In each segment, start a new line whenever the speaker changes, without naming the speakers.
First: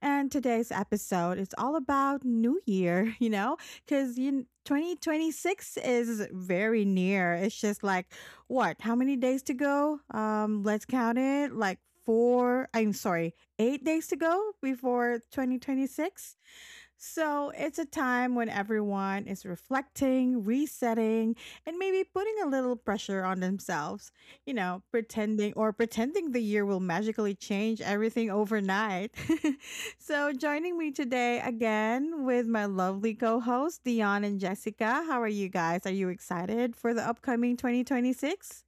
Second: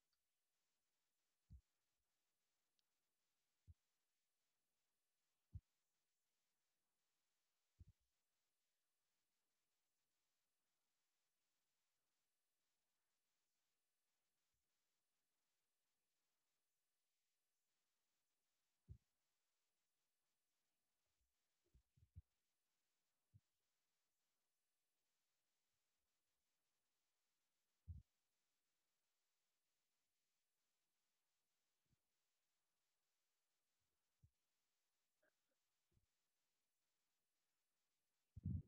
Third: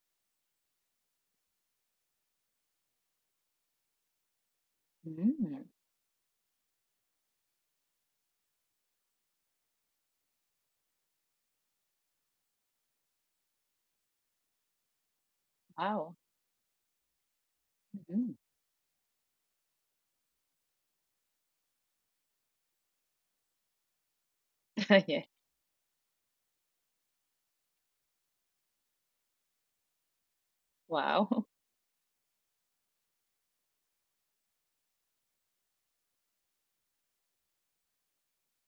And today's episode is all about New Year, because
Mm,
2026 is very near. It's just like, what, how many days to go? Let's count it like four, I'm sorry, 8 days to go before
wow.
2026. So it's a time
Mhm.
when everyone is reflecting, resetting, and maybe putting a little pressure on themselves. You know,
Yeah.
pretending or pretending the year will magically change everything overnight. So joining me today
Wow.
again with my lovely co-hosts Dion and Jessica. How are you guys? Are you excited for the upcoming 2026?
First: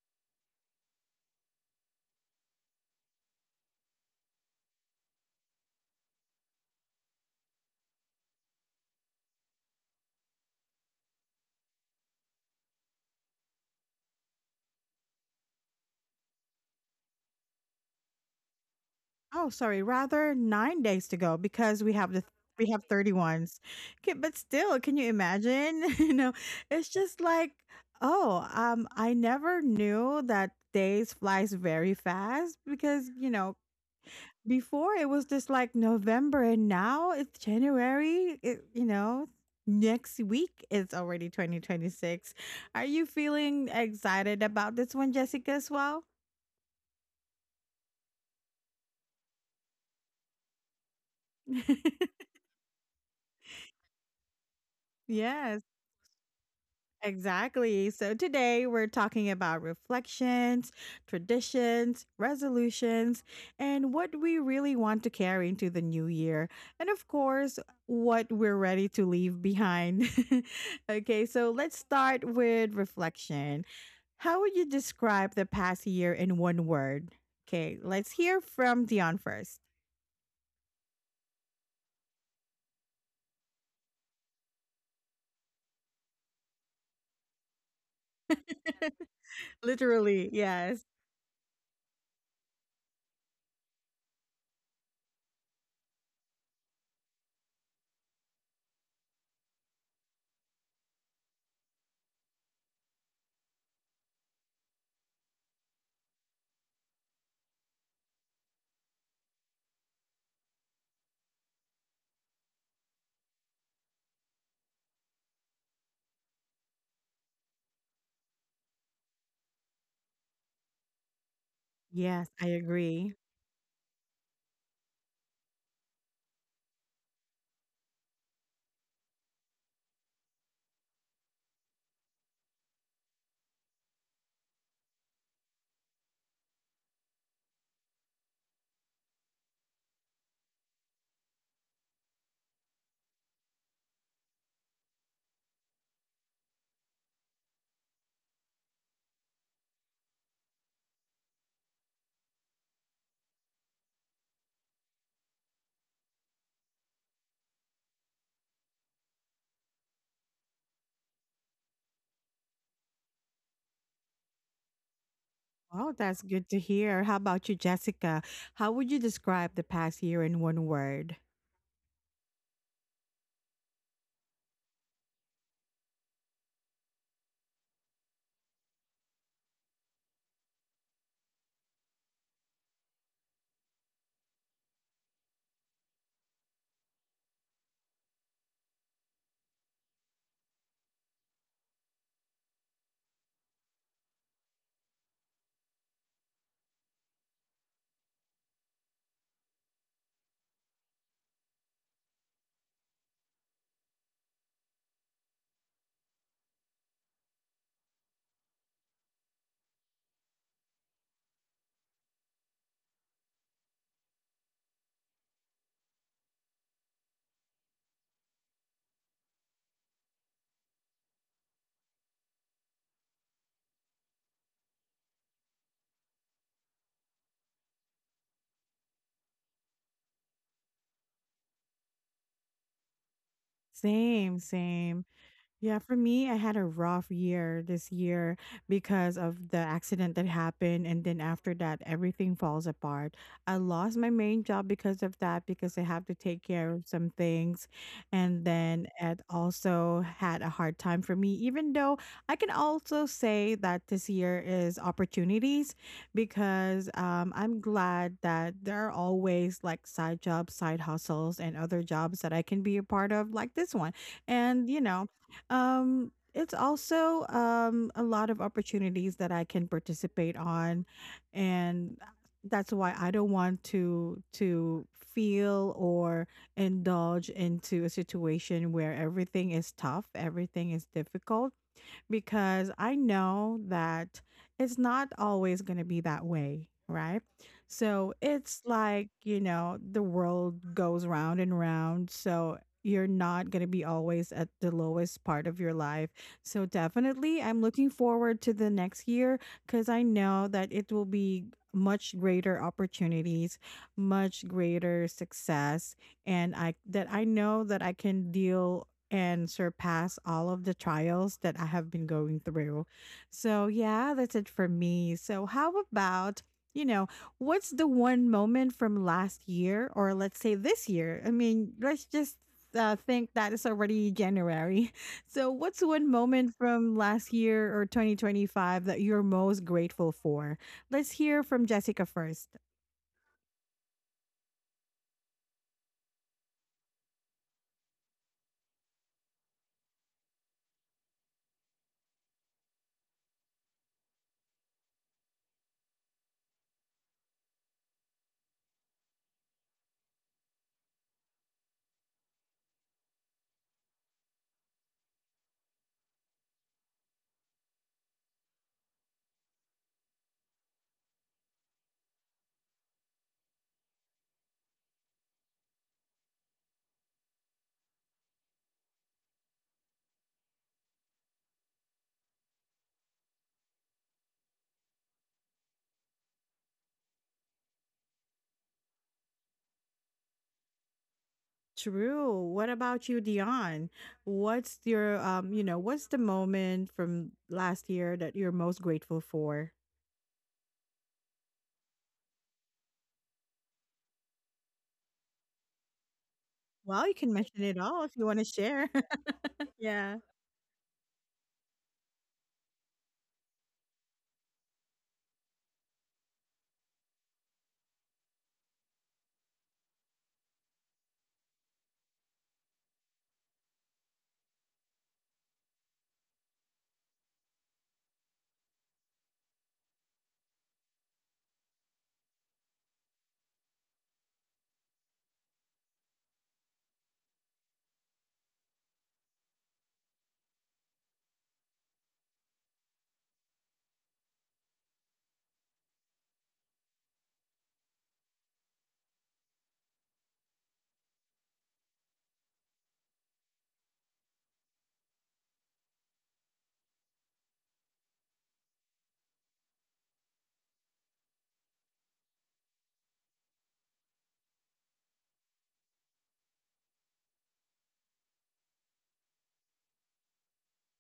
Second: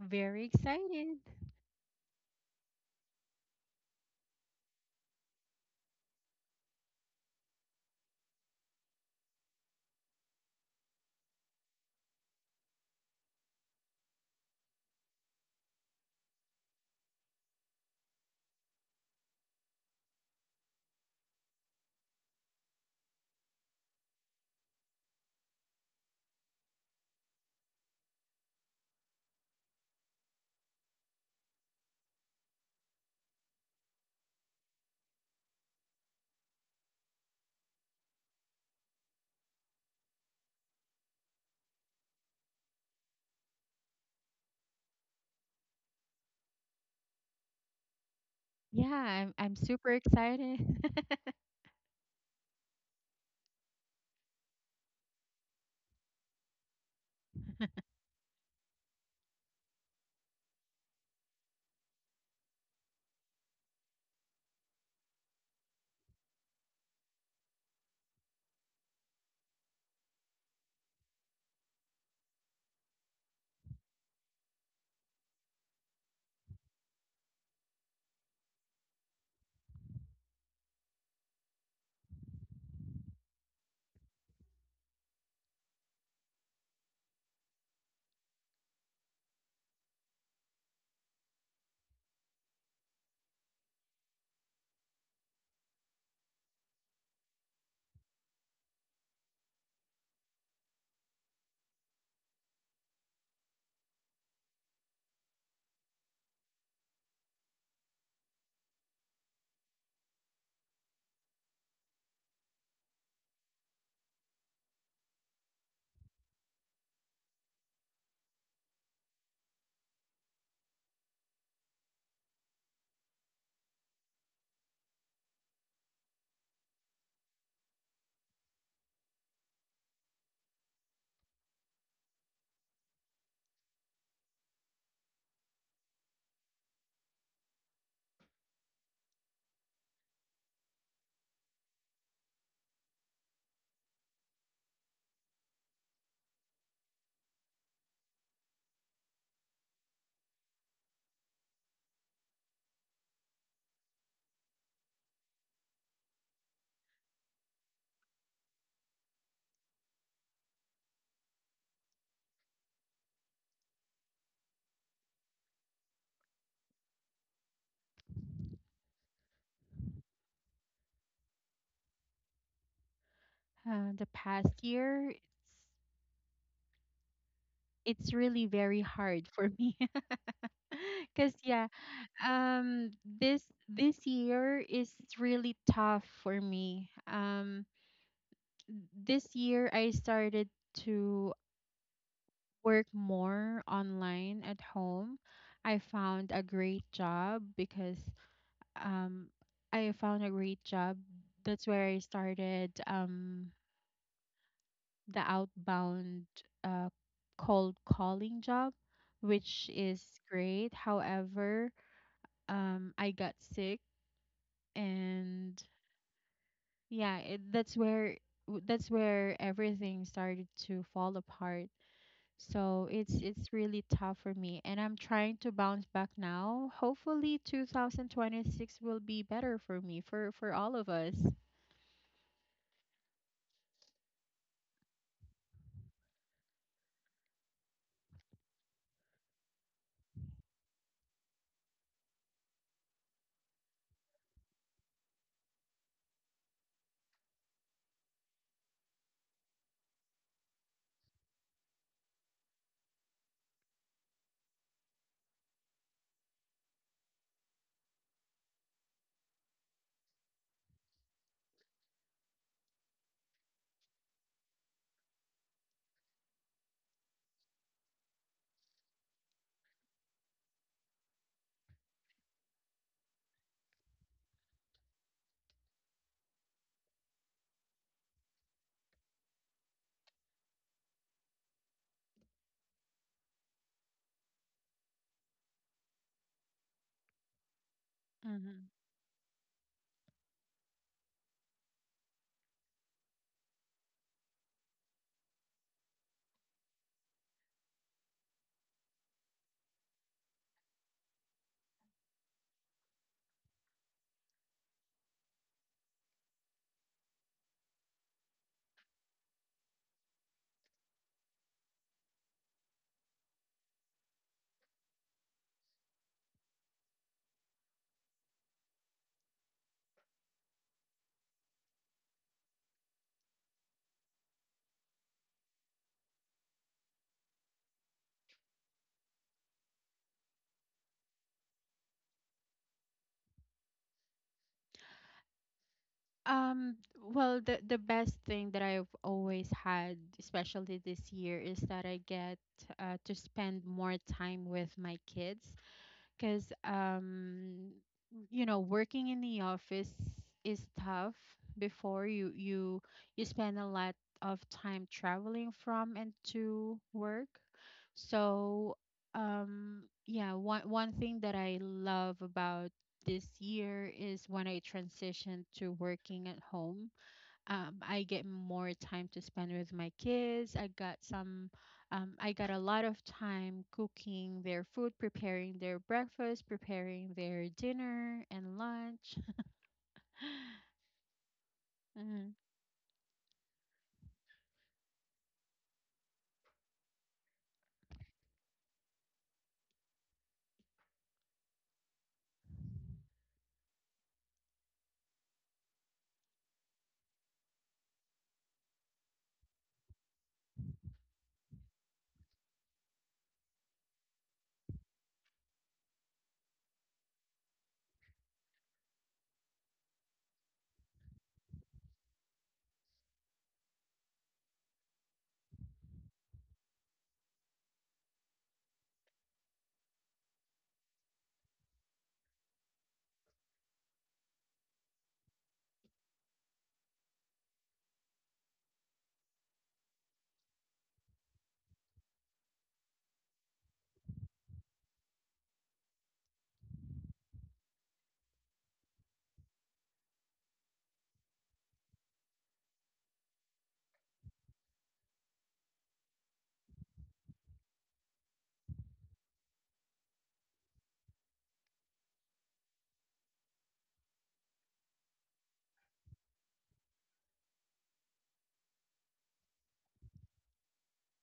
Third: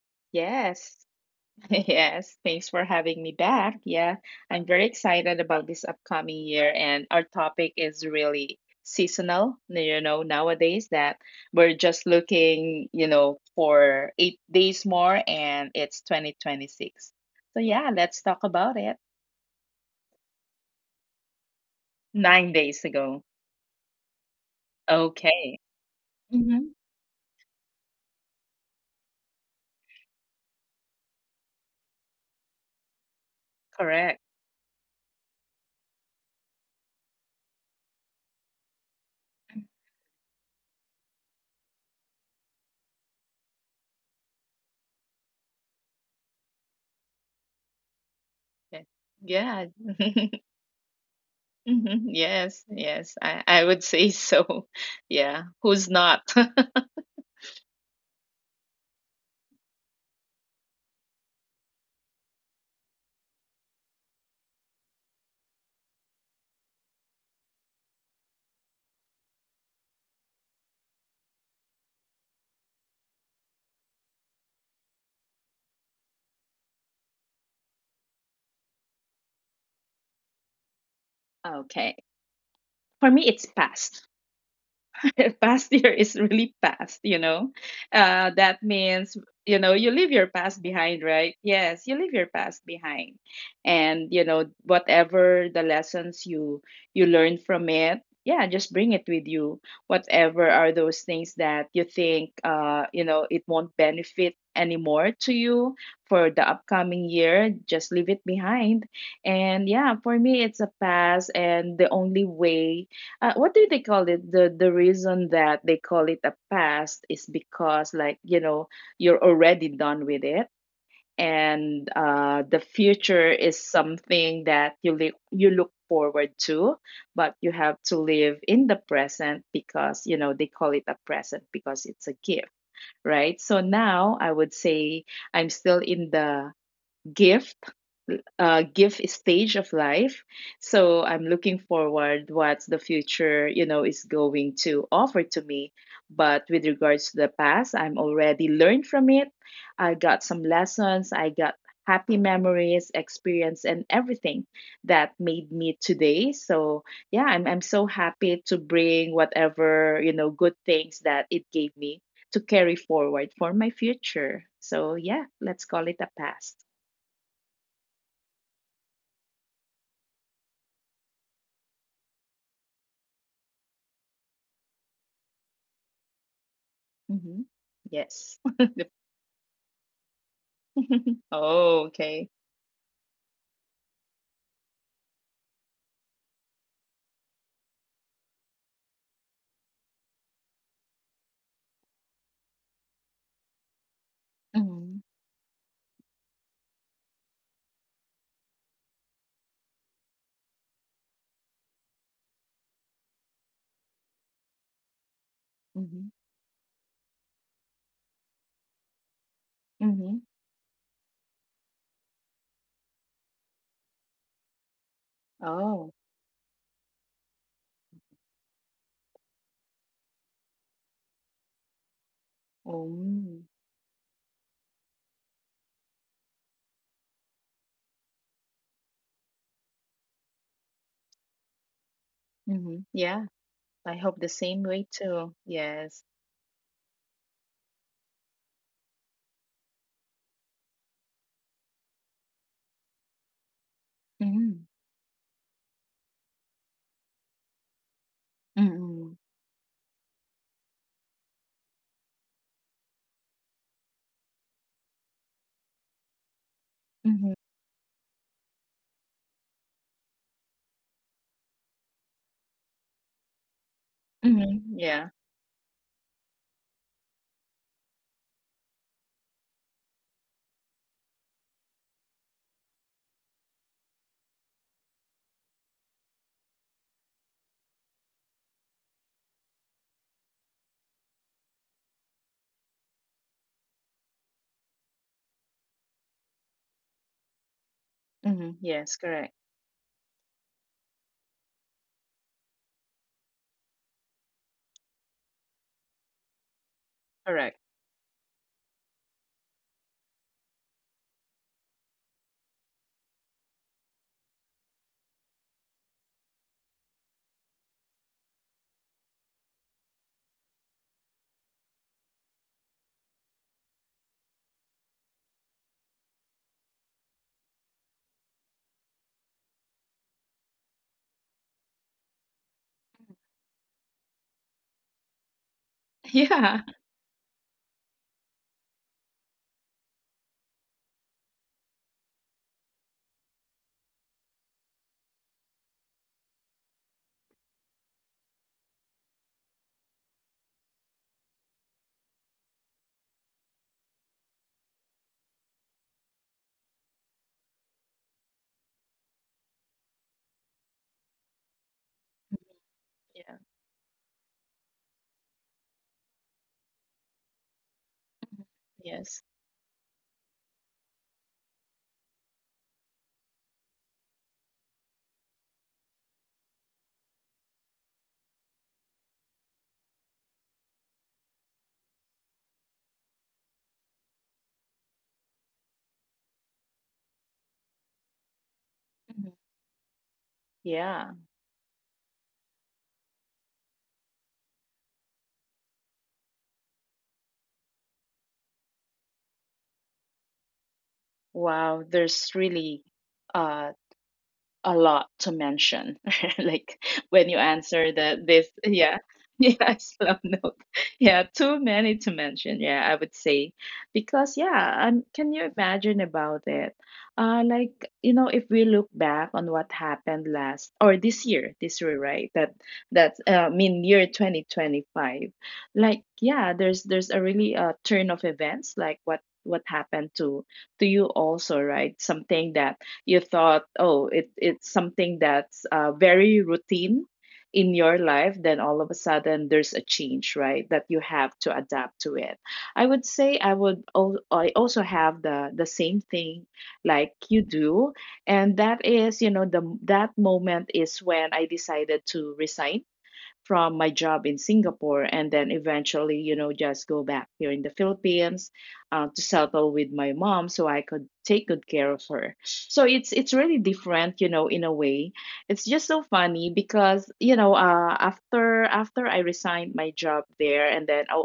Very
Yes.
excited.
Yes. Thanks for having me back. Yeah. I'm very excited about this upcoming year, and our topic is really seasonal. Nowadays that we're just looking, for 8 days more, and it's 2026. So, yeah, let's talk about it.
Oh, sorry, rather 9 days to go because we have the
Nine
we
days
have
ago.
31s. Okay, but still, can you
Okay.
imagine?
Hmm.
It's just like, oh, I never knew that days flies very fast because,
Correct.
before it was just like November and now it's January, next week is already 2026. Are you feeling excited about this one, Jessica, as well?
Yeah.
Yeah, I'm
Yeah.
I'm super excited.
Mhm. Yes, yes, I would say so. Yeah,
Yes.
who's not?
Exactly. So today we're talking about reflections, traditions, resolutions, and what we really want to carry into the new year. And of course, what we're ready to leave behind. Okay, so let's start with reflection. How would you describe the past year in one word? Okay, let's hear from Dion first.
Okay. For me, it's past. Past year is really past. That means, you leave your
Literally,
past
yes.
behind, right? Yes, you leave your past behind. And, whatever the lessons you learn from it, yeah, just bring it with you. Whatever are those things that you think, it won't benefit anymore to you for the upcoming year, just leave it behind. And yeah, for me it's a pass. And the only way— what do they call it? The reason that they call it a past is because, like, you're already done with it, and
Yes,
the
I agree.
future is something that you look forward to, but you have to live in the present because, they call it a present because it's a gift, right? So now I would say I'm still in the gift gift stage of life. So I'm looking forward what the future, is going to offer to me. But with regards to the past, I'm already learned from it. I got some lessons. I got happy memories, experience, and everything that made me today. So yeah, I'm so happy to bring whatever good things that it gave me to carry forward for my future. So yeah, let's call it a
Oh, that's
past.
good to hear. How about you, Jessica? How would you describe the past year in one word?
The past year, it's
Mhm.
it's
Yes.
really very hard for me, because yeah,
Oh, okay.
um, this this year is really tough for me. This year I started to work more online at
Mhm,
home. I found a great job because um, I found a great job. That's where I started. The
mhm,
outbound uh, cold calling job, which is
mhm.
great. However, I got sick, and
Oh.
yeah, that's where that's where everything started to fall apart.
Oh,
So it's
mm,
it's really tough for me, and I'm trying to bounce back now. Hopefully, 2026 will be better for me, for all of us.
mhm. Yeah, I hope the
Same,
same way
same.
too.
Yeah,
Yes.
for me, I had a rough year this year because of the accident that happened. And then after that, everything falls apart. I lost my main
Mhm,
job because of that, because I have to take care of some things. And then
mhm,
it also had a hard time for me, even though I can also say that this year is opportunities because
mhm,
I'm glad that there are always like side jobs, side hustles, and other jobs that I can be a part of, like this one.
mhm.
And, you
Yeah.
know, it's also a lot of opportunities that I can participate on, and that's why I don't want to feel or indulge into a situation where everything is tough, everything is difficult because I know that it's not always going to be that way, right? So
Mhm.
Mm-hmm.
it's
Yes,
like,
correct.
you know, the world goes round and round. So you're not going to be always at the lowest part of your life. So
Correct.
definitely, I'm looking forward to the next year because I know that it will be much greater opportunities, much greater success and I know that I can deal and surpass all of the trials that I have been going through. So, yeah, that's it for me. So, how about, you know, what's the one moment from last year or let's say this year? I mean, let's just think that it's already January. So, what's one moment from last year or 2025 that you're most grateful for? Let's hear from Jessica first.
Um, well, the best thing that I've always had, especially this year, is that I get to spend more time with my kids because you know, working in the office is tough before you you
Yeah. Yeah.
spend a lot of time traveling from and to work, so
Yes.
yeah, one thing that I love about this year is when I transitioned to working at home. I get more time to spend with my kids. I got some, I got a lot of time cooking their food, preparing their breakfast, preparing their dinner and lunch.
Mhm. Yeah.
Mm,
True. What about you, Dion? What's your what's the moment from last year that you're most grateful for?
Wow, there's really uh a lot to mention. Like
Well,
when
you
you
can mention
answer
it
the
all if you
this,
want to
yeah,
share.
yeah, slow
Yeah.
note. Yeah, too many to mention. Yeah, I would say, because yeah, can you imagine about it? Like, if we look back on what happened last or this year, right? That's I mean, year 2025. Like yeah, there's a really, turn of events, like what happened to you also, right? Something that you thought, oh, it's something that's, very routine in your life, then all of a sudden there's a change, right? That you have to adapt to it. I would say, I also have the same thing like you do, and that is, the that moment is when I decided to resign from my job in Singapore and then eventually, just go back here in the Philippines, to settle with my mom so I could take good care of her. So it's really different, in a way. It's just so funny because, after I resigned my job there, and then I,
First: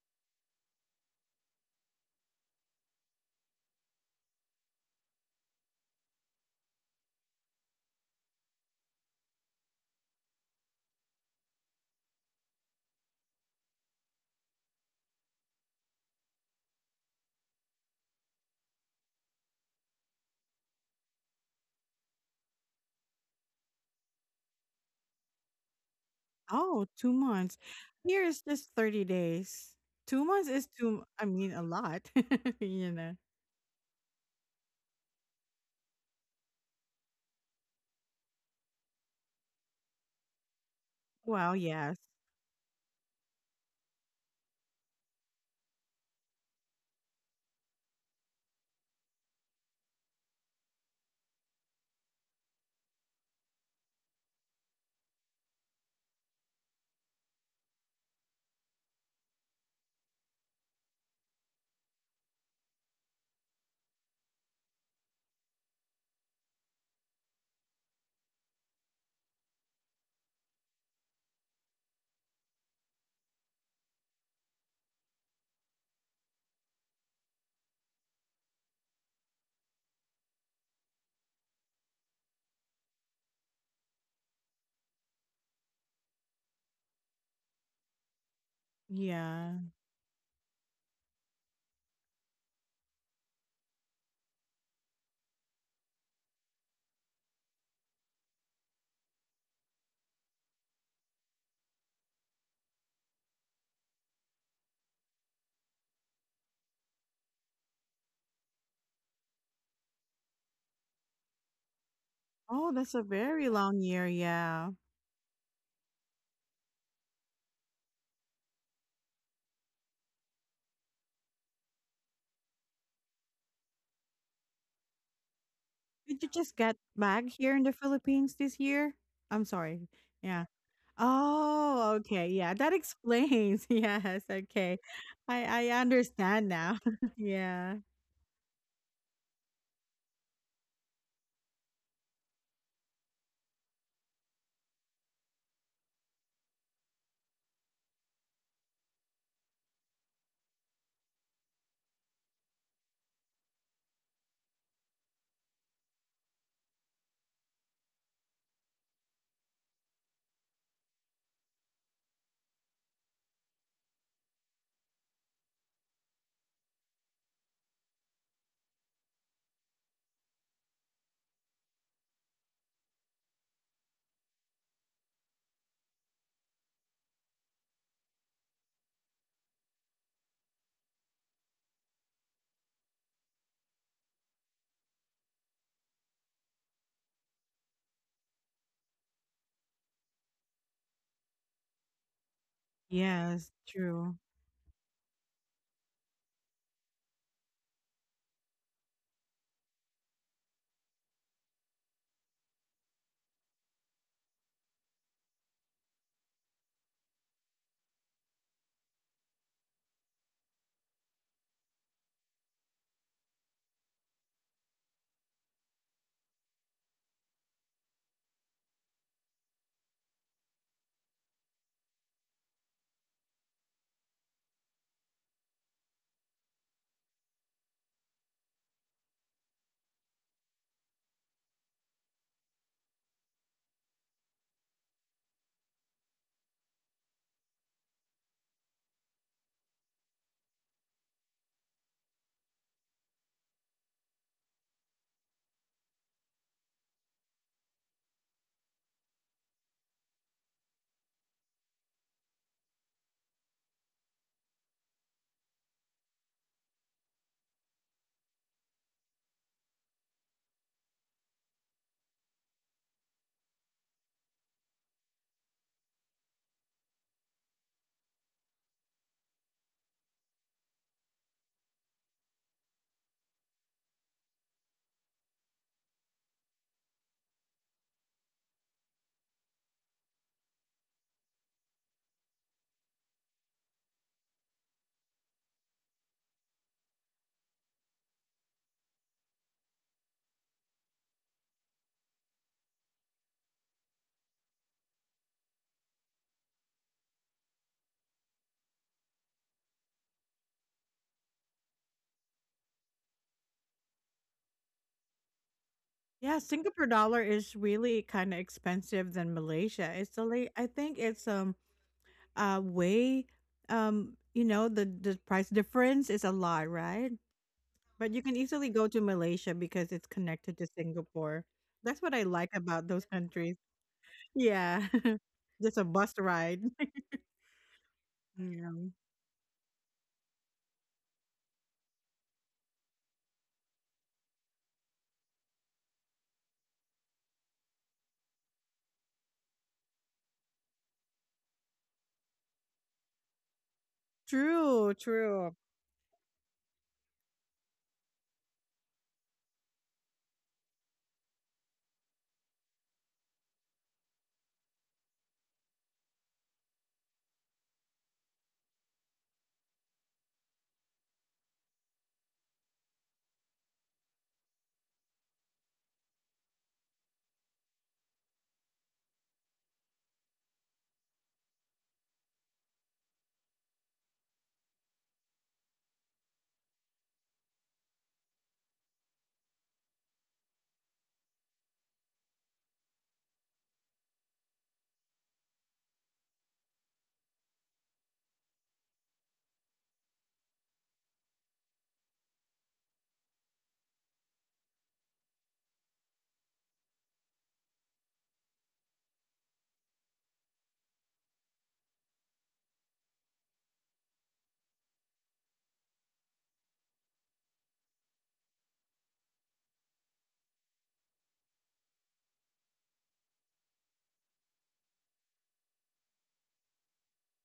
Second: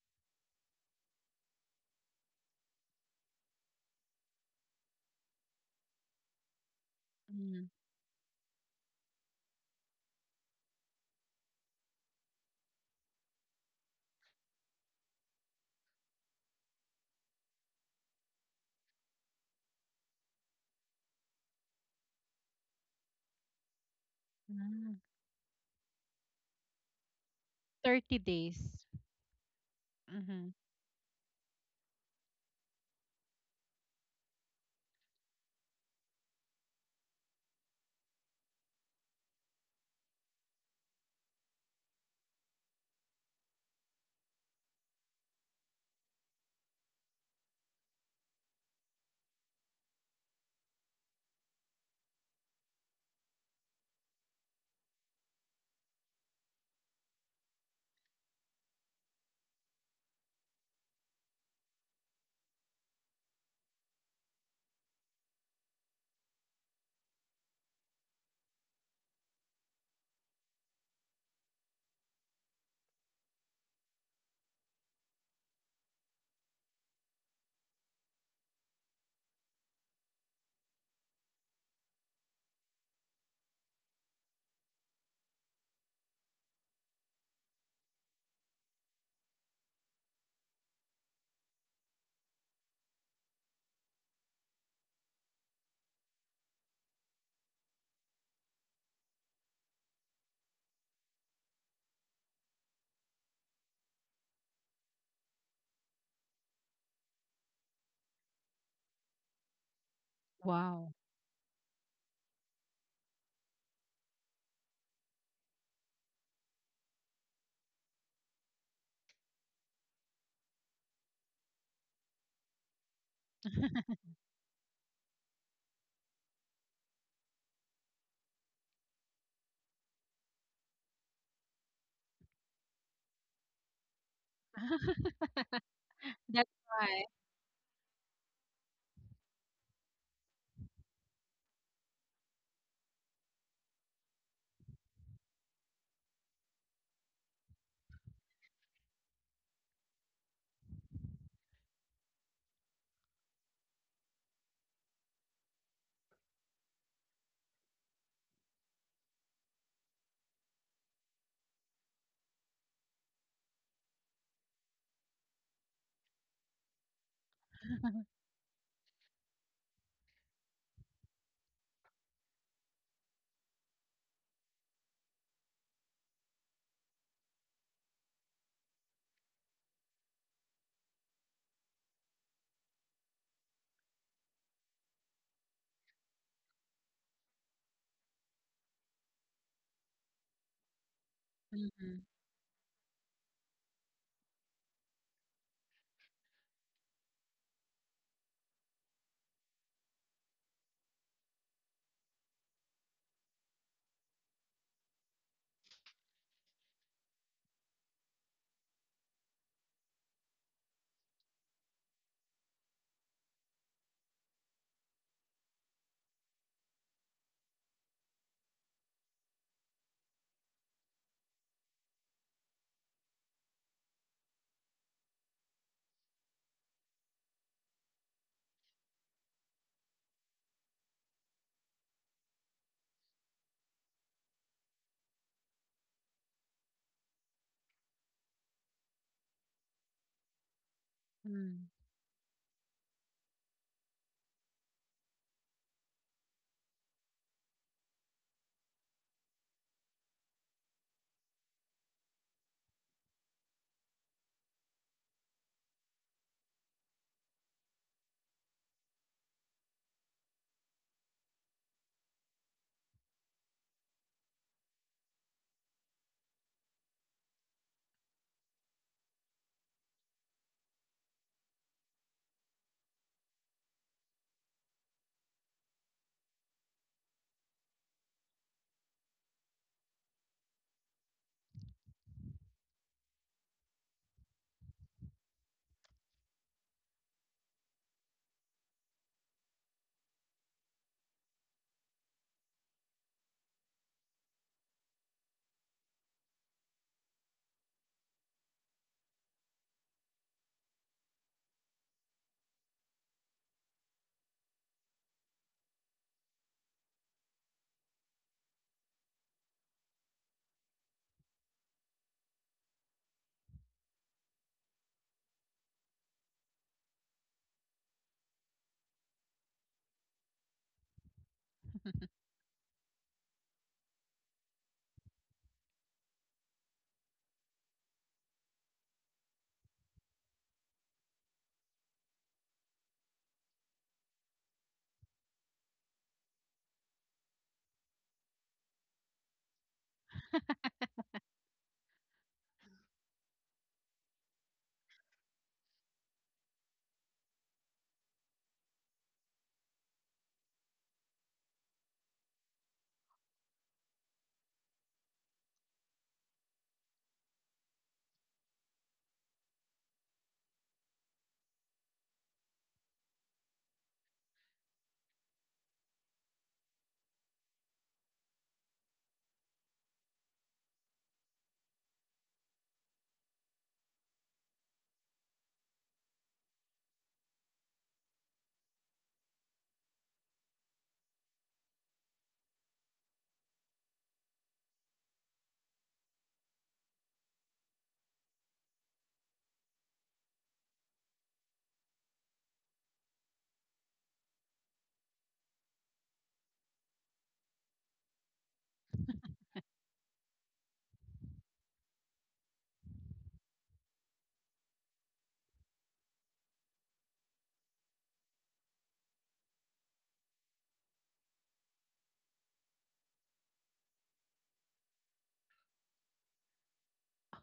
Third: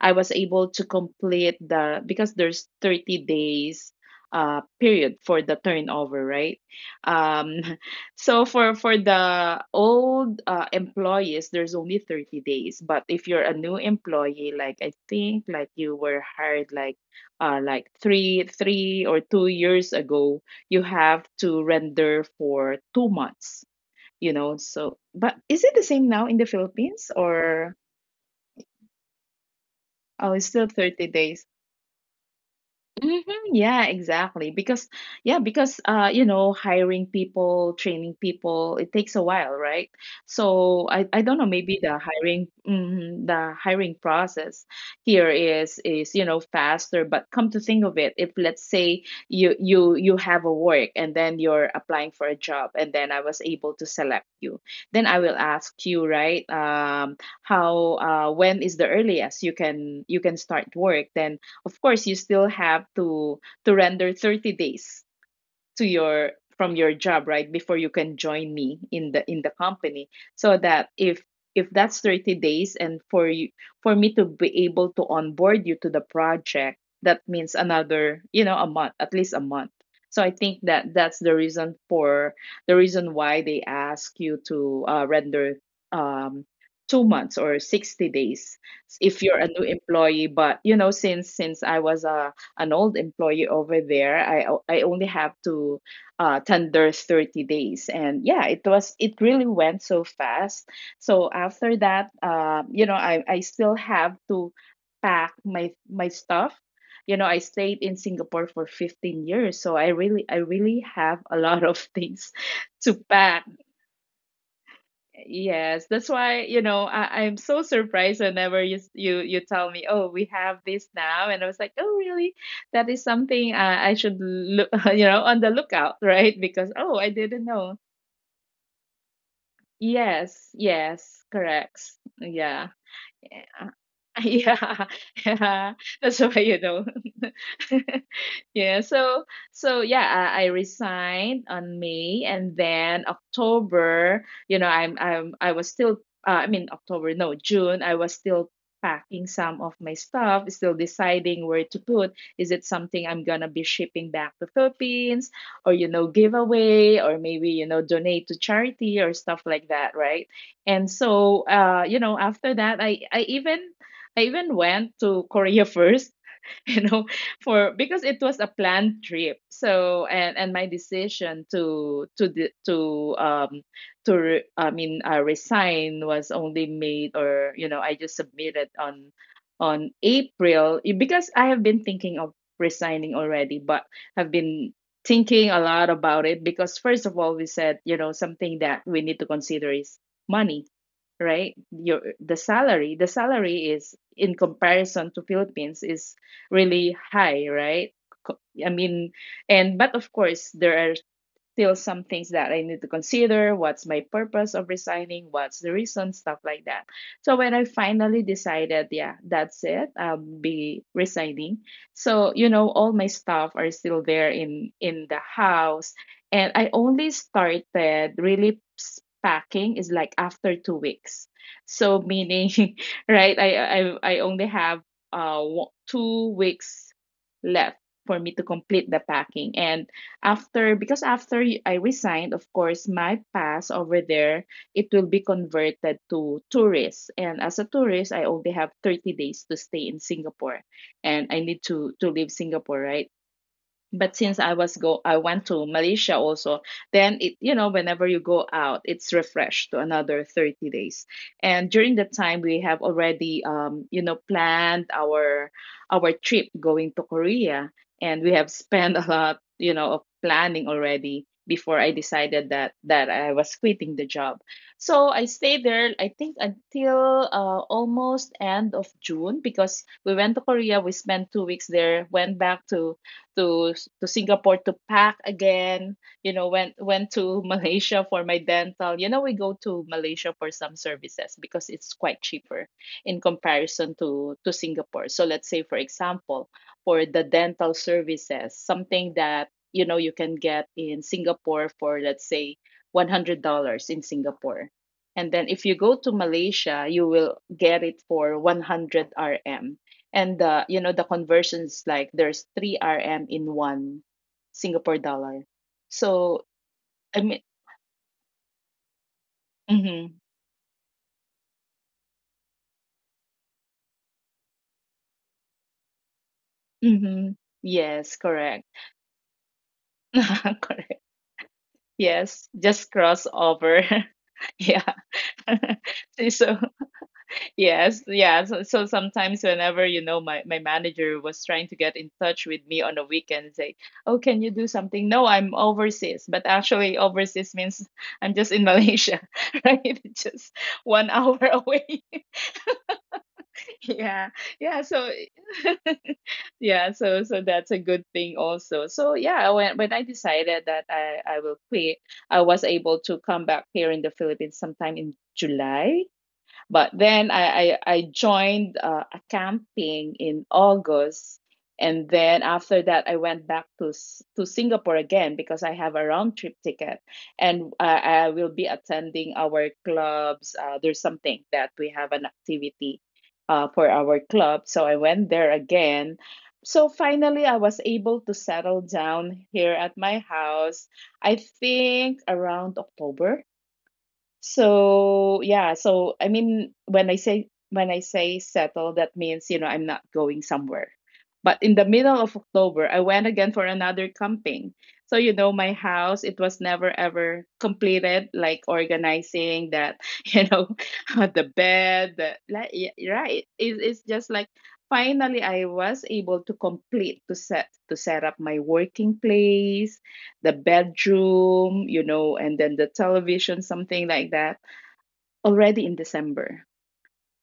I was able to complete the— because there's 30 days period for the turnover, right? Um
mm,
so for the old, employees, there's only 30 days. But if you're a new employee, like I think, like you were hired like, like 3 or 2 years ago, you have to render for two months.
mm.
So but is it the same now in the
Oh, two
Philippines,
months.
or—
30
Here is just
days.
30 days. Two
oh, it's
hmm
months is
still
two,
30
I
days?
mean, a lot, you know.
Hmm. Yeah, exactly. Because yeah, because, hiring people, training people, it takes a while, right? So I don't know,
Well,
maybe
yes.
the hiring process here is faster, but come to think of it, if let's say you have a work and then you're applying for a job and then I was able to select you, then I will ask you, right, how, when is the earliest you can start work? Then of course you still have to, render 30 days to, your job, right, before you can join me in the company. So that, if that's 30 days, and for me to be able to onboard you to the project, that means another, a month, at least a month. So I think that that's the reason, why they ask you to, render, um, 2 months or 60 days, if you're a
Yeah.
new employee. But since I was a an old employee over there, I only have to, tender 30 days, and yeah, it really went so fast. So after that, I still have to pack my stuff. I stayed in Singapore for 15 years, so I really
Wow.
have a lot of things
Oh,
to
that's a
pack.
very long year. Yeah.
Yes, that's why, I'm so surprised whenever you, s- you tell me, oh, we have this now. And I was like, oh, really? That is something, I should look, on the lookout,
Did you
right?
just get
Because, oh, I
back
didn't
here in the
know.
Philippines this year? I'm sorry. Yeah.
Yes, yes,
Oh,
correct.
okay, yeah, that
Yeah.
explains. Yes, okay.
Yeah,
I
yeah,
I
that's why
That's
understand
you
now.
know.
why.
Yeah.
Yeah, so yeah, I resigned on May, and then October, I was still, I mean October, no, June, I was still packing some of my stuff, still deciding where to put. Is it something I'm gonna be shipping back to Philippines, or give away, or maybe donate to charity or stuff like that, right? And so, after that I even went to Korea first, you know, for because it was a planned trip. So and my decision to I mean, resign, was only made, or I just submitted on, April, because I have been thinking of resigning already, but have been thinking a lot about it, because first of all, we said, something that we need to consider is money, right?
hmm
your the salary the
Yes,
salary is,
true.
in comparison to Philippines, is really high, right. Co- I mean, and but of course there are still some things that I need to consider. What's my purpose of resigning? What's the reason? Stuff like that. So when I finally decided, yeah, that's it, I'll be resigning. So all my stuff are still there in the house, and I only started really, packing is like after 2 weeks. So meaning, right? I only have, 2 weeks left for me to complete the packing. And after because, I resigned, of course my pass over there, it will be converted to tourist. And as a tourist, I only have 30 days to stay in Singapore, and I need
Mm.
to leave Singapore, right? But since, I was go I went to Malaysia also, then, it you know whenever you go out, it's refreshed to another 30 days. And during that time we have already, planned our trip going to Korea, and we have spent, a lot, of planning already before I decided that I was quitting the job. So I stayed there, I think, until, almost end of June. Because we went to Korea, we spent 2 weeks there, went back to Singapore to pack again. Went to Malaysia for my dental. We go to Malaysia for some services because it's quite cheaper in comparison to Singapore. So let's say, for example, for the dental services, something that you can get in Singapore for, let's say, $100 in Singapore. And then if you go to Malaysia, you will get it for 100 RM. And the you know the conversions, like, there's three RM in one Singapore dollar.
Yeah,
So—
Singapore
I
dollar
mean,
is really kinda expensive than Malaysia. It's
mm-hmm,
a li I think it's, uh, way, you know, the price difference is a lot, right?
mm-hmm,
But
yes,
you can
correct,
easily go to Malaysia because it's connected to
correct.
Singapore. That's what I
Yes,
like about
just
those countries.
crossover.
Yeah.
Yeah.
Just a bus
So
ride.
yes, yeah. So,
Yeah.
sometimes whenever, my manager was trying to get in touch with me on a weekend and say, "Oh, can you do something?" No, I'm overseas, but actually overseas means, I'm just in Malaysia, right? It's just 1 hour away. Yeah, yeah.
True,
So
true.
yeah, so that's a good thing also. So yeah, when I decided that I will quit, I was able to come back here in the Philippines sometime in July, but then I joined, a camping in August. And then after that, I went back to Singapore again because I have a round trip ticket, and I will be attending our clubs. There's something that we have an activity for our club, so I went there again. So finally, I was able to settle down here at my house. I think around October. So yeah, when I say settle, that means I'm not going somewhere. But in the middle of October, I went again for another camping. So you know, my house, it was never ever completed, like organizing that, you know, the bed, the like, yeah, right. It's just like finally I was able to complete to set up my working place, the bedroom, you know, and then the television, something like that, already in December.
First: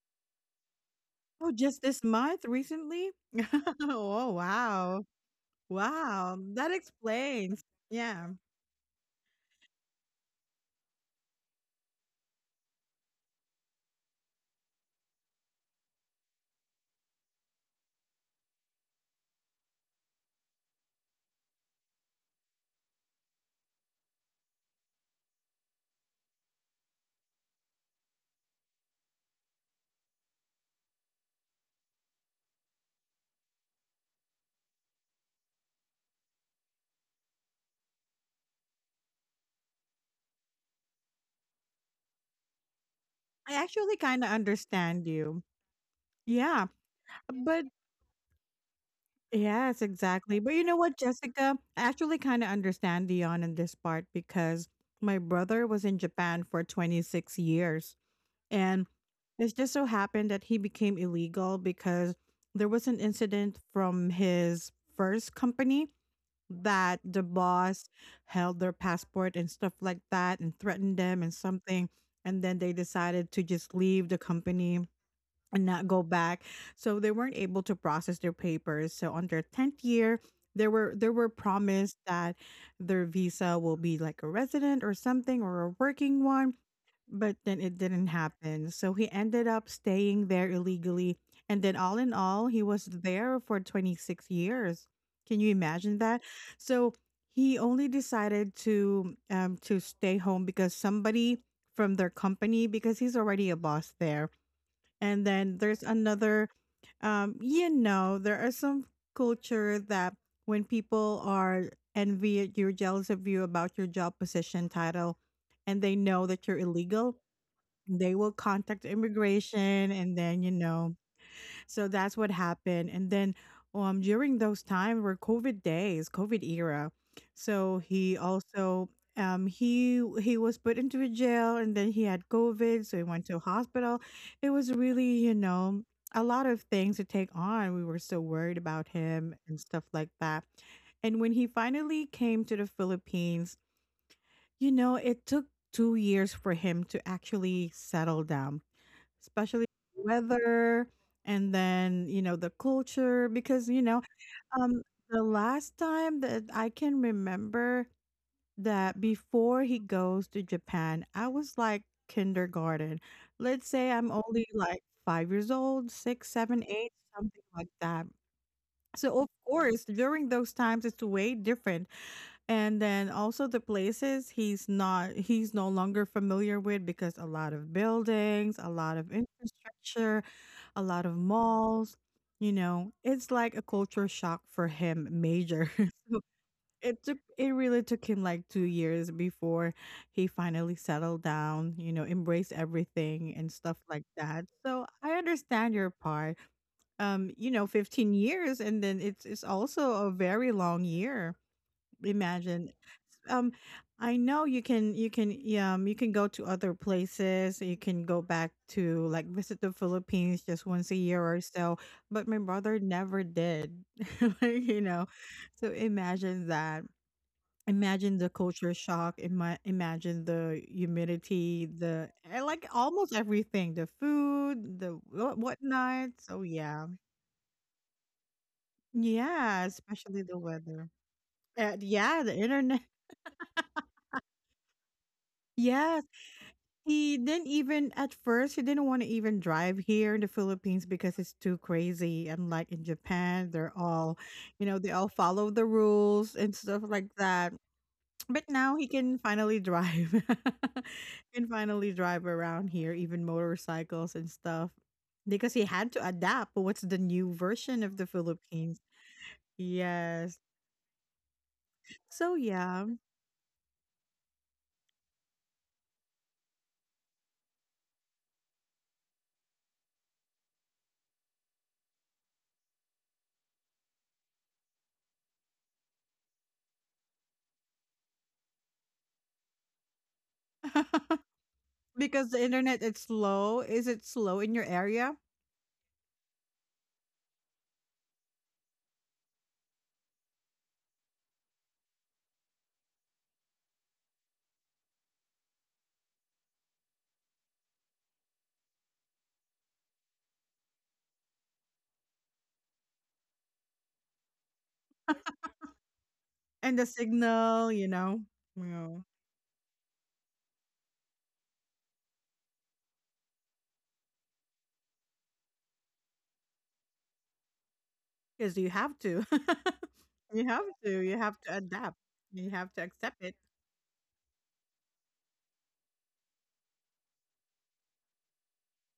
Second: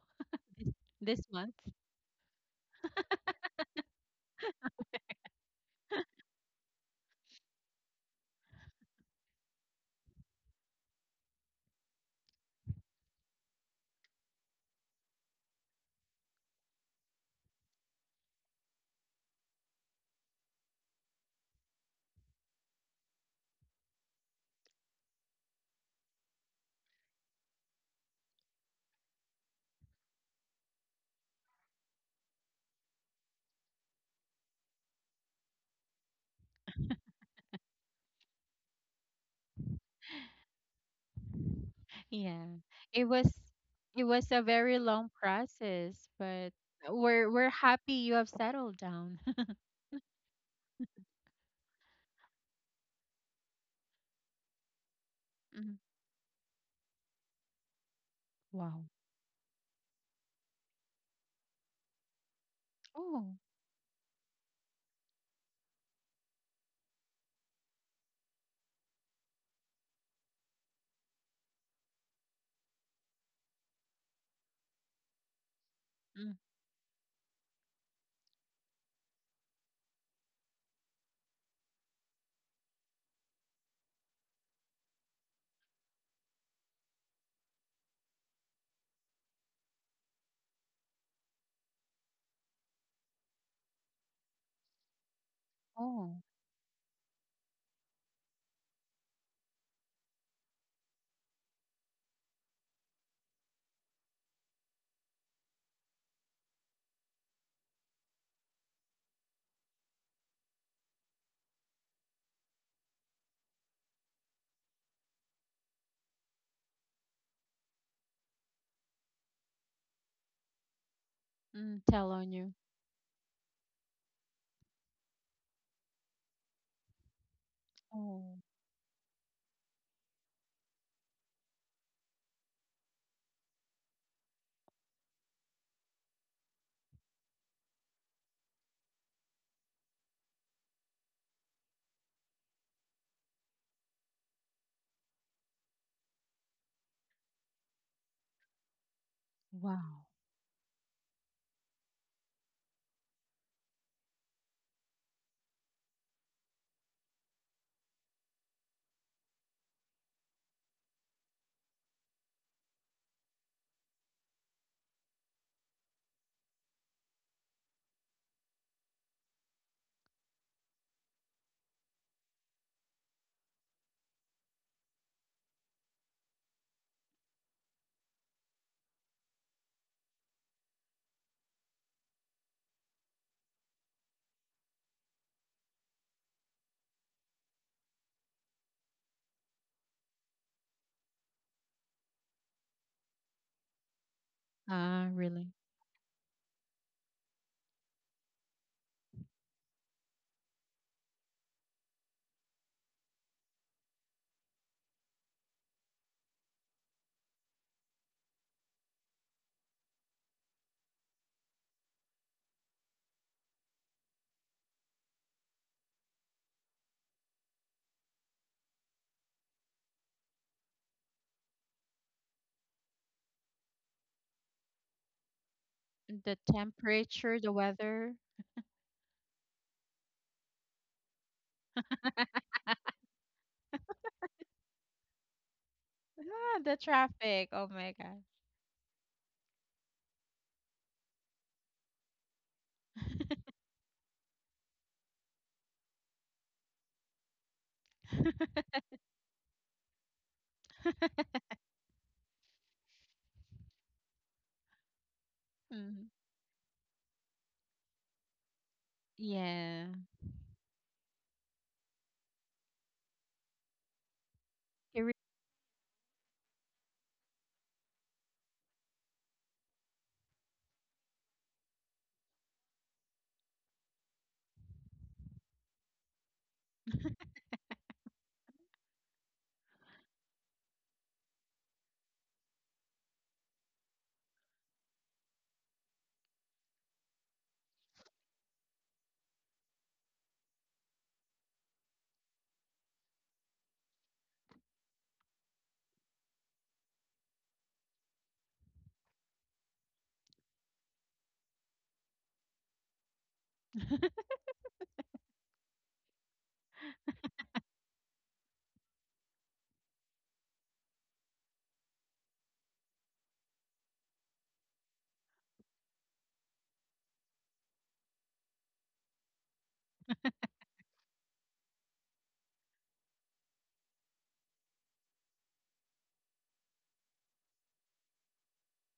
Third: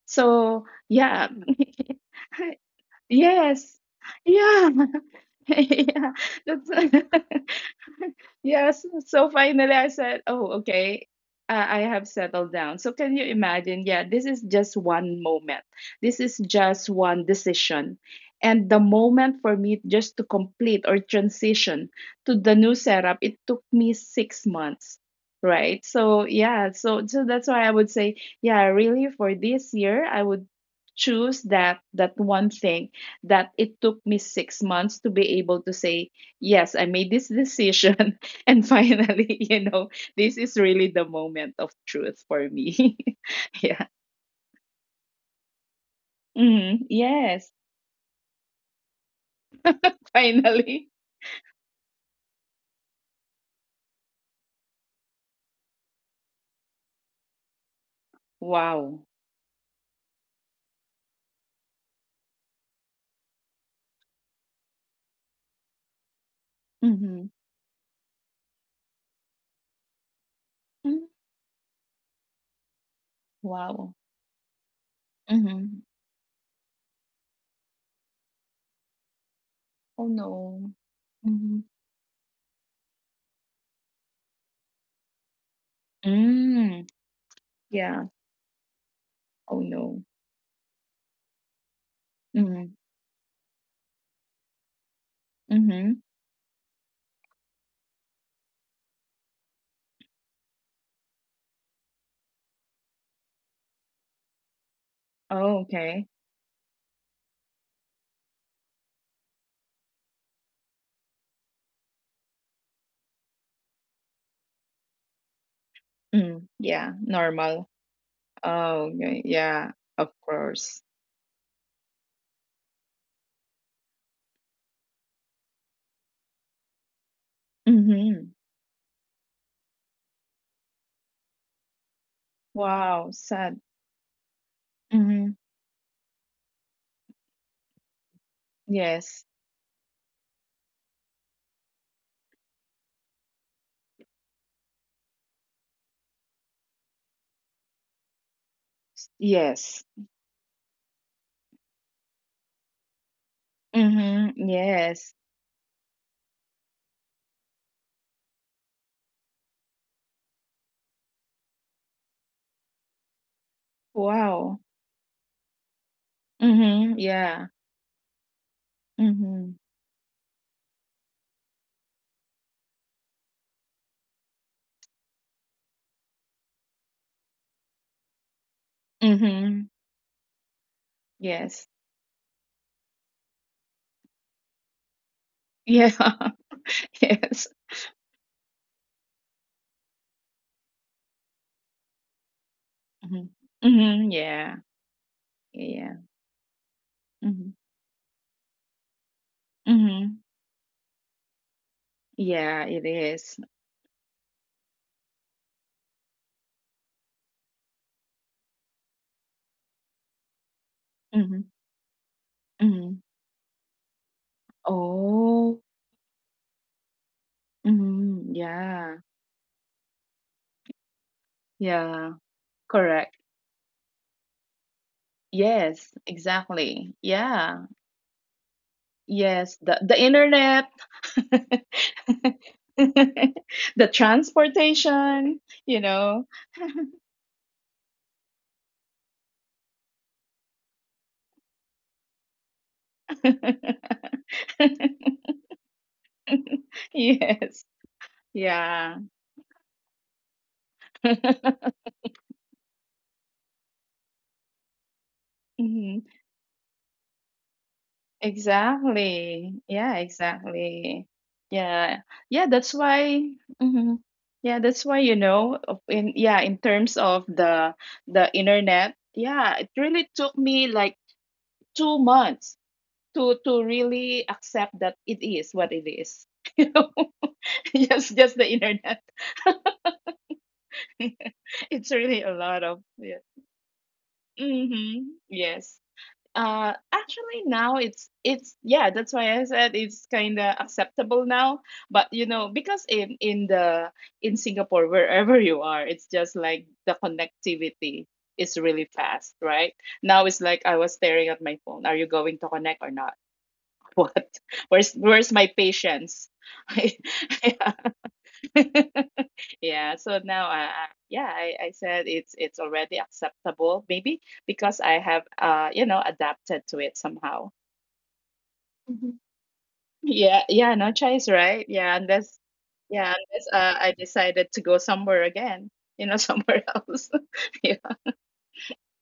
So,
This, this
yeah.
Oh,
month.
just this month, recently?
Yes.
Oh,
Yeah.
wow.
Yeah.
Wow,
That's
that explains. Yeah.
yes. So finally, I said, "Oh, okay. I have settled down." So can you imagine? Yeah, this is just one moment. This is just one decision, and the moment for me just to complete or transition to the new setup, it took me 6 months. Right. So yeah. So that's why I would say, yeah, really for this year, I would choose that one thing, that it took me 6 months to be able to say yes, I made this decision. And finally, you know, this is really the moment of truth
Yeah.
for me.
It was
I
Yeah.
actually
it
kinda
was a very
understand
long
you.
process, but
Yeah,
we're
Yes,
but
happy you have settled down.
Yes, exactly. But you know what,
finally.
Jessica? I actually kinda understand Dion in this part because my brother
Mm.
was in Japan for 26 years,
Wow.
and
Wow.
it just so happened that he became illegal because there was an
Oh.
incident from his first company, that the
Mm-hmm.
boss held their passport and stuff like that and threatened
Mm-hmm.
them and something, and then they decided to just
Wow.
leave the company and not
Mm-hmm.
go
Mm.
back, so they weren't able to process their papers. So on their 10th
Oh,
year, they
no.
were, they were
Mm-hmm.
promised that their visa will be like a resident or something or a working one,
Mm.
but then it didn't
Yeah.
happen. So he ended up
Oh, no.
staying there illegally. And then, all in all, he
Mm.
was there for 26 years. Can you imagine
Mm-hmm.
Oh.
that? So he only decided to stay home because somebody from their company, because he's already a boss there. And then
Oh,
there's
okay.
another, you know, there are some culture that when people are envy, you're jealous of you about your job position title, and they know that
Mm.
you're
Yeah.
illegal,
Normal.
they will contact
Oh, okay. Yeah.
immigration,
Of
and then you
course.
know.
Mm,
So
tell
that's what
on you.
happened, and then during those time were COVID days, COVID era. So he
Mm-hmm.
Oh,
also, he was put into a jail, and then he had COVID, so he
Wow.
went to a
Sad.
hospital. It was really,
Mm-hmm.
you know, a lot of things to take on. We were so worried about
Yes.
him and stuff like that. And when he finally came to the Philippines, you know, it took 2 years for him to actually settle down, especially
Yes.
wow.
weather, and then you know the culture because you know,
Mhm,
um
yes.
the last time that I can remember that before he goes to Japan, I was like kindergarten. Let's say I'm only
Wow.
like 5 years old, 6, 7, 8
Mhm,
something
yeah.
like that. So of
Mhm.
course during those times it's way different. And then also the places, he's not, he's no longer familiar with because a lot of buildings, a lot of
Mhm.
infrastructure, a lot of
Yes.
malls. You know, it's like a culture shock for him, major.
Yeah.
So
Yes.
it really took him like 2 years before he finally settled down. You know, embraced
Mhm.
everything and stuff like
Mhm,
that.
yeah.
So
Ah,
I
really?
understand your
Yeah.
part. You
Mhm.
know, 15 years, and then it's also a
Mhm.
very long year.
Yeah,
Imagine
it is.
um I know you can, you can, yeah, you can go to other places. You can go back to like visit the Philippines just once a year
Mhm.
or so, but my brother
Mhm.
never did. Like, you know.
Oh.
So imagine that. Imagine the
Mhm.
culture
Yeah.
shock. Imagine the humidity, the
Yeah.
and, like
Correct.
almost everything, the food, the what
Yes,
whatnot.
The
So yeah.
exactly.
temperature, the
Yeah.
weather.
Yes,
Yeah,
the
especially the
internet.
weather. Yeah, the internet.
The transportation, you
Yes.
know.
Ah, the
He didn't
traffic. Oh
even,
my
at
God.
first he didn't want to even drive here in the Philippines because it's too crazy. Unlike in Japan, they're all, you know, they all follow the rules and stuff like that.
Yes.
But now he
Yeah.
can finally drive. Can finally drive around here, even motorcycles and stuff. Because he had
Mhm.
to
Mm,
adapt what's the new version of the Philippines.
Exactly.
yeah.
Yeah,
Yes.
exactly. Yeah.
So
Yeah, that's
yeah.
why. Mhm. Yeah, that's why,
It re-
you know of- in yeah, in terms of the internet, yeah, it really took me like 2 months to really accept that it is what it is. You know, just the internet. It's really
Because
a
the
lot of
internet is
yeah.
slow. Is it slow in your
Mm-hmm.
area?
Yes. Actually, now it's yeah. That's why I said it's kind of acceptable now. But you know, because in Singapore, wherever you are, it's just like the connectivity is really fast, right? Now it's like I was staring at my phone. Are you going to connect or not? What? Where's my patience?
And the signal,
Yeah.
you know, you,
Yeah. So now, I yeah, I said it's already acceptable maybe because I have you know adapted to it somehow.
because you have
Mhm.
to,
Yeah, yeah, no
you
choice,
have to
right?
adapt, you have to
Yeah,
accept it.
unless I decided to go somewhere again, you know, somewhere else. Yeah.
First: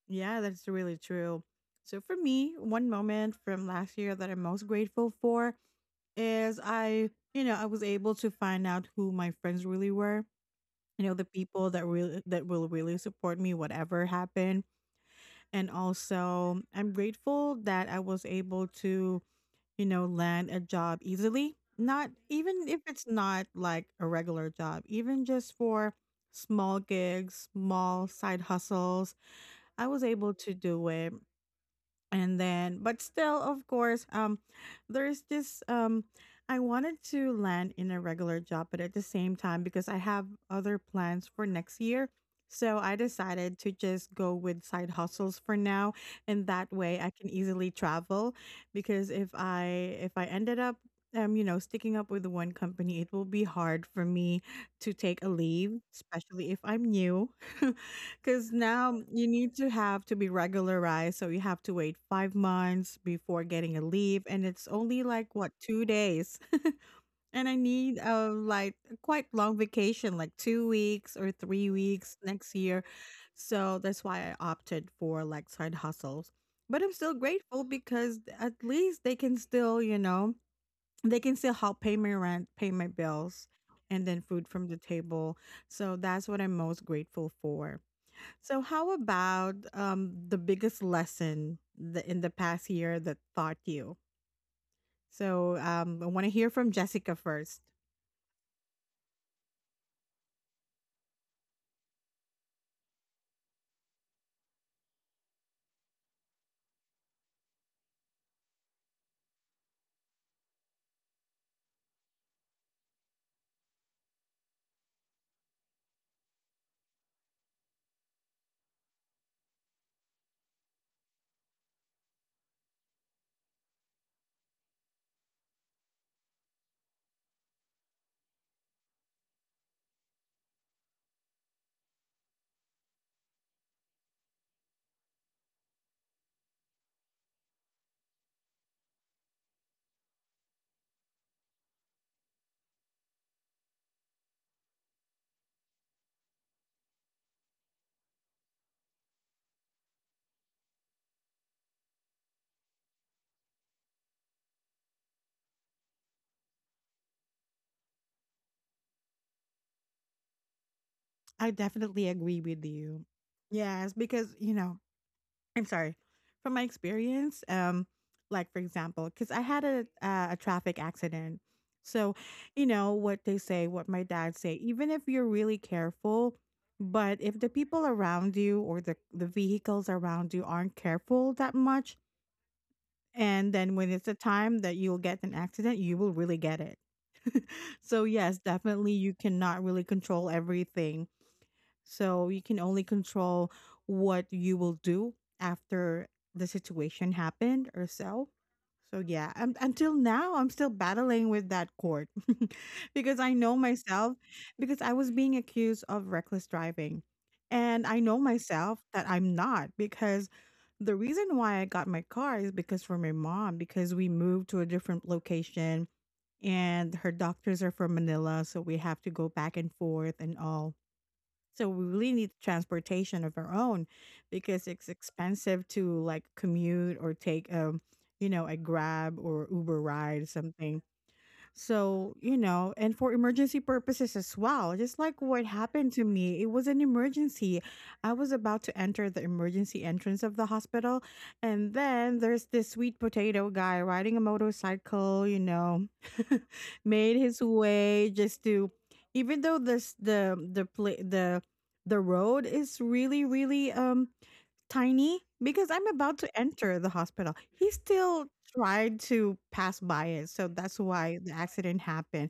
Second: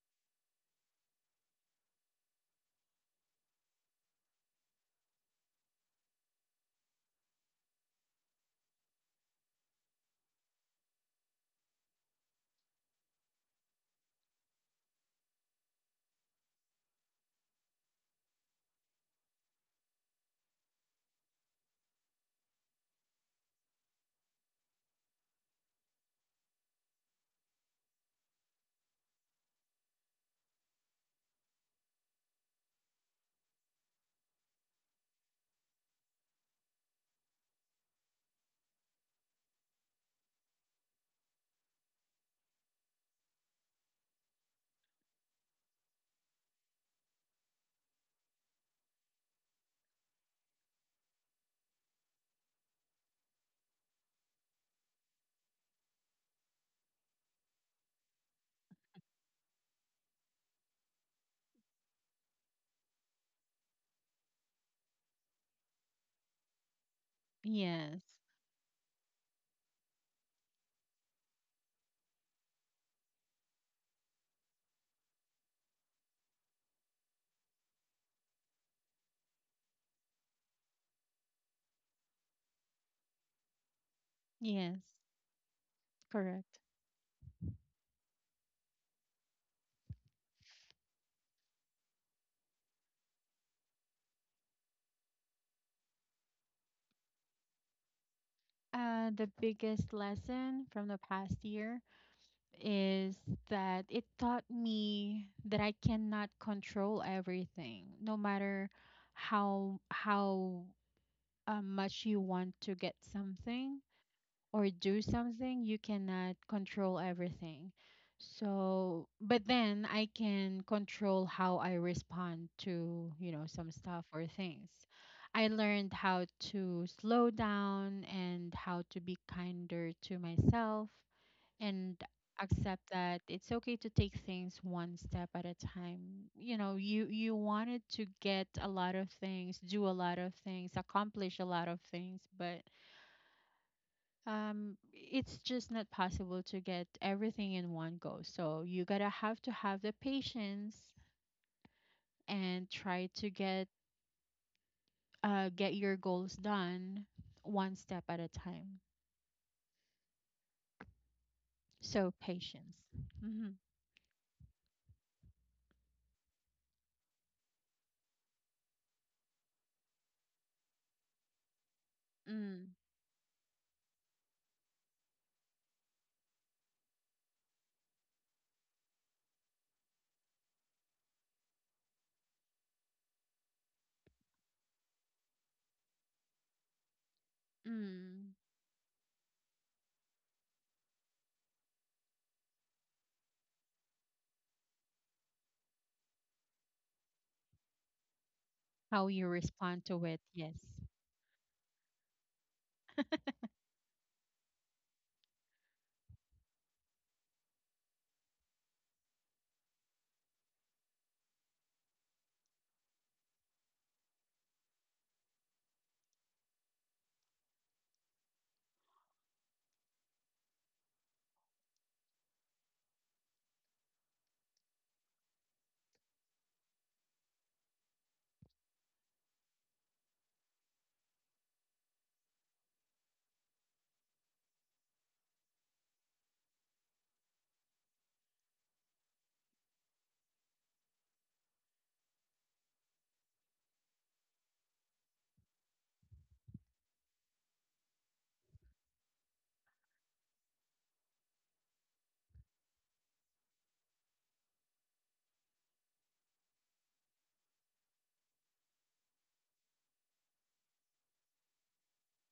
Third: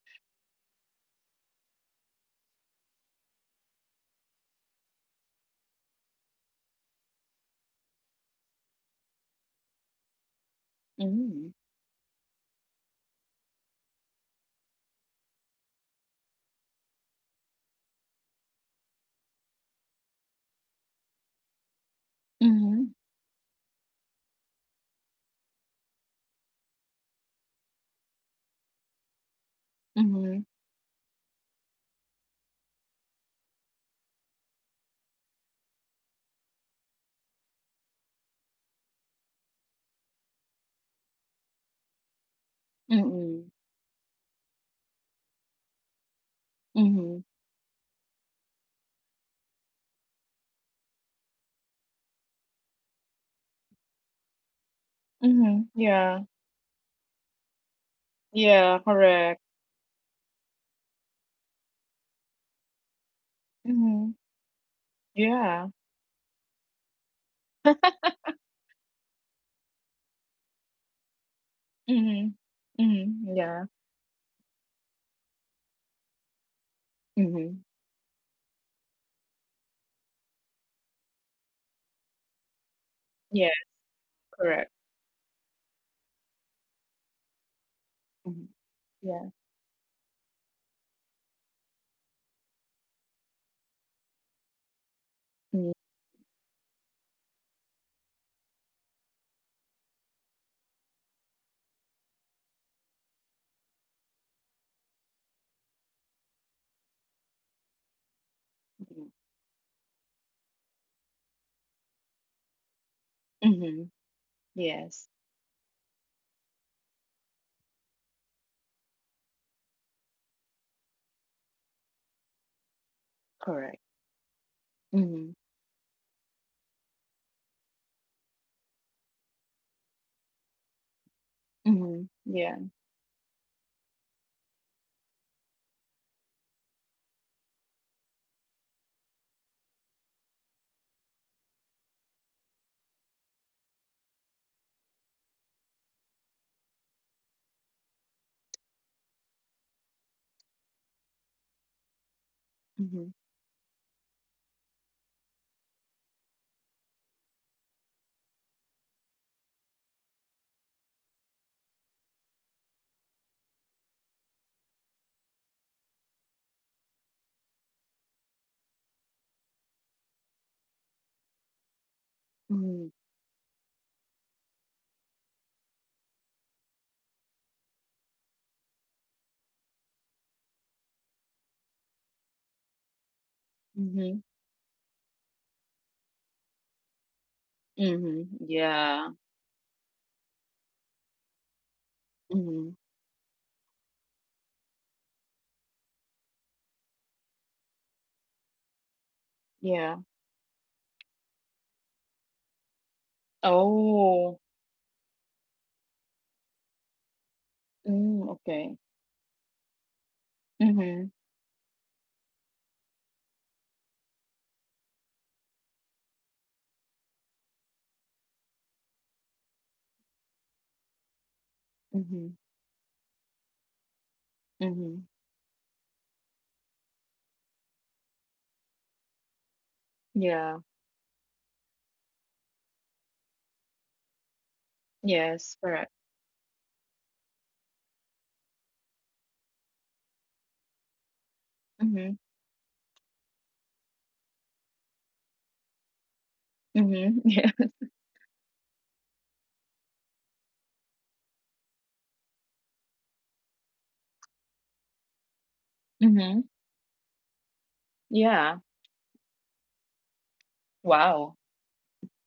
Yeah, that's really true. So for me, one moment from last year that I'm most grateful for is I, you know, I was able to find out who my friends really were. You know, the
Mm.
people that really, that will really support me, whatever happened. And also, I'm grateful that I was able to, you know, land a job easily. Not even if
Mm-hmm.
it's not like a regular job, even just for small gigs, small side hustles, I was able
Mm-hmm.
to do it. And then, but still of course there's this I wanted to land in a regular job, but at the same time, because I have other plans for next year, so I
Mm-hmm.
decided to just go with side hustles for now. And that way I
Mm-hmm.
can easily travel because if I ended up you know, sticking up with one company, it will be hard for me to take a
Mm-hmm.
leave,
Yeah.
especially if I'm new. Because
Yeah,
now you
correct.
need to have to be regularized. So you have to wait 5 months before getting a
Mm-hmm.
leave. And it's only like, what,
Yeah.
2 days? And I need
Yes.
a, like a quite long vacation, like 2 weeks or 3 weeks
Mm-hmm.
next year.
Mm-hmm. Yeah.
So that's why I opted for like side hustles. But I'm still
Mm-hmm.
grateful because at least they can still, you know, they can still help pay my rent, pay my bills,
Yeah,
and then food from
correct.
the
Yes.
table. So that's what I'm
Correct.
most grateful for.
Mm-hmm.
So how
Yeah.
about the biggest lesson in the past year that taught you? So
Mm-hmm.
I want to hear from Jessica first.
The biggest lesson from the past year is that it taught me that I cannot control everything, no matter how much you want to get something
Mm-hmm.
or do
Yes,
something. You cannot control everything. So, but then I can control how I respond to, you know, some
correct.
stuff or things.
Mm-hmm.
I learned how to slow down and how to be kinder to myself and
Mm-hmm. Yeah.
accept that it's okay to take things one step at a time. You know, you wanted to get a lot of things, do a lot of things, accomplish a lot of things, but it's just not possible to get everything in one go, so you gotta have to have the patience and try
Mm-hmm.
to get your goals done one step at a time.
I definitely
So
agree with
patience.
you.
Mm-hmm.
Yes, because I'm sorry. From my experience, like for example, because I had a a traffic accident, so you
Mm,
Mm-hmm.
know what they say, what my dad say. Even if you're really careful, but if the people around you or the vehicles around you aren't careful that much, and then when it's the
Mm-hmm.
time that you'll get an accident, you will really get it. So
mm.
Mm-hmm.
yes, definitely you
Yeah.
cannot really control everything, so you can only
Mhm.
control what you will do after the situation happened or so. So
How you
yeah,
respond
until
to
Yeah.
it,
now I'm
yes.
still battling with that court because I know myself,
Oh.
because I was being accused of reckless driving. And I know
Mm,
myself
okay.
that I'm not, because the
Mhm.
reason why I got my car is because for my mom, because we moved to a different location and her doctors are from Manila, so we have to go back and forth and all. So we really need
Mhm.
transportation of our own because it's
Mhm.
expensive to like commute or take you know, a Grab or Uber ride or
Yeah.
something, so, you know, and for emergency purposes as well, just like what
Yes,
happened
correct.
to me, it was an emergency. I was about to enter the emergency entrance of the hospital, and then
Mhm.
there's this sweet potato guy riding a motorcycle, you know, made
Mhm.
his
Yeah.
way just to even though this the pla the road is really really tiny because I'm about to
Mhm.
enter the hospital. He still
Yeah.
tried to pass by it. So that's why the
Wow.
accident happened.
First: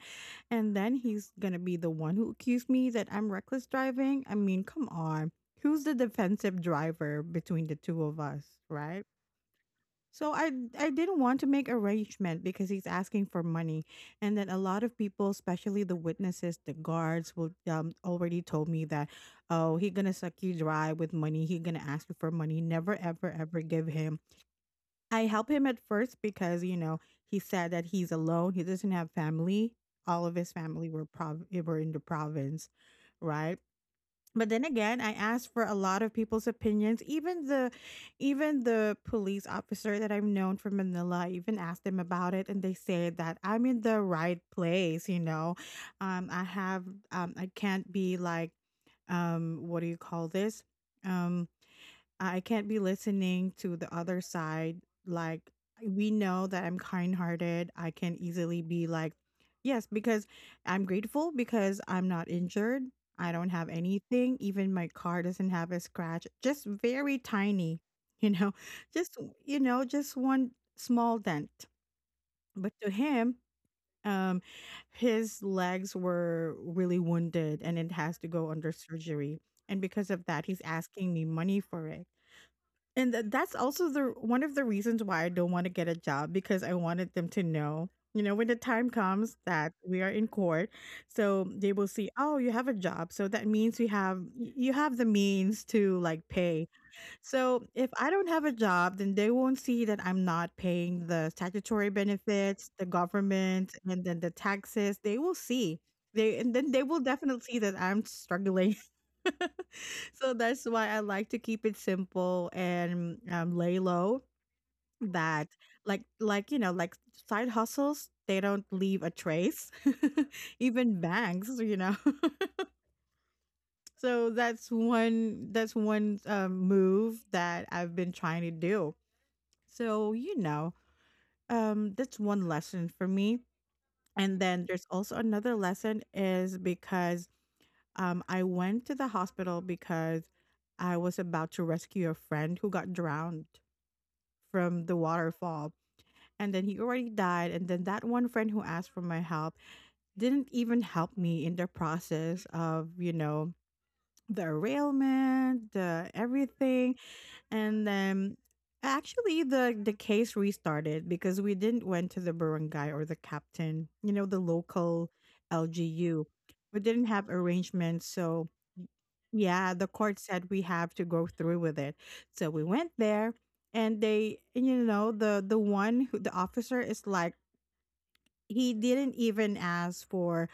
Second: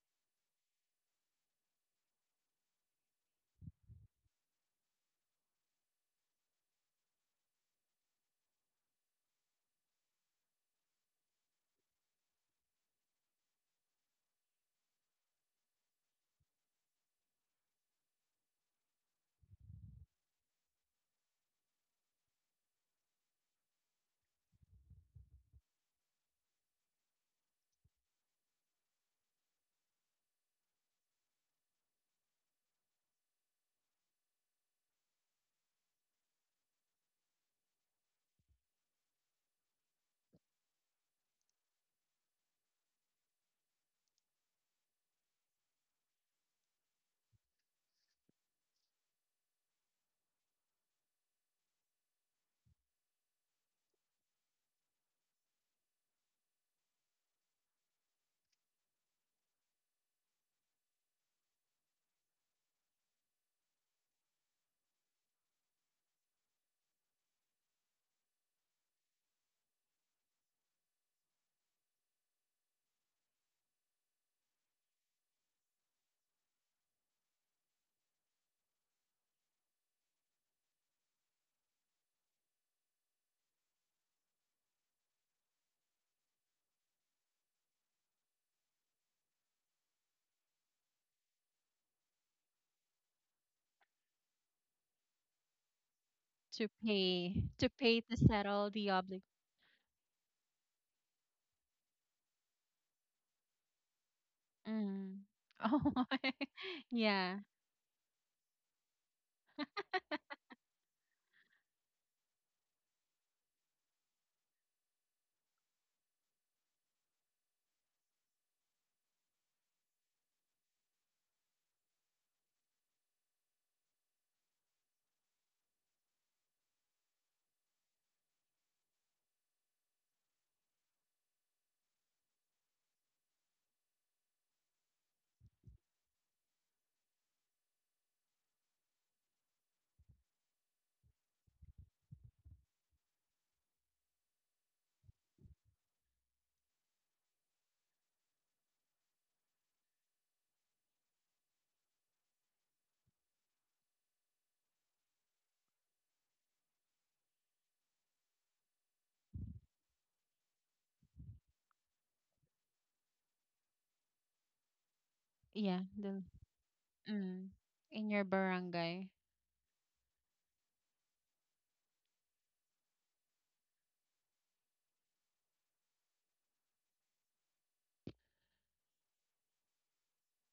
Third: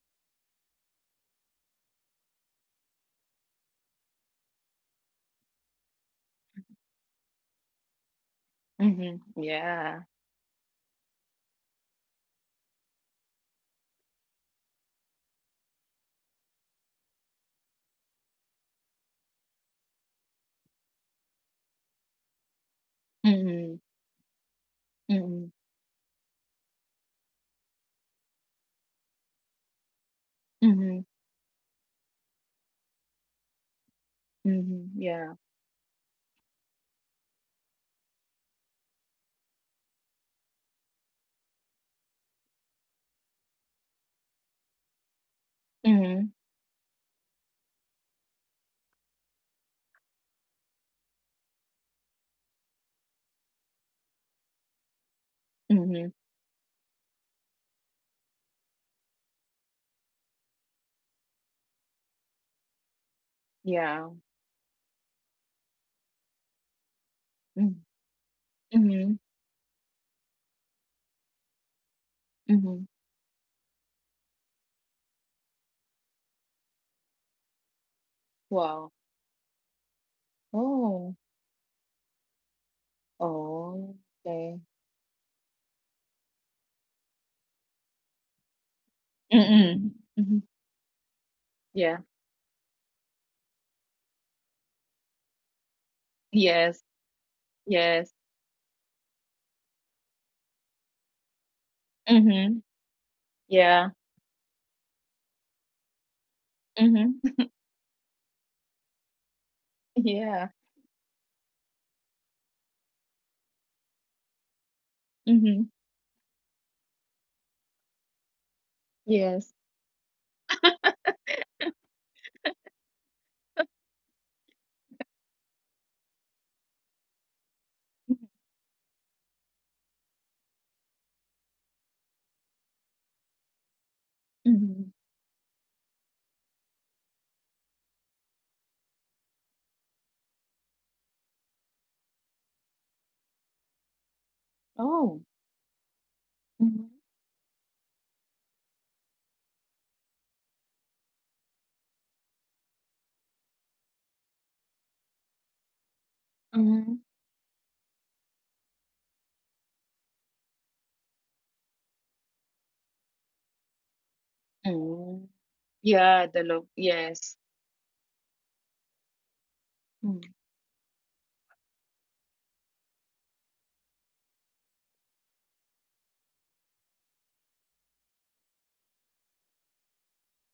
And then he's going to be the one who accused me that I'm reckless driving. I mean, come on. Who's the defensive driver between the two of us, right?
Mhm. Yeah.
So I didn't want to make arrangement because he's asking for money, and then a lot of people, especially the witnesses, the guards will already told me that, oh, he gonna suck you dry with money, he gonna ask you for money, never ever ever
Mhm.
give him. I
Mhm.
help him at first because, you know, he said that he's alone. He doesn't have family. All of his family
Mhm.
were were in the province, right? But then
Mhm.
again, I
Yeah.
asked for a lot of people's opinions. Even the police officer that I've known from Manila, I even asked them about it and they said that I'm in the right place, you know. Um
Mhm.
I have I can't be like what do you call this? Um, I can't be listening to the other side. Like,
Mhm.
we know that I'm kind hearted. I can easily be like, yes, because I'm grateful because I'm not injured. I don't have
Yeah.
anything. Even my car doesn't have a scratch, just very tiny,
Mhm.
you know, just,
Mhm.
you know, just one small dent. But
Mhm.
to him, um, his legs were really wounded and it has to go under
Wow.
surgery. And because of that, he's asking
Oh.
me money for it. And that's also
Oh.
the one of
Okay.
the reasons why I don't wanna get a job, because I wanted them to know, you know, when the time comes that
Mhm.
we are in
Mhm.
court, so they will
Yeah.
see, "Oh, you have a job, so that means you have the means to, like,
To
pay,"
Yes.
pay
so
to
if
pay
I
Yes.
to
don't have a
settle the
job, then
oblig.
they won't see that I'm not paying the statutory
Mhm.
benefits, the government,
Yeah.
and then the taxes. They
Mm.
will see.
Oh.
They and then they will
Mhm.
Yeah,
definitely see that I'm struggling. So
Yeah.
that's why I like to keep it simple and lay low. That
Mhm.
like you know like side hustles, they don't leave a
Yes.
trace. Even banks, you know. So that's one move that I've been
Mhm,
trying to do, so, you know, that's one lesson for me. And then there's
mhm.
also another lesson is because I went to the hospital because I was about to rescue a friend who got drowned from the
Oh.
waterfall. And then he
Mhm,
already died. And then that one friend who asked for my help didn't even help me in the process of, you know, the arraignment, the everything.
mhm,
And actually the case restarted because we didn't went to the barangay or the captain, you know, the local
mm.
yeah, the
LGU.
Yeah, the look.
We didn't have
Yes.
mm.
arrangements,
In your
so
barangay.
yeah, the court
Mm,
said we have to go through with it, so we went there. And they, and you know, the one who the officer is like, he didn't even ask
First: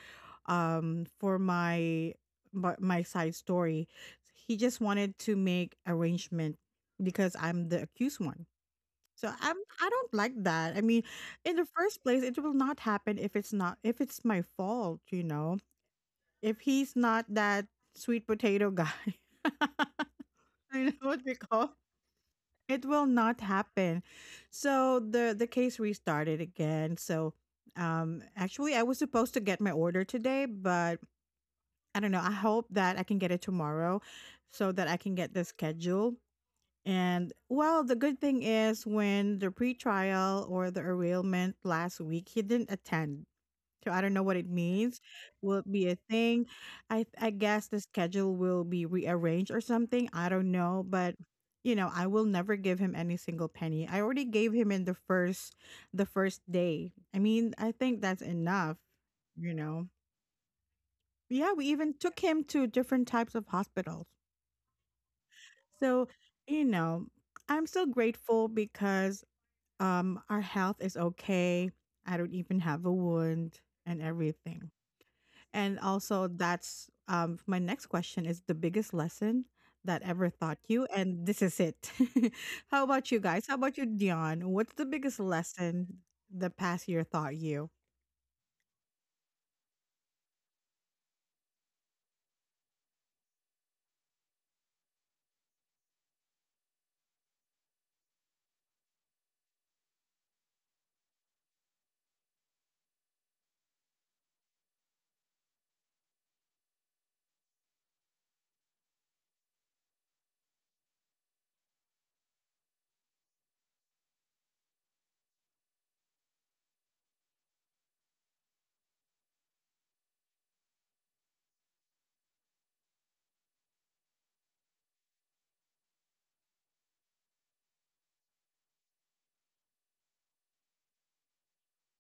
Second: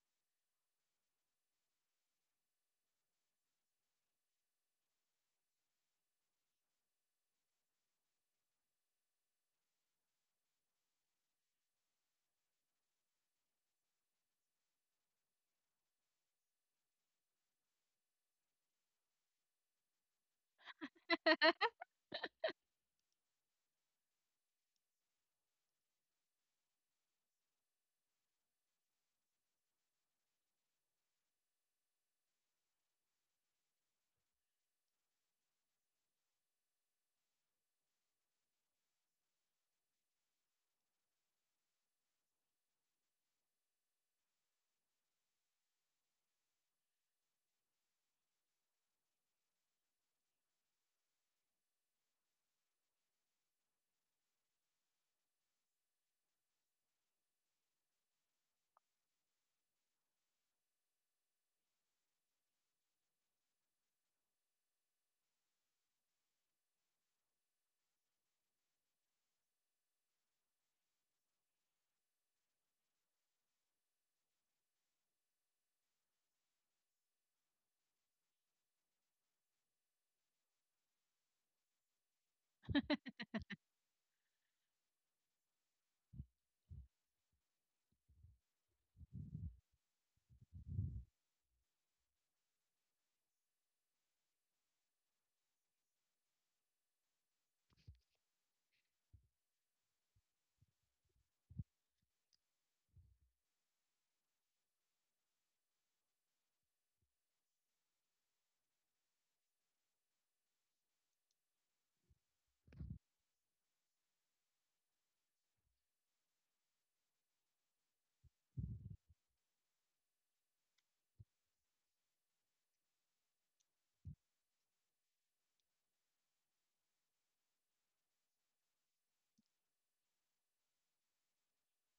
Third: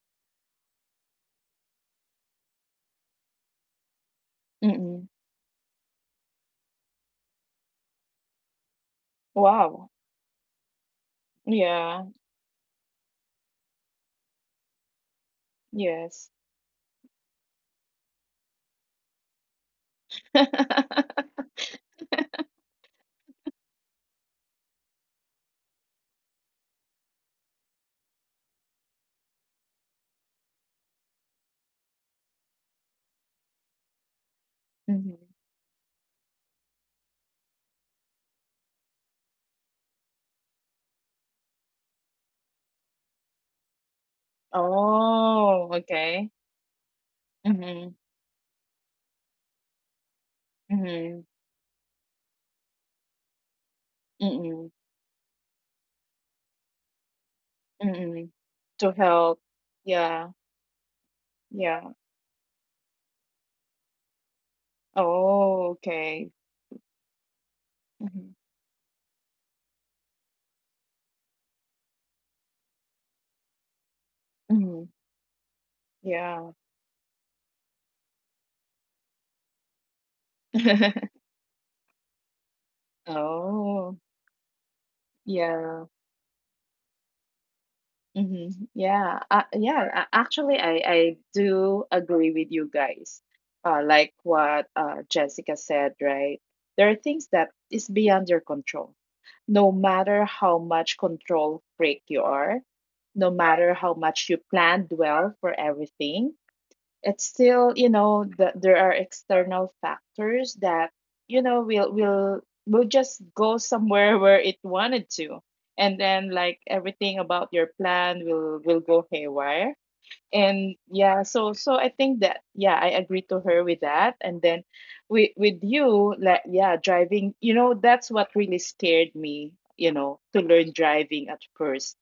for my side story. He just
mm-mm.
wanted to make arrangement because I'm the accused one, so I
Wow.
don't like that. I mean, in the first
Yeah.
place it will not happen if it's not if it's my fault, you know,
Yes.
if he's not that sweet potato guy you know what we call, it will not happen. So the case restarted again. So actually I was supposed to get my order today, but I don't know. I hope that I can get it tomorrow so that I can
Mhm.
get the schedule. And well, the good thing is when the pretrial or the arraignment last week, he didn't attend. So I don't know what it means. Will it
Oh,
be a
okay.
thing? I guess the
Mhm,
schedule will be rearranged or something. I don't know, but
mhm,
you know, I will never give him any single penny. I already gave him
mm-mm,
in the first day. I mean, I think that's
mm-mm.
enough,
To help.
you know.
Yeah.
Yeah, we even
Yeah.
took him to different types of hospitals.
Oh,
So,
okay.
you know, I'm still
Mhm,
grateful because our health is okay. I don't even have a wound and everything.
mhm.
And also,
Yeah.
that's my next question is the biggest lesson that ever taught you, and this is it. How about you guys? How about you,
Oh,
Dion? What's the biggest
yeah.
lesson the past year taught you?
hmm Yeah, Actually, I do agree with you guys. Like what Jessica said, right? There are things that is beyond your control. No matter how much control freak you are, no matter how much you planned well for everything, it's still you know that there are external factors that you know will just go somewhere where it wanted to, and then like everything about your plan will go haywire. And yeah, so I think that, yeah, I agree to her with that. And then with you, like, yeah, driving, you know, that's what really scared me, you know, to learn driving at first,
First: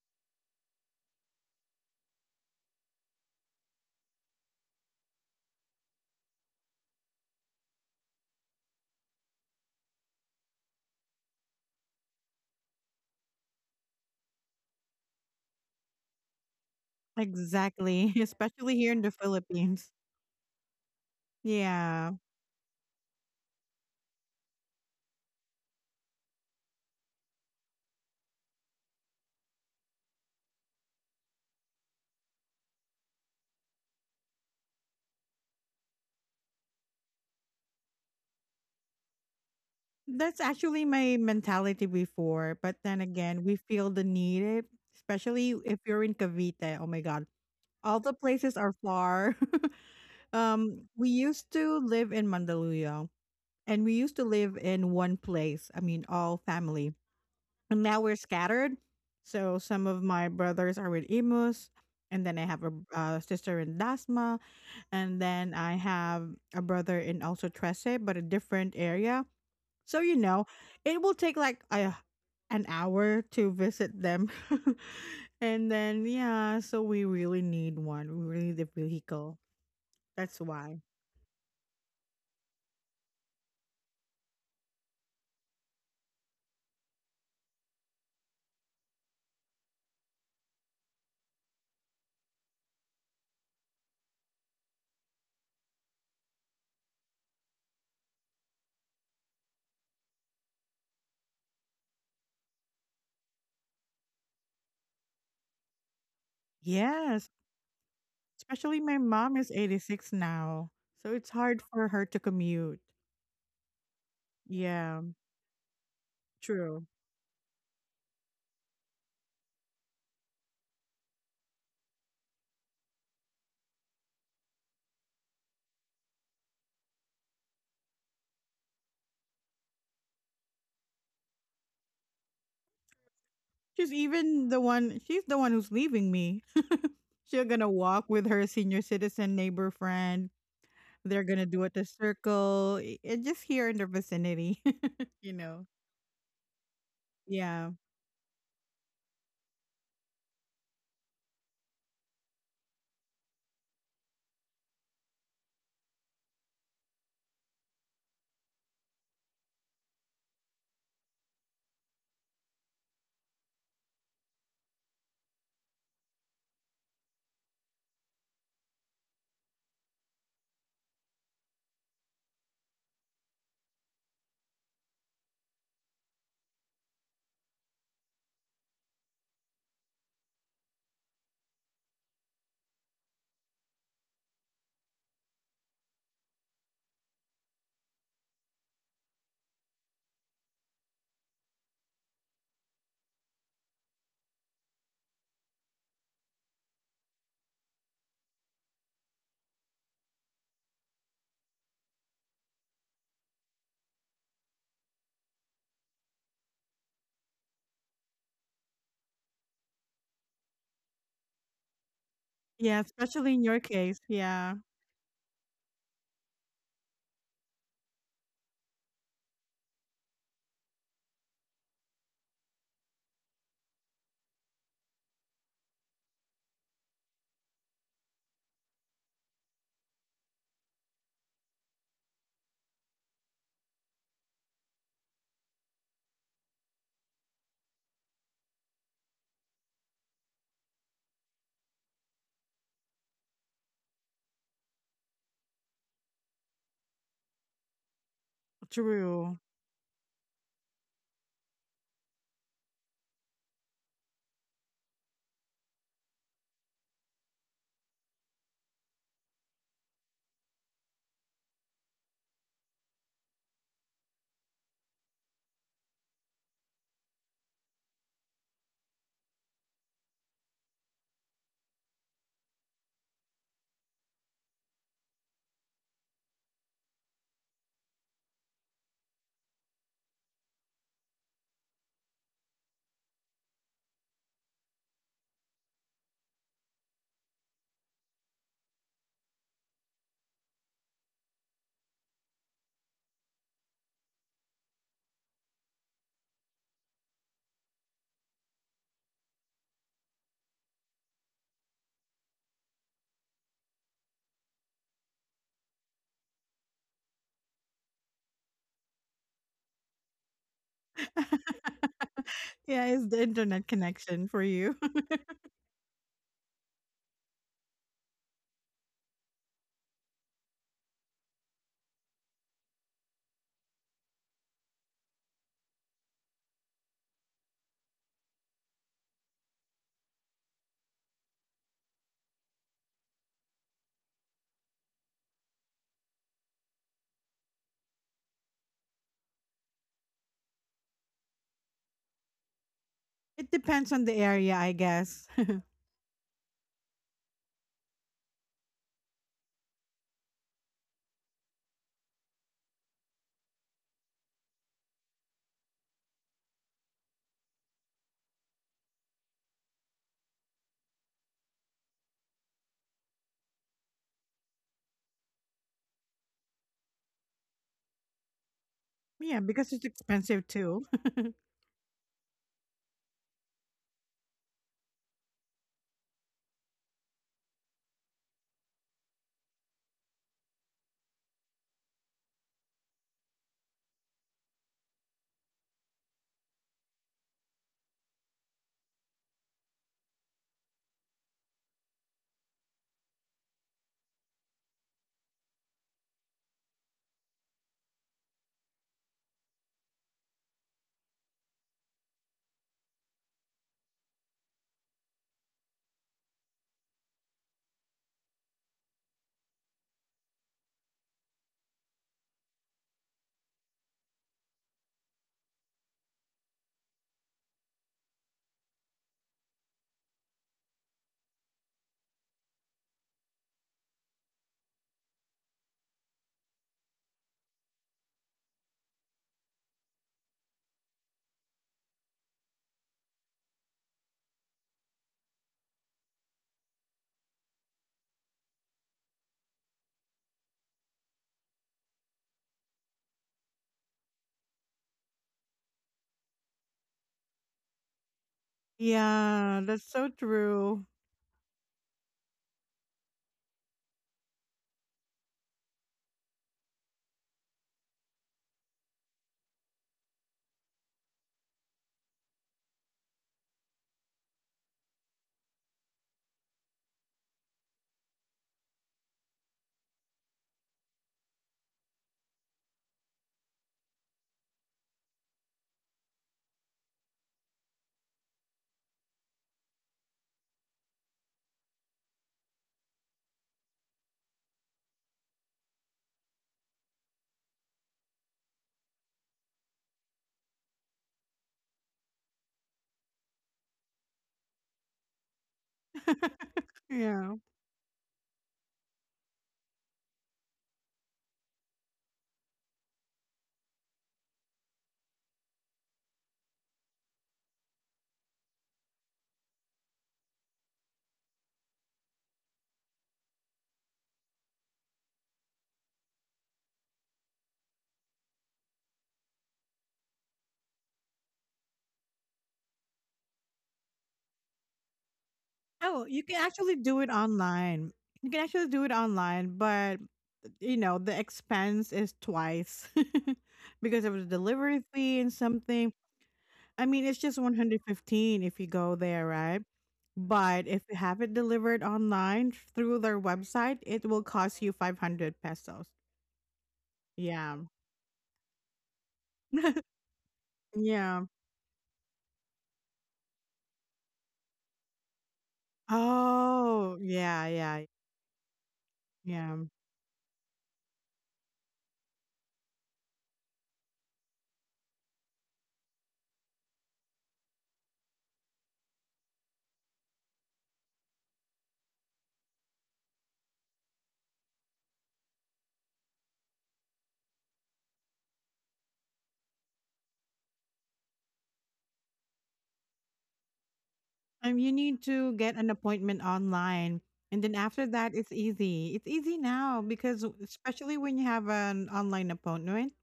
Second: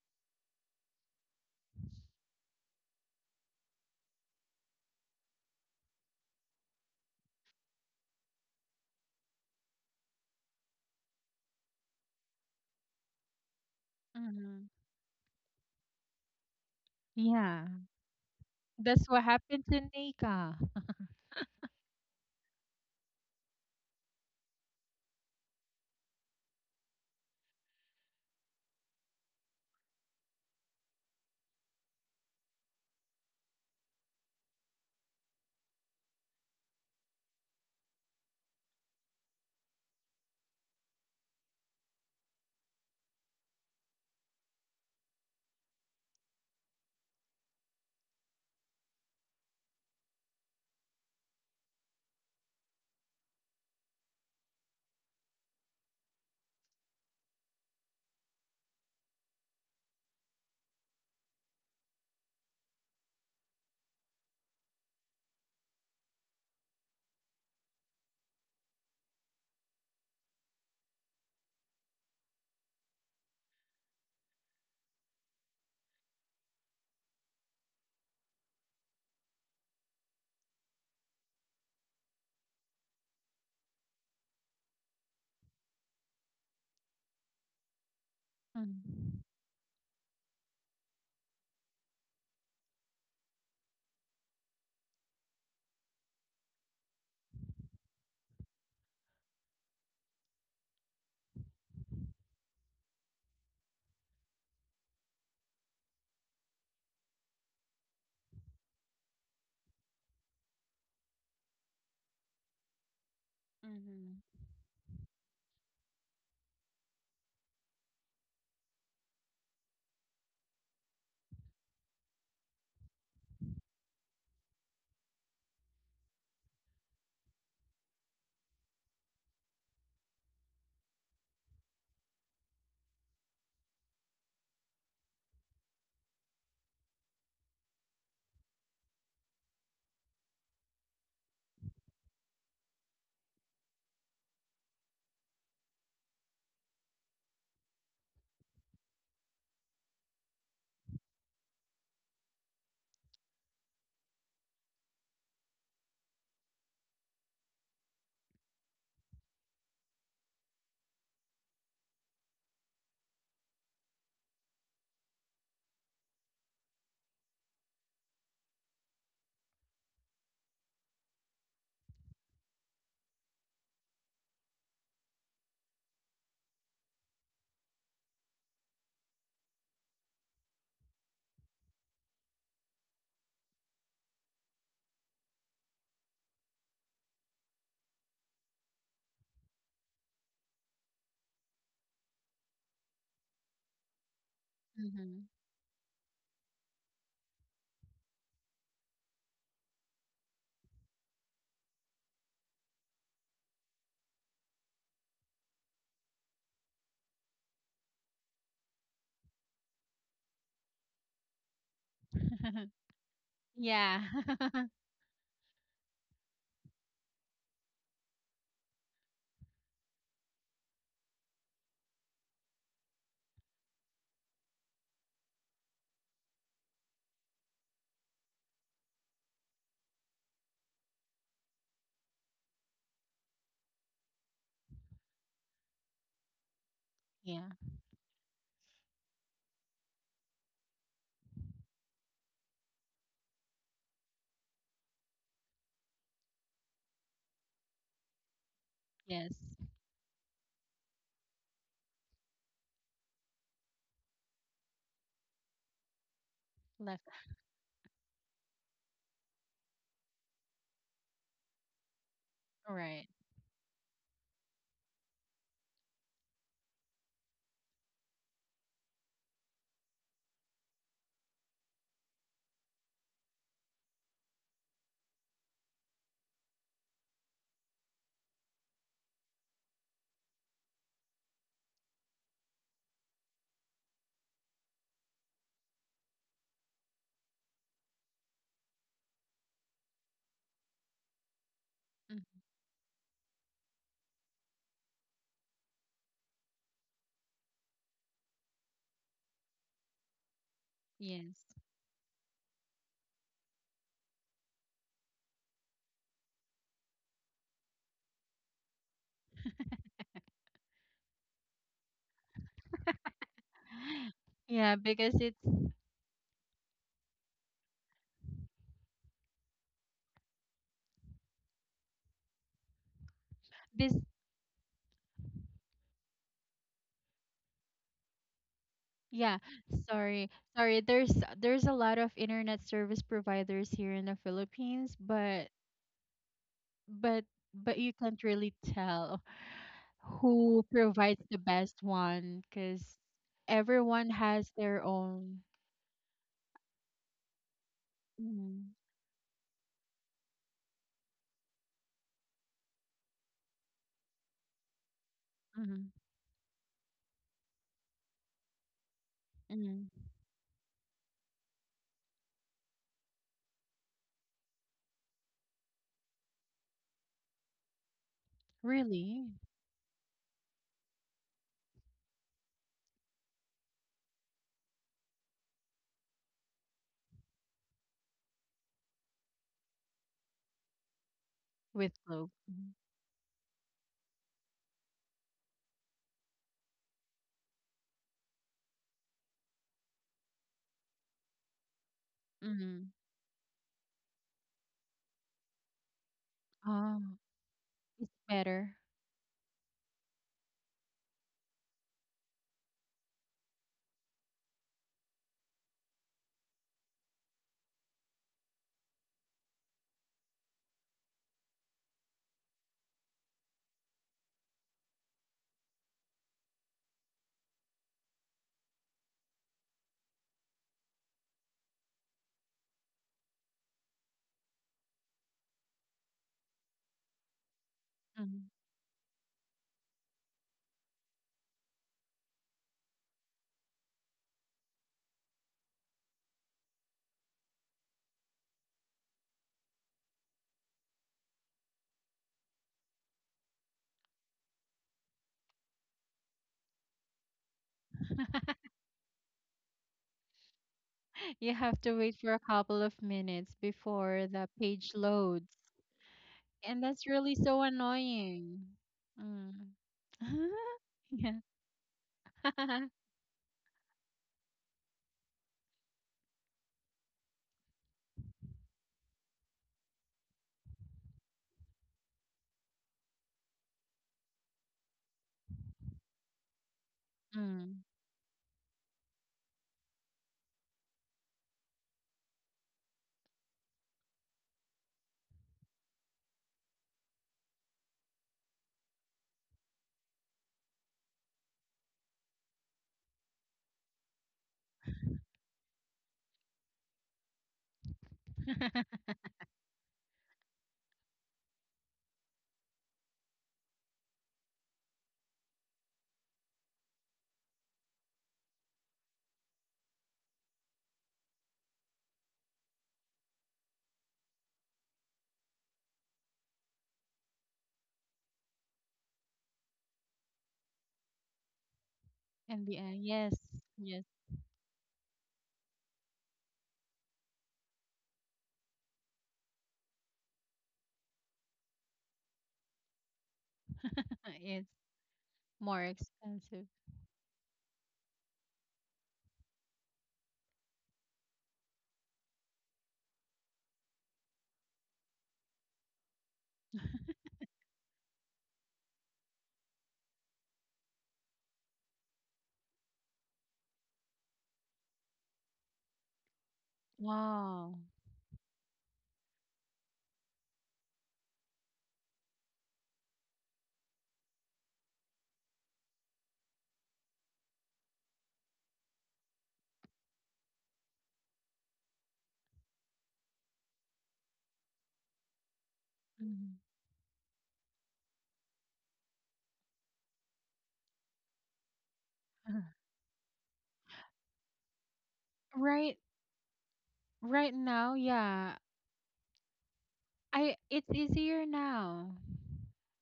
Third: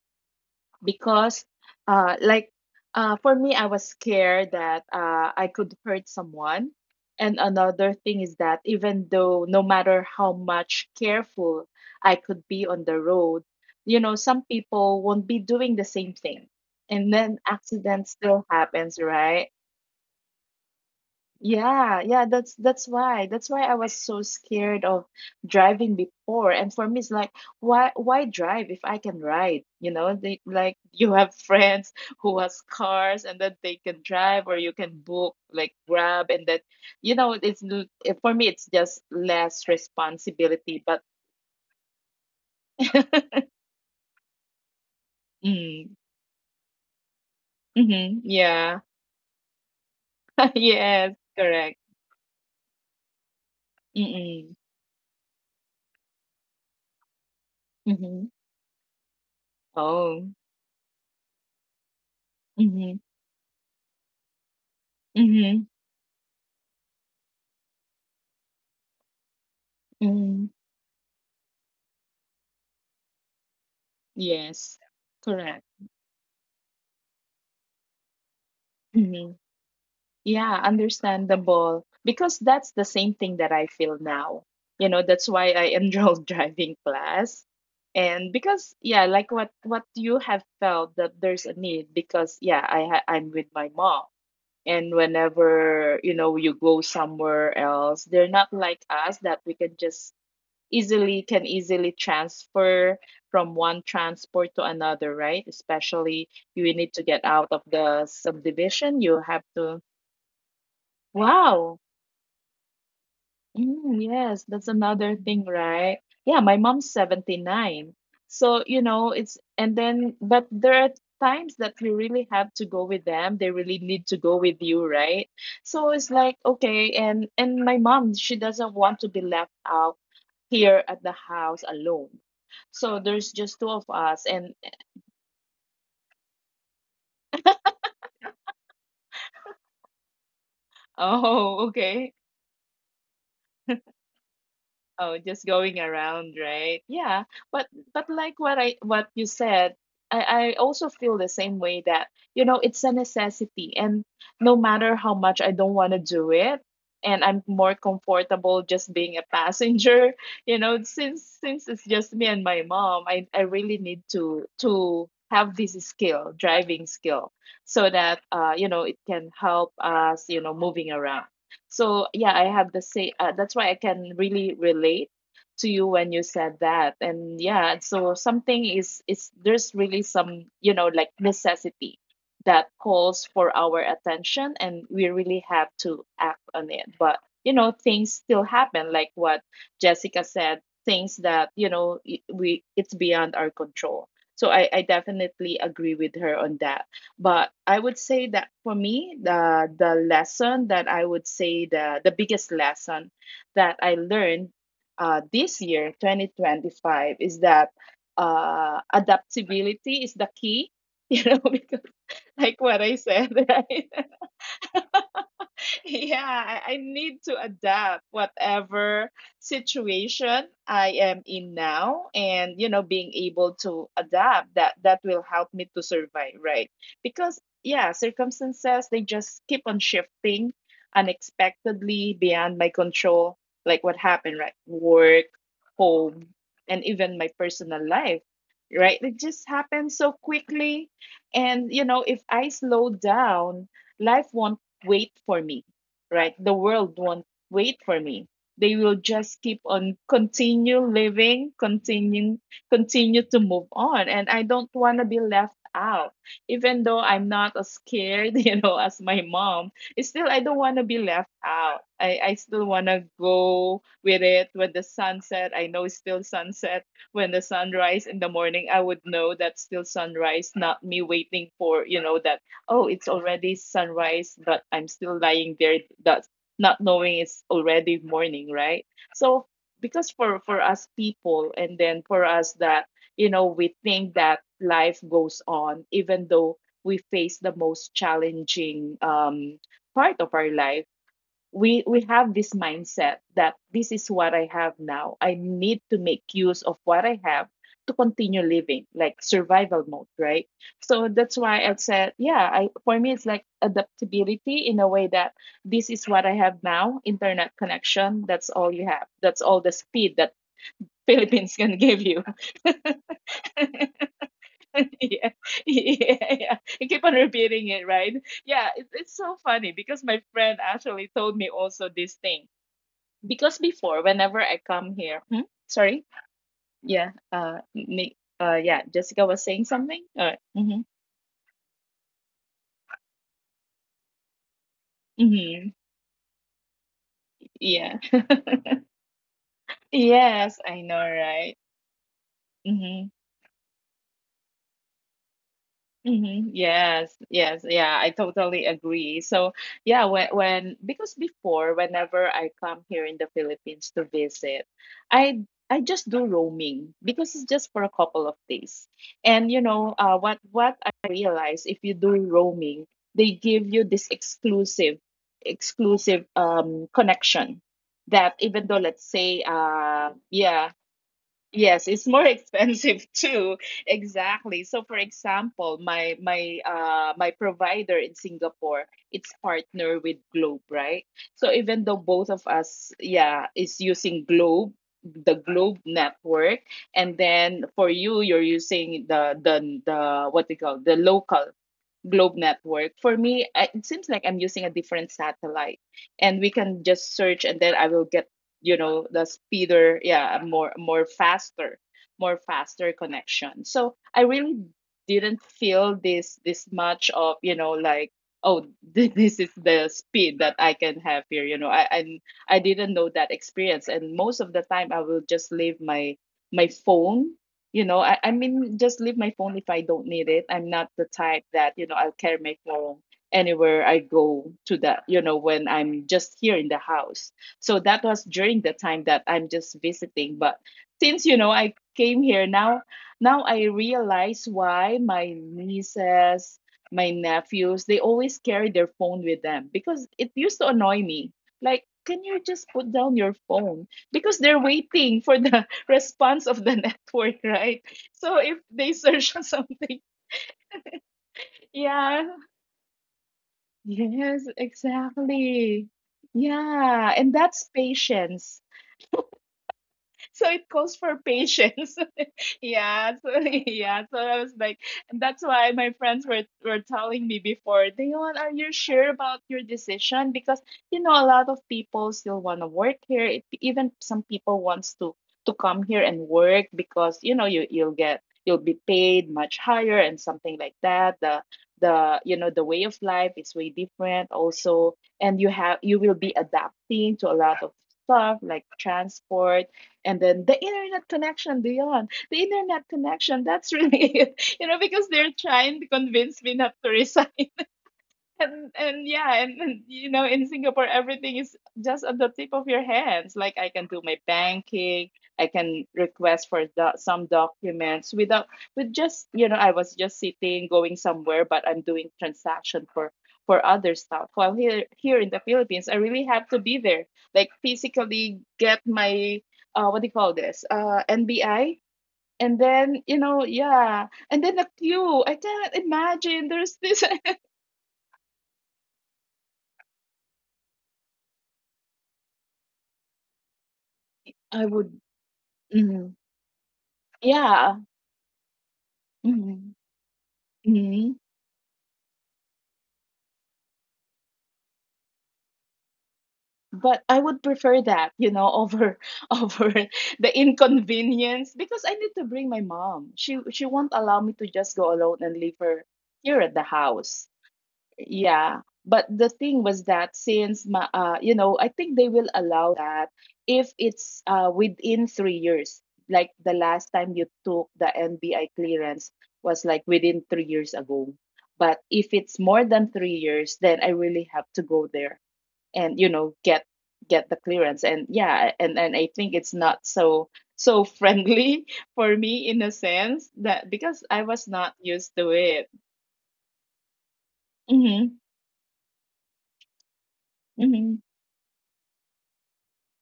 because uh like for me I was scared that I could hurt someone. And another thing is that even though no matter how much careful I could be on the road, you know, some
Mm-hmm.
people won't be doing the same thing, and then
Yeah.
Exactly,
accidents still
especially here in
happens,
That's
the
what
right?
happened to
Philippines.
Nika.
Yeah,
Yeah,
yeah, that's why. That's why I was so scared of driving before. And for me, it's like, why drive if I can ride? You know, they like you have friends who has cars and then they can drive, or you can book like Grab and that, you know, for me it's just less
that's actually
responsibility, but
my mentality before, but then again, we feel the need, especially if
mm,
you're in Cavite. Oh my God, all the
mm-hmm,
places are
yeah.
far. We
Yes,
used to
correct.
live in Mandaluyong, and we used to live
Mm-mm,
in one place. I mean, all family. And now we're
mm-hmm.
scattered. So some of my
Oh.
brothers are with Imus, and then I have a
Mm-hmm.
uh, sister in Dasma, and then I
Mm-hmm.
have a brother in also Trese, but a different area. So you know,
Mm-hmm.
it will take like a an hour to visit them.
Yes, correct.
And then yeah, so we really need one. We really need a
hmm
vehicle. That's
Yeah,
why.
understandable. Because that's the same thing that I feel now. You know, that's why I enrolled driving class. And because, yeah,
Mm.
like what you have felt that there's a need because, yeah, I'm with my mom. And whenever, you know, you go somewhere else, they're not like us that we can just easily can easily transfer from one transport to another, right? Especially you need to get
Yes.
out of the
Actually, my
subdivision, you
mom
have
is
to.
86 now, so it's hard
Wow.
for her to commute.
Mm,
Mm-hmm.
yes, that's
Yeah,
another thing, right? Yeah, my
true.
mom's 79. So, you know, it's, and then, but there are times that you really have to go with them. They really need to go with you, right? So it's like, okay, and my mom, she doesn't want to be left out here at the house alone. So there's just two of
She's
us
even
and
the one, she's the one who's leaving me. She's gonna walk with her senior citizen neighbor friend. They're gonna
oh,
do it the
okay.
circle, and just here in the vicinity,
Oh,
you
just
know.
going around, right? Yeah. But
Yeah.
but like what I what you said, I also feel the same way that, you know, it's a necessity. And no matter how much I don't want to do it, and I'm more comfortable just being a passenger, you know, since it's just me and my mom, I really need to have this skill, driving skill, so that you know, it can help us, you know, moving around. So yeah, I have the same. That's why I can really relate to you when you said that. And yeah, so something is there's really some you know like necessity that calls for our attention, and we really have to act on it. But you know, things still happen, like what Jessica said. Things that we it's beyond our control. So I
Mm-hmm.
definitely agree with her on that. But I would say that for me, the lesson that I would say the biggest lesson that I learned this year, 2025, is that adaptability is the key. You know, because like
Yeah,
what I said,
especially in your
right?
case.
Yeah.
Yeah,
Yeah, I need to adapt whatever situation I am in now, and you know being able to adapt, that that will help me to survive, right? Because yeah, circumstances, they just keep on shifting unexpectedly beyond my control, like what happened, right? Work, home, and even my
Yeah.
personal life, right? It just happens so quickly and you know, if I slow down, life won't wait for me, right? The world won't wait for me. They will
Yes.
true.
just keep on continue living, continue to move on. And I don't want to be left out. Even though
Left.
I'm not as scared, you know, as my mom, it's still I don't want to be left out. I still want to
Right.
go with it when the sunset. I know it's still sunset. When the sunrise in the morning, I would know that's still sunrise, not me waiting for, you know, that oh, it's already sunrise, but I'm still lying there, that's not knowing it's already morning, right? So because for us people, and then for us that you know we think that life goes on, even though we face the most challenging part of our life, we
Mhm.
have this mindset that this is what I have now. I need to make use of what I have to continue living, like survival mode, right? So that's
Yes.
why I said, yeah, I, for me it's like adaptability in a way that this is what I have now, internet connection, that's all you have. That's all the speed that Philippines can give you.
Yeah, it's the internet connection for you.
Yeah, because
Yeah,
it's
yeah, yeah. You keep on repeating it, right? Yeah, it, it's so funny because my friend actually told me also this thing because
this
before whenever I come here, hmm? Sorry, yeah, Nick, yeah, Jessica
yeah,
was saying something.
sorry. Sorry.
Mm-hmm,
There's a lot of internet service providers here in the Philippines, but
mm-hmm,
but but you
yeah,
can't really tell
yes,
who
I know,
provides the
right?
best one, cuz
Mm-hmm.
It depends on
everyone
the
has
area, I
their
guess.
own.
Yes, yes, yeah, I totally
Mm-hmm.
agree. So, yeah, when because before, whenever I come here in the Philippines to visit, I just do roaming because it's just for a couple of days. And you
Mm.
know, what I realized if you do roaming, they give you this exclusive connection that even though let's
Really?
Yeah,
say
because it's expensive too.
Yes, it's more expensive too. Exactly. So for example, my provider in Singapore, it's partner with Globe, right? So even
With
though
globe.
both of
Mm-hmm.
us, yeah, is using Globe, the Globe network, and then for you, you're using the what they call the local Globe
Mm-hmm.
Network. For me, it seems like I'm using a different satellite, and we can
Oh,
just search, and then I will
it's
get,
better.
the speeder, yeah, a more faster, more faster connection. So I really didn't feel this much of, you know, like oh, this is the speed that I can have here. I didn't know that experience, and most of the time I will just leave my my phone just leave my phone if I don't need it. I'm not the type that, you know, I'll carry my phone anywhere I go to. That, you know, when I'm just here in the house. So that was
Hmm.
during the time that I'm just visiting. But since, you know, I came here now, now I realize why my nieces, my nephews, they always carry their phone with them, because it used to annoy me like, can you just put down your phone? Because they're waiting for the response of the network, right? So if they search on
Yeah, that's
something,
so true.
You have to wait
yeah,
for a couple of minutes before
yes,
the page loads.
exactly.
And that's
Yeah, and
really so
that's
annoying.
patience.
Mm.
So it calls for
Yeah.
patience. Yeah, so yeah, so I was like, and that's why my friends were telling me before, Dayon, are you sure about your decision? Because, you know, a lot of people still want to work here. It, even some people wants to come here and work, because you know you
Mm.
you'll get, you'll be paid much higher and something like that. The, you know, the way of life is way different also, and you have, you will be adapting to a lot of stuff like transport, and then the internet connection, beyond the internet connection that's really it, you know, because they're trying to convince me not to resign.
Yeah.
And yeah, and you know, in Singapore everything is just at the tip of your hands. Like I can do my banking, I can request for some documents without, with just, you know, I was just sitting going somewhere, but I'm doing transaction for other stuff. While here, here in the Philippines, I really have to be there, like physically get my what do you call this NBI, and
In the
then,
end,
you
yes,
know,
yes,
yeah, and then the queue, I can't
Oh, you can
imagine
actually
there's
do
this
it online. You can actually do it online, but you know, the expense is twice because of the
I
it's
delivery
would
fee and
more
something.
mm-hmm.
expensive.
I mean, it's just
Yeah.
115 if you go there, right?
Mhm.
But if you
Mhm.
have it delivered online through their website, it will cost you 500 pesos.
But I would
Yeah.
prefer that, you know, over over the
Yeah.
inconvenience, because I need to bring my mom. She won't allow me to just go alone and leave her here at the
Oh,
house.
yeah,
Wow.
yeah,
Yeah, but the
yeah.
thing was that since you know, I think they will allow that if it's within 3 years. Like the last time you took the NBI clearance was like within 3 years ago. But if it's more than 3 years, then I really have to go there and, you know,
Mhm.
get the clearance. And yeah, and I think it's not so so friendly for me, in a sense that because I was
You
not
need
used to
to get an
it.
Right,
appointment online. And
right
then after
now,
that,
Mm-hmm.
it's
yeah.
easy. It's easy now because,
I it's
especially
Mm-hmm.
when you
easier
have an
now.
online appointment,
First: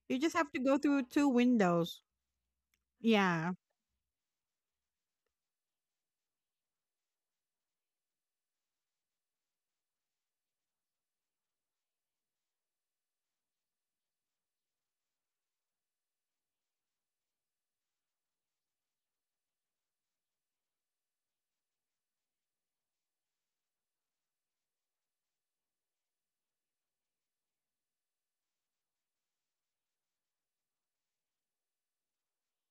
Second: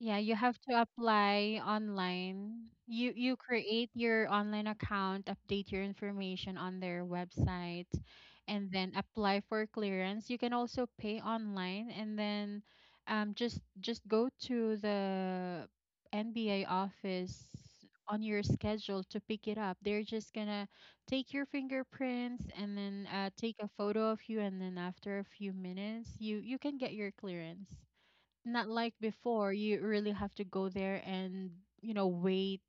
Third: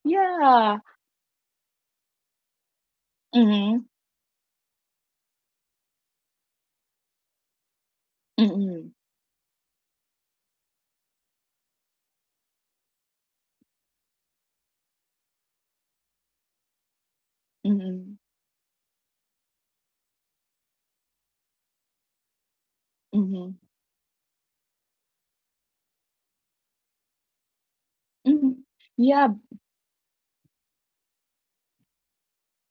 Yeah,
you
you
just have
have
to go
Yeah.
to
through two
apply
windows.
online. You
Yeah.
Mhm,
create your online account, update your information on their website,
mm,
and then
mm,
apply for clearance. You can also pay online, and then just go to the NBA office
mm,
on your schedule to pick it up. They're just gonna take your fingerprints and then take
mhm.
a photo of you, and then after a few minutes, you can get your clearance.
Hmm,
Not like
yeah,
before, you really have to go there and, you know, wait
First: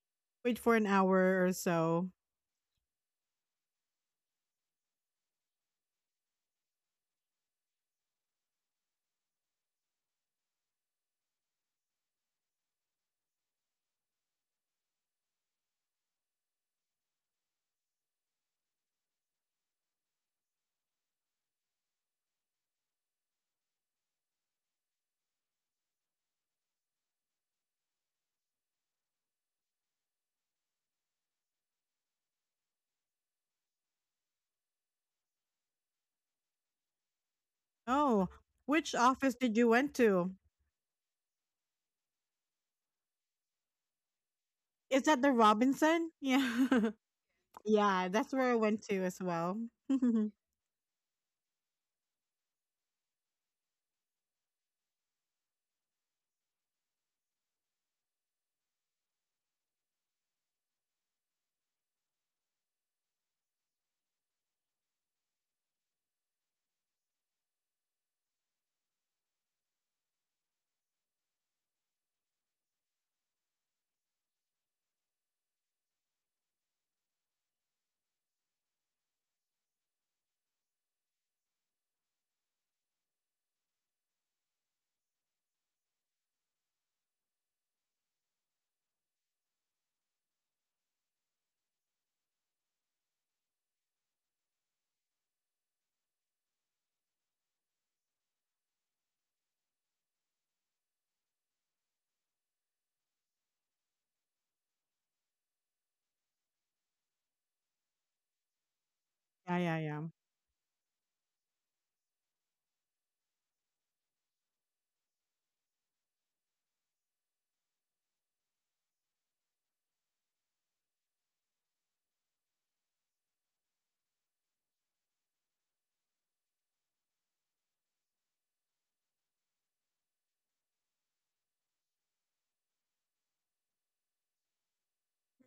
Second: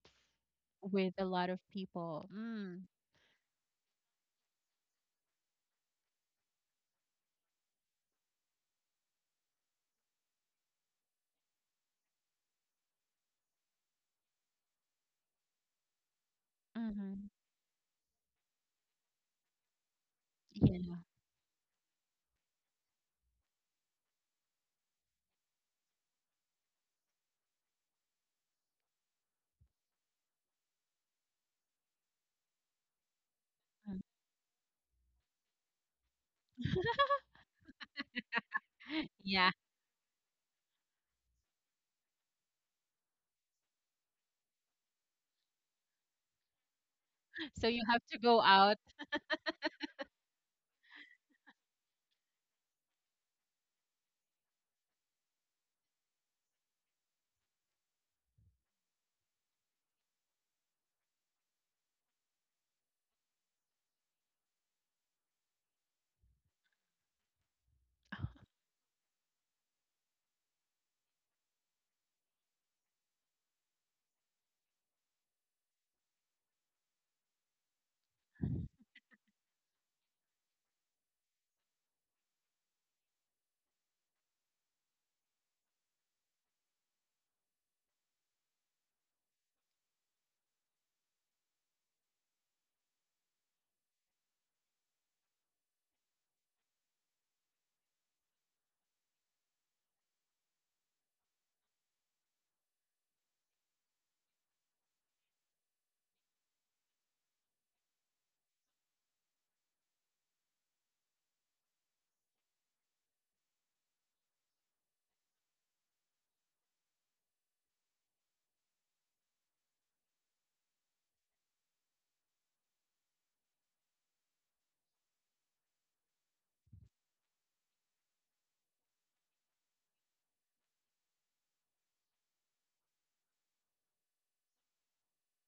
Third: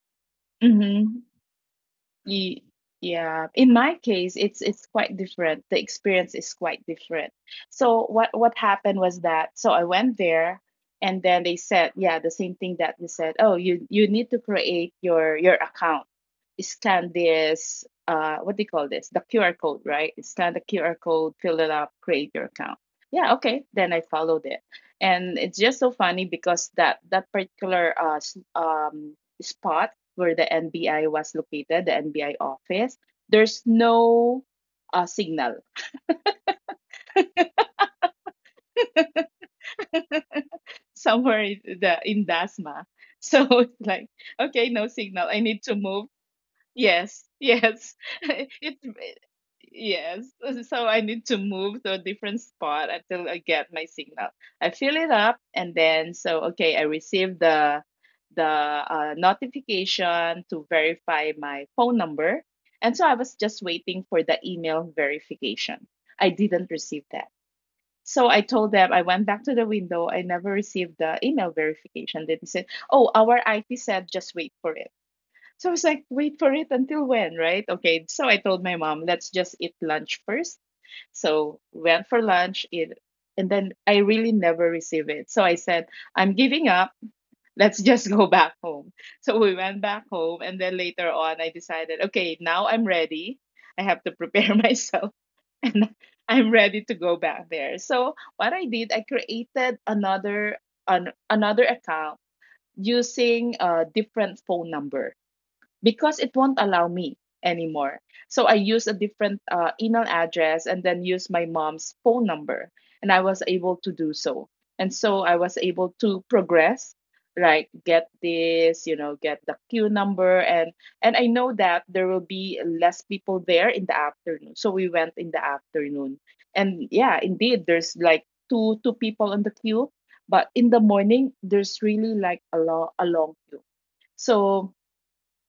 Wait for an
with
mhm.
a
hour
lot
or
of
so.
people.
Ye-
Mm,
yeah, in my case, it's quite different. The experience is quite different. So what happened was that, so I went there, and then they said, yeah, the same thing that you said. Oh, you need to create your account. Scan
mm-hmm.
this what do you call this? The QR code, right? Scan the
Yeah.
QR code, fill it up, create your account. Yeah, okay. Then I followed it. And it's just so funny because that particular spot where the NBI was located, the NBI office, there's no signal
Oh, which office
Yeah.
did you went to?
somewhere in the in Dasma. So it's like, okay, no
Is that
signal.
the
I need to move.
Robinson? Yeah.
Yes,
So you
yes.
have
Yeah,
to
that's
go
where I
out.
It,
went to as well. Yeah,
yes. So I need to move to a different spot until I get my signal. I fill it up, and then, so okay, I receive the notification to verify my phone number. And so I was just waiting for the email verification. I didn't receive that. So I told them, I went back to the window. I never received the email verification. They said, "Oh, our IT said just wait for it." So I was like, wait for it until when, right? Okay. So I told my mom, let's just eat lunch first. So went for lunch, and then I really never received it. So I said, I'm giving up. Let's just go back home. So we went back home, and then later on, I decided, okay, now I'm ready. I have to prepare myself, and I'm ready to go back there. So what I did, I created another account using a different phone number, because it won't allow me anymore. So I used a different
yeah,
email
yeah.
address, and then used my mom's phone number, and I was able to do so. And so I was able to progress, like get this, you know, get the queue number, and I know that there will be less people there in the afternoon. So we went in the afternoon, and yeah, indeed, there's like two people on the queue, but in the morning there's really like a long queue. So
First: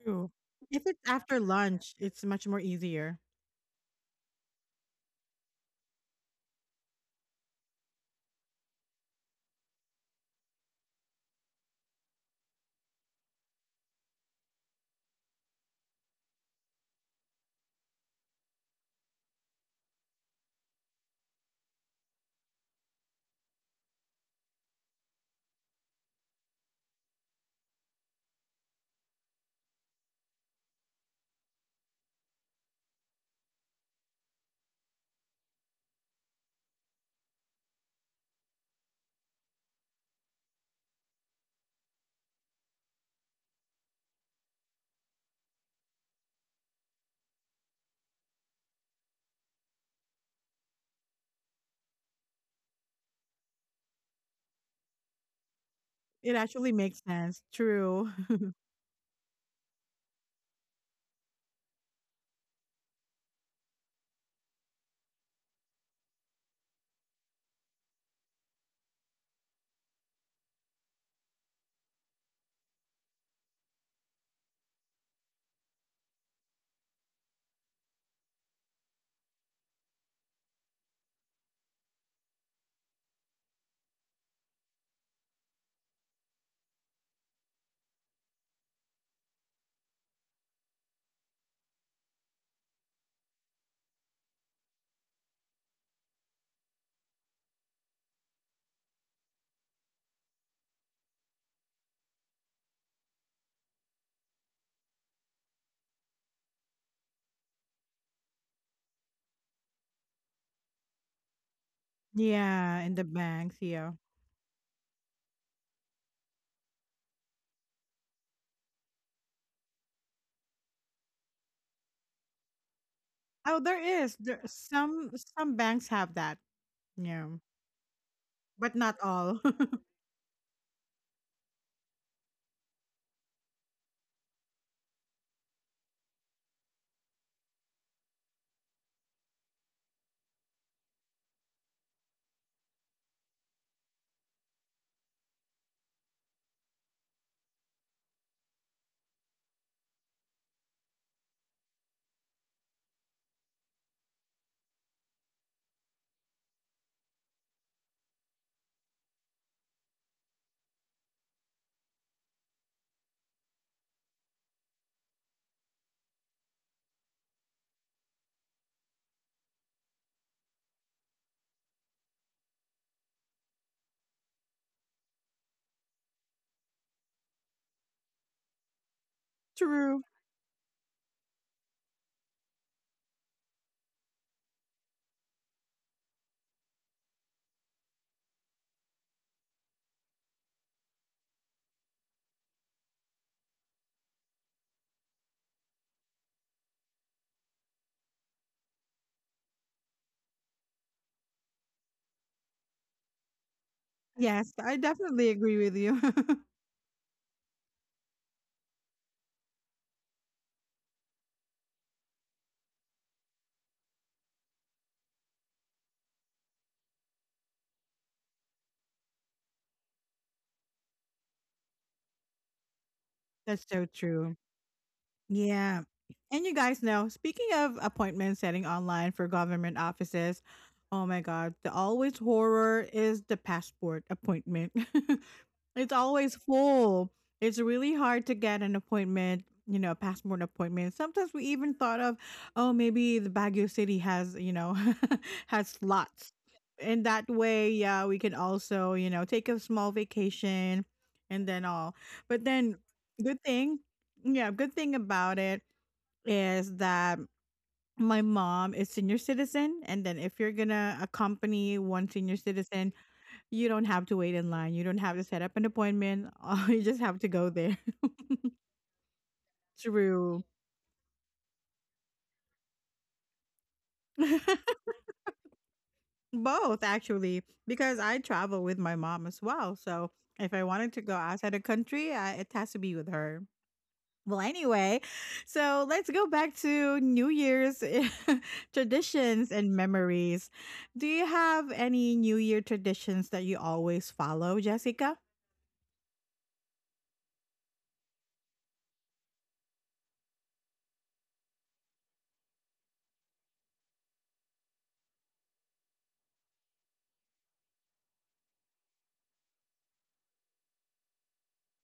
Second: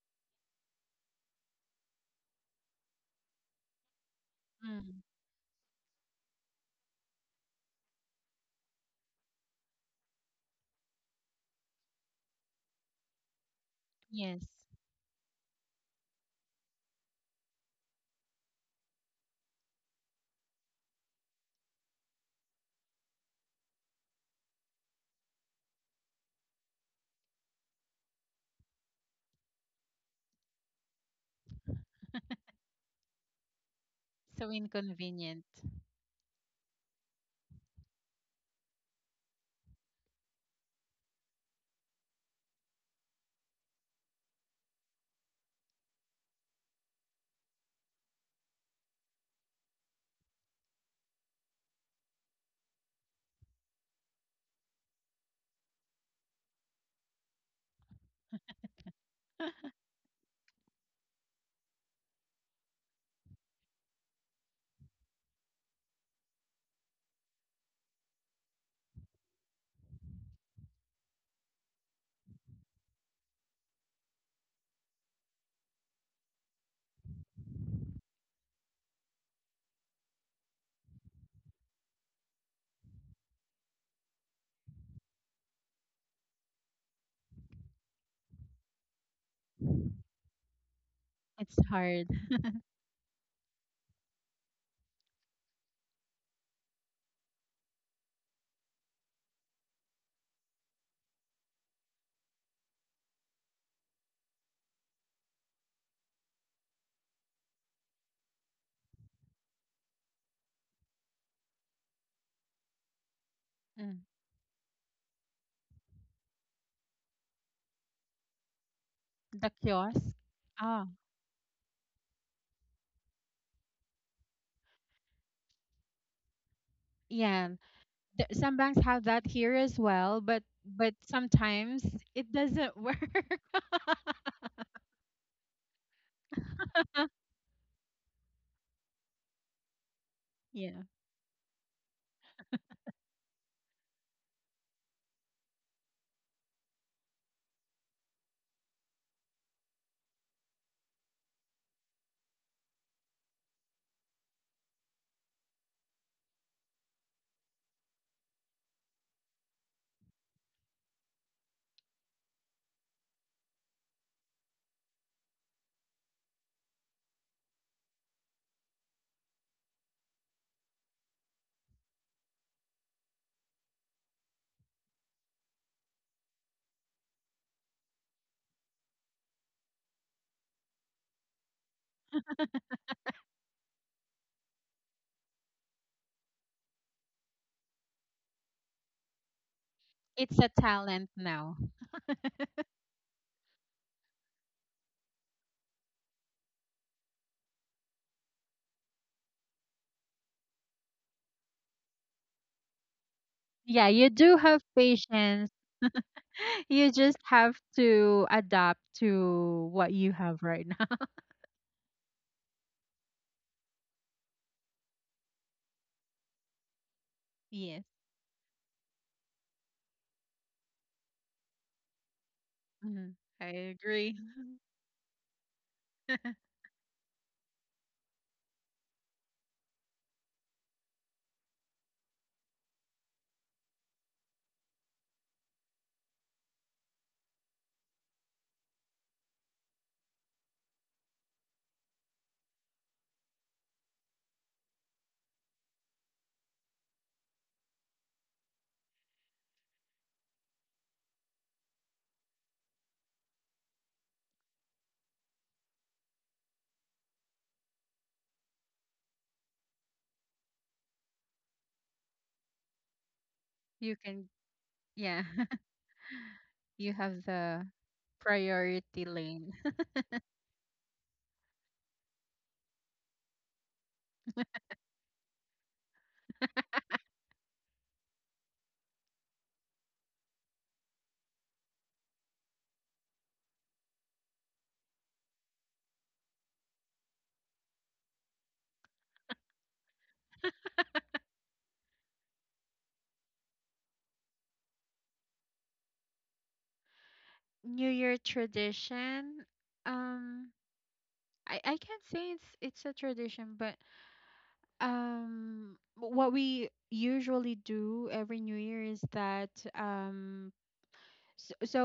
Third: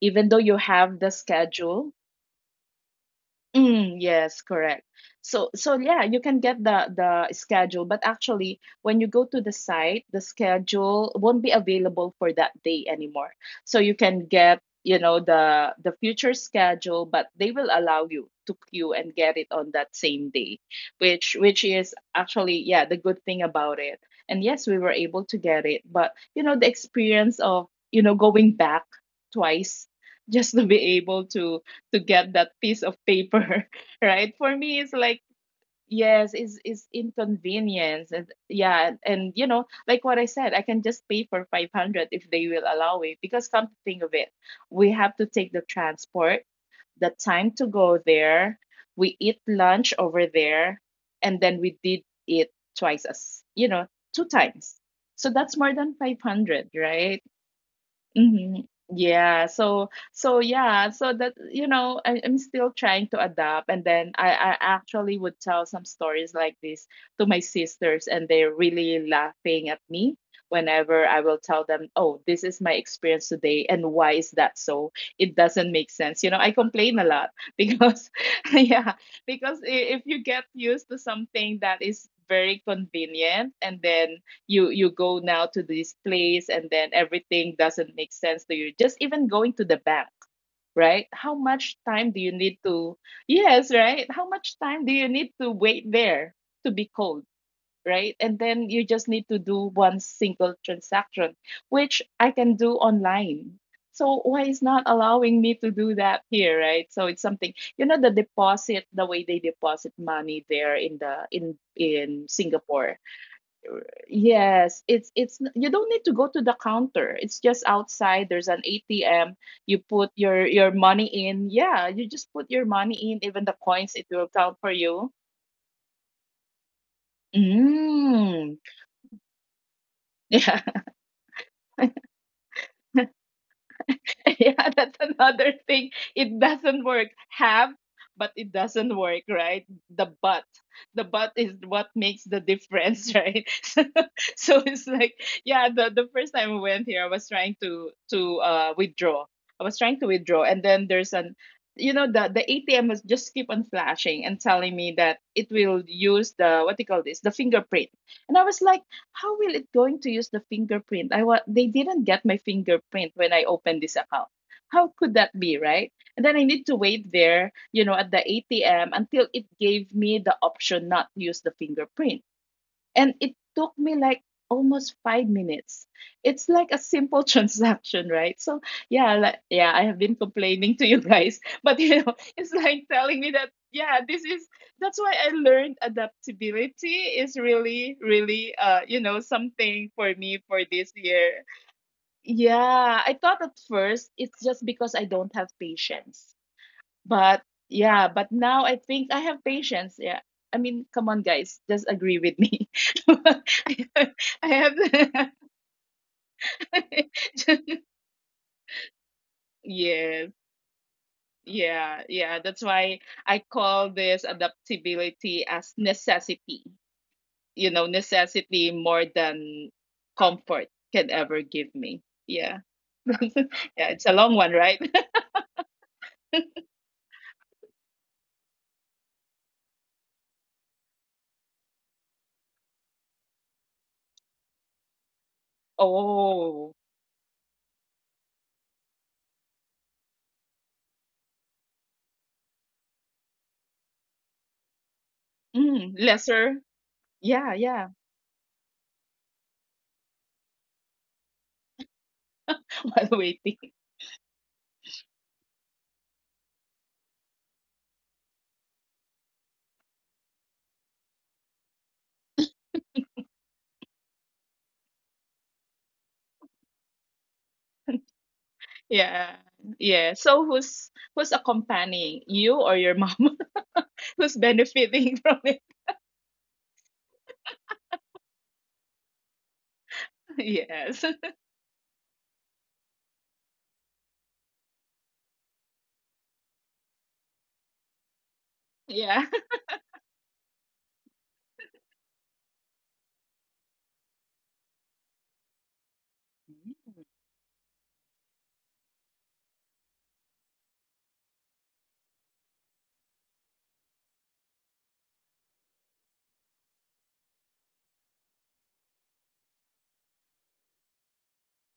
even
True.
though you
If
have
it's
the
after
schedule,
lunch, it's much more easier.
mm, yes, correct.
Mm,
So so yeah, you can get the schedule, but actually when you go to the site, the schedule won't be available for that day anymore. So you can
yes.
get, you know, the future schedule, but they will allow you to queue and get it on that same day, which is actually yeah, the good thing about it. And yes, we were able to get it, but you know, the experience of, you know, going back twice just to be able to get that piece of paper, right?
So
For me, it's like,
inconvenient.
yes, it's inconvenience. And, yeah. And, you know, like what I said, I can just pay for 500 if they will allow it. Because come to think of it, we have to take the transport, the time to go there. We eat lunch over there. And then we did it twice, as, you know, two times. So that's more than
It
500,
actually makes
right?
sense. True.
Mhm. Yeah. So so yeah. So that, you know, I, I'm still trying to adapt, and then I actually would tell some stories like this to my sisters, and they're really laughing at me whenever I will tell them, "Oh, this is my experience today, and why is that so? It doesn't make sense." You know, I complain a lot because yeah, because if you get used to something that is very convenient, and then you go now to this place, and then everything doesn't make sense to you, just even going to the bank, right? How
It's
much
hard.
time do you need to, yes, right, how much time do you need to wait there to be called, right? And then you just need to do one single transaction, which I can do online. So why is not allowing me to do that here, right? So it's something, you know, the deposit, the way they deposit money there, in the in
Yeah, in the
Singapore.
banks, yeah.
Mm.
Yes, you don't need to go to the counter. It's just outside. There's an ATM.
The
You
kiosk.
put your
Oh,
money in. Yeah, you just put your money in. Even
Oh,
the
there
coins, it
is.
will
There
count for you.
some banks have that. Yeah.
yeah. The, some
Mm.
But
banks
not
have that
all.
here as well, but
Yeah.
sometimes it doesn't work.
Yeah, that's another thing. It doesn't work. Have, but it doesn't work, right? The but.
Yeah.
The but is what makes the difference, right? So, so it's like, yeah, the first time we went here, I was trying to to withdraw. I was trying to withdraw, and then there's an, you know, the ATM was just keep on flashing and telling me that it will use the what do you call this the fingerprint, and I was like, how will it going to use the fingerprint? They didn't get my fingerprint when I opened this account. How could that be, right? And then I need to wait there, you know, at the ATM until it gave me the option not to use the fingerprint and it took me like almost 5 minutes. It's like a simple transaction, right? So yeah, like, yeah, I have
True.
been complaining to you guys, but you know, it's like telling me that yeah, this is that's why I learned adaptability is really, really, you know, something for
It's a
me for this
talent
year.
now.
Yeah, I thought at first it's just because I don't have patience. But yeah, but now I think I have patience. Yeah. I mean, come on, guys, just agree with me.
Yeah, you
I
do
Yes,
have
I definitely
patience.
I
agree with you.
You
have
just have to adapt to what you have
yes,
right now.
yeah, yeah. That's why I call this adaptability as necessity. You
Yes.
know, necessity more than comfort can ever give me. Yeah,
Mhm. I
That's so
yeah.
agree.
It's a
true.
long one, right?
Yeah. And you guys know, speaking of appointment setting online for government offices, oh my God, the always horror is the passport appointment. It's always
Oh,
full. It's really hard to get an appointment, you know, a passport appointment. Sometimes we even thought of, oh, maybe the Baguio City has, you know, has
mm,
slots.
lesser.
And that
Yeah,
way,
yeah.
yeah, we can also, you know, take a small vacation and then all. But then,
While
good thing
waiting.
yeah, good thing about it is that my mom is senior citizen, and then if you're gonna accompany one senior citizen, you don't
You
have to
can,
wait in line. You don't have
yeah,
to set up an appointment. You
you
just have
have
to go
the
there.
priority
Yeah.
lane.
Yeah.
True.
So who's accompanying you or your mom? Who's benefiting from it?
Both actually, because I travel with my mom as well. So if I wanted to
Yes.
go outside the country, it has to be with her. Well, anyway, so let's go back to New Year's
Yeah.
traditions and memories. Do you have any New Year traditions that you always follow, Jessica?
New Year tradition. Um, I can't say it's a tradition, but what we usually do every New Year is that so, so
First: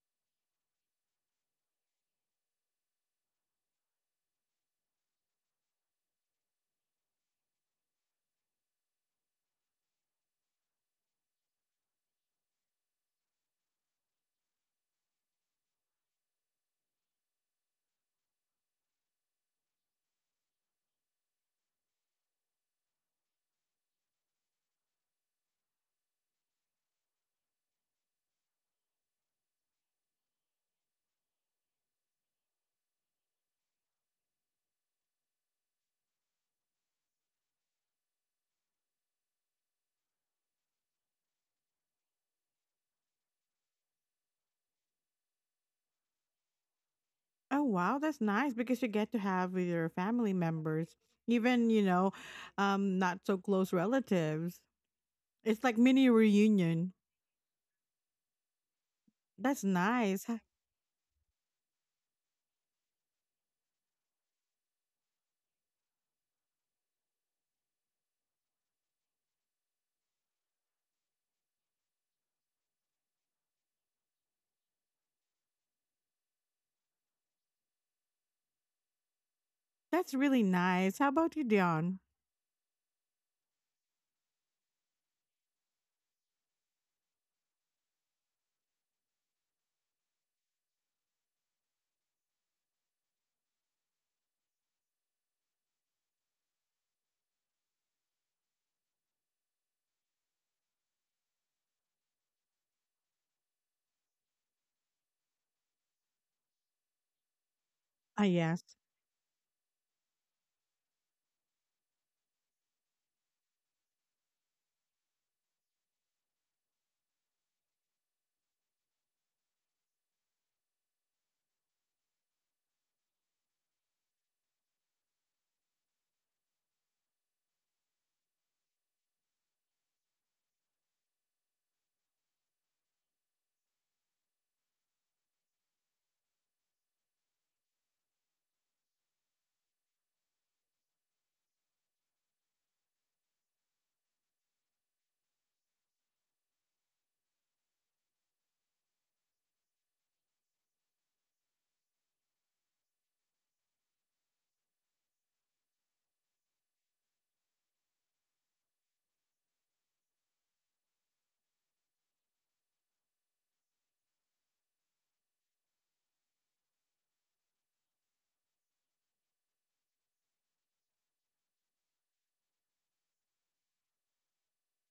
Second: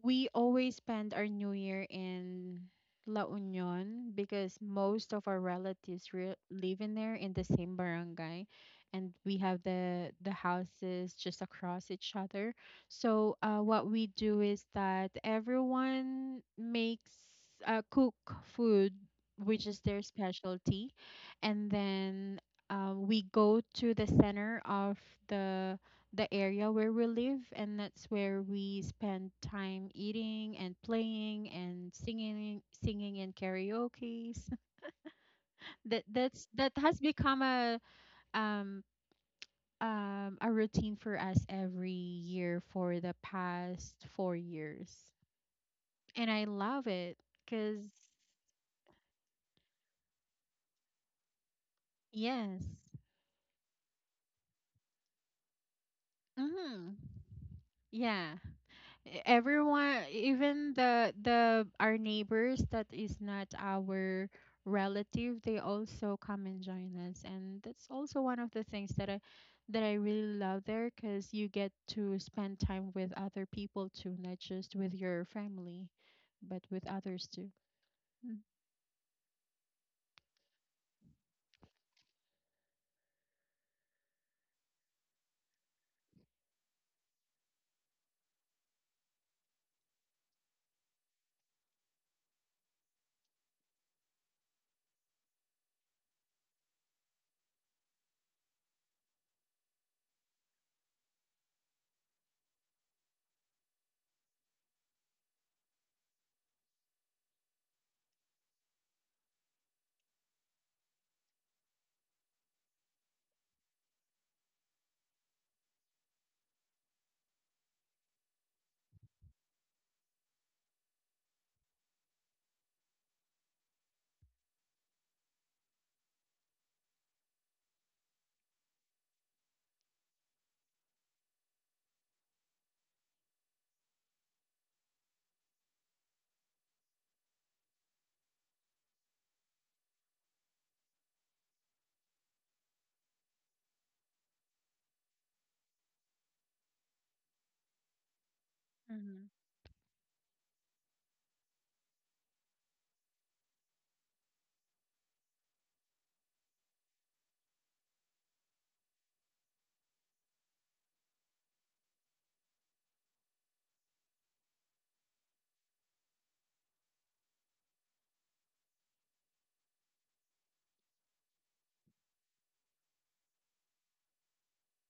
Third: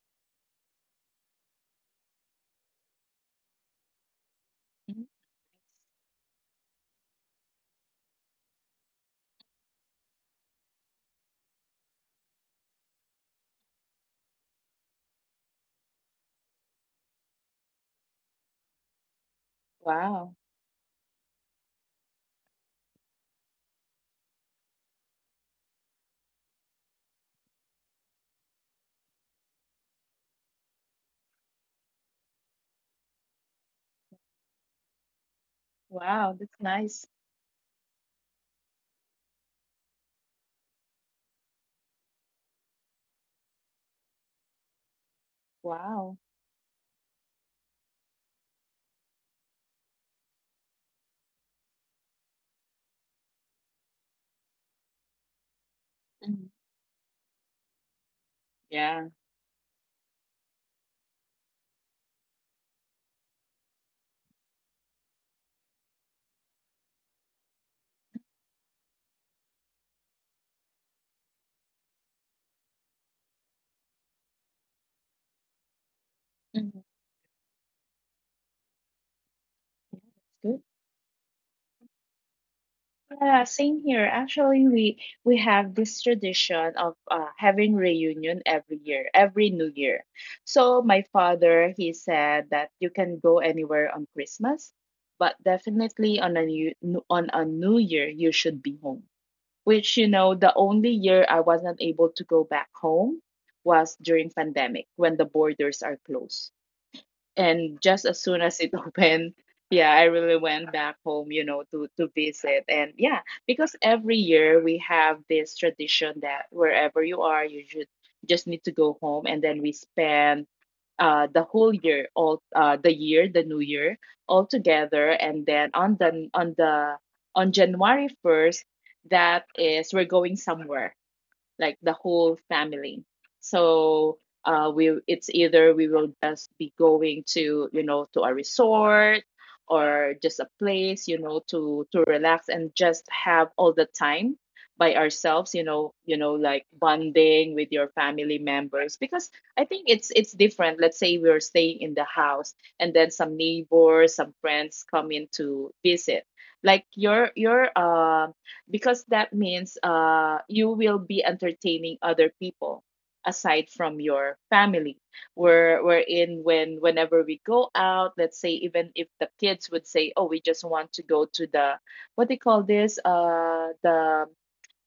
we always spend our New Year in La Union because
Mhm.
most of our relatives re- live in there in the same barangay, and we have the houses just across each other. So what we do is that everyone makes cook food, which is their
Wow.
specialty, and then we go to the center of the the area where we live, and that's where we spend time eating and playing and singing, singing in karaoke's. That
Wow.
that's
That's
that has
nice.
become a um um a routine for us every year for the past 4 years,
Wow.
and I love it
Oh,
because
wow, that's nice because you get to have with your family members, even, you know,
yes,
not so close relatives. It's like mini
Mhm.
reunion.
mm-hmm, yeah.
Yeah.
E-
That's
everyone,
nice.
even the our neighbors that is not our relative, they also come and join us, and that's also one of the things that I that I really love there, because you get to spend time with other people too, not just with your family, but with
Mhm.
others too.
That's really
Good.
nice. How about you, Dion?
Yeah, same here. Actually, we have this tradition of having reunion every year, every New Year. So my father, he said that you can go anywhere on Christmas, but definitely on a New Year you should be home. Which, you know, the only year I wasn't able to go back home was during pandemic when the borders are closed and just as
Ah,
soon as
yes.
it opened yeah, I really went back home, you know, to visit. And yeah, because every year we have this tradition that wherever you are you should just need to go home, and then we spend the new year all together, and then on the on the on january 1st, that is we're going somewhere, like the whole family. So we it's either we will just be going to, you know, to a resort or just a place, you know, to relax and just have all the time by ourselves, you know, you know, like bonding with your family members.
Mm-hmm.
Because I think it's different, let's say we're staying in the house and then some neighbors, some friends come in to visit like your because that means you will be entertaining other people aside from your family. We're in When whenever we go out, let's say even if the kids would say, oh, we just want to go to the what they call this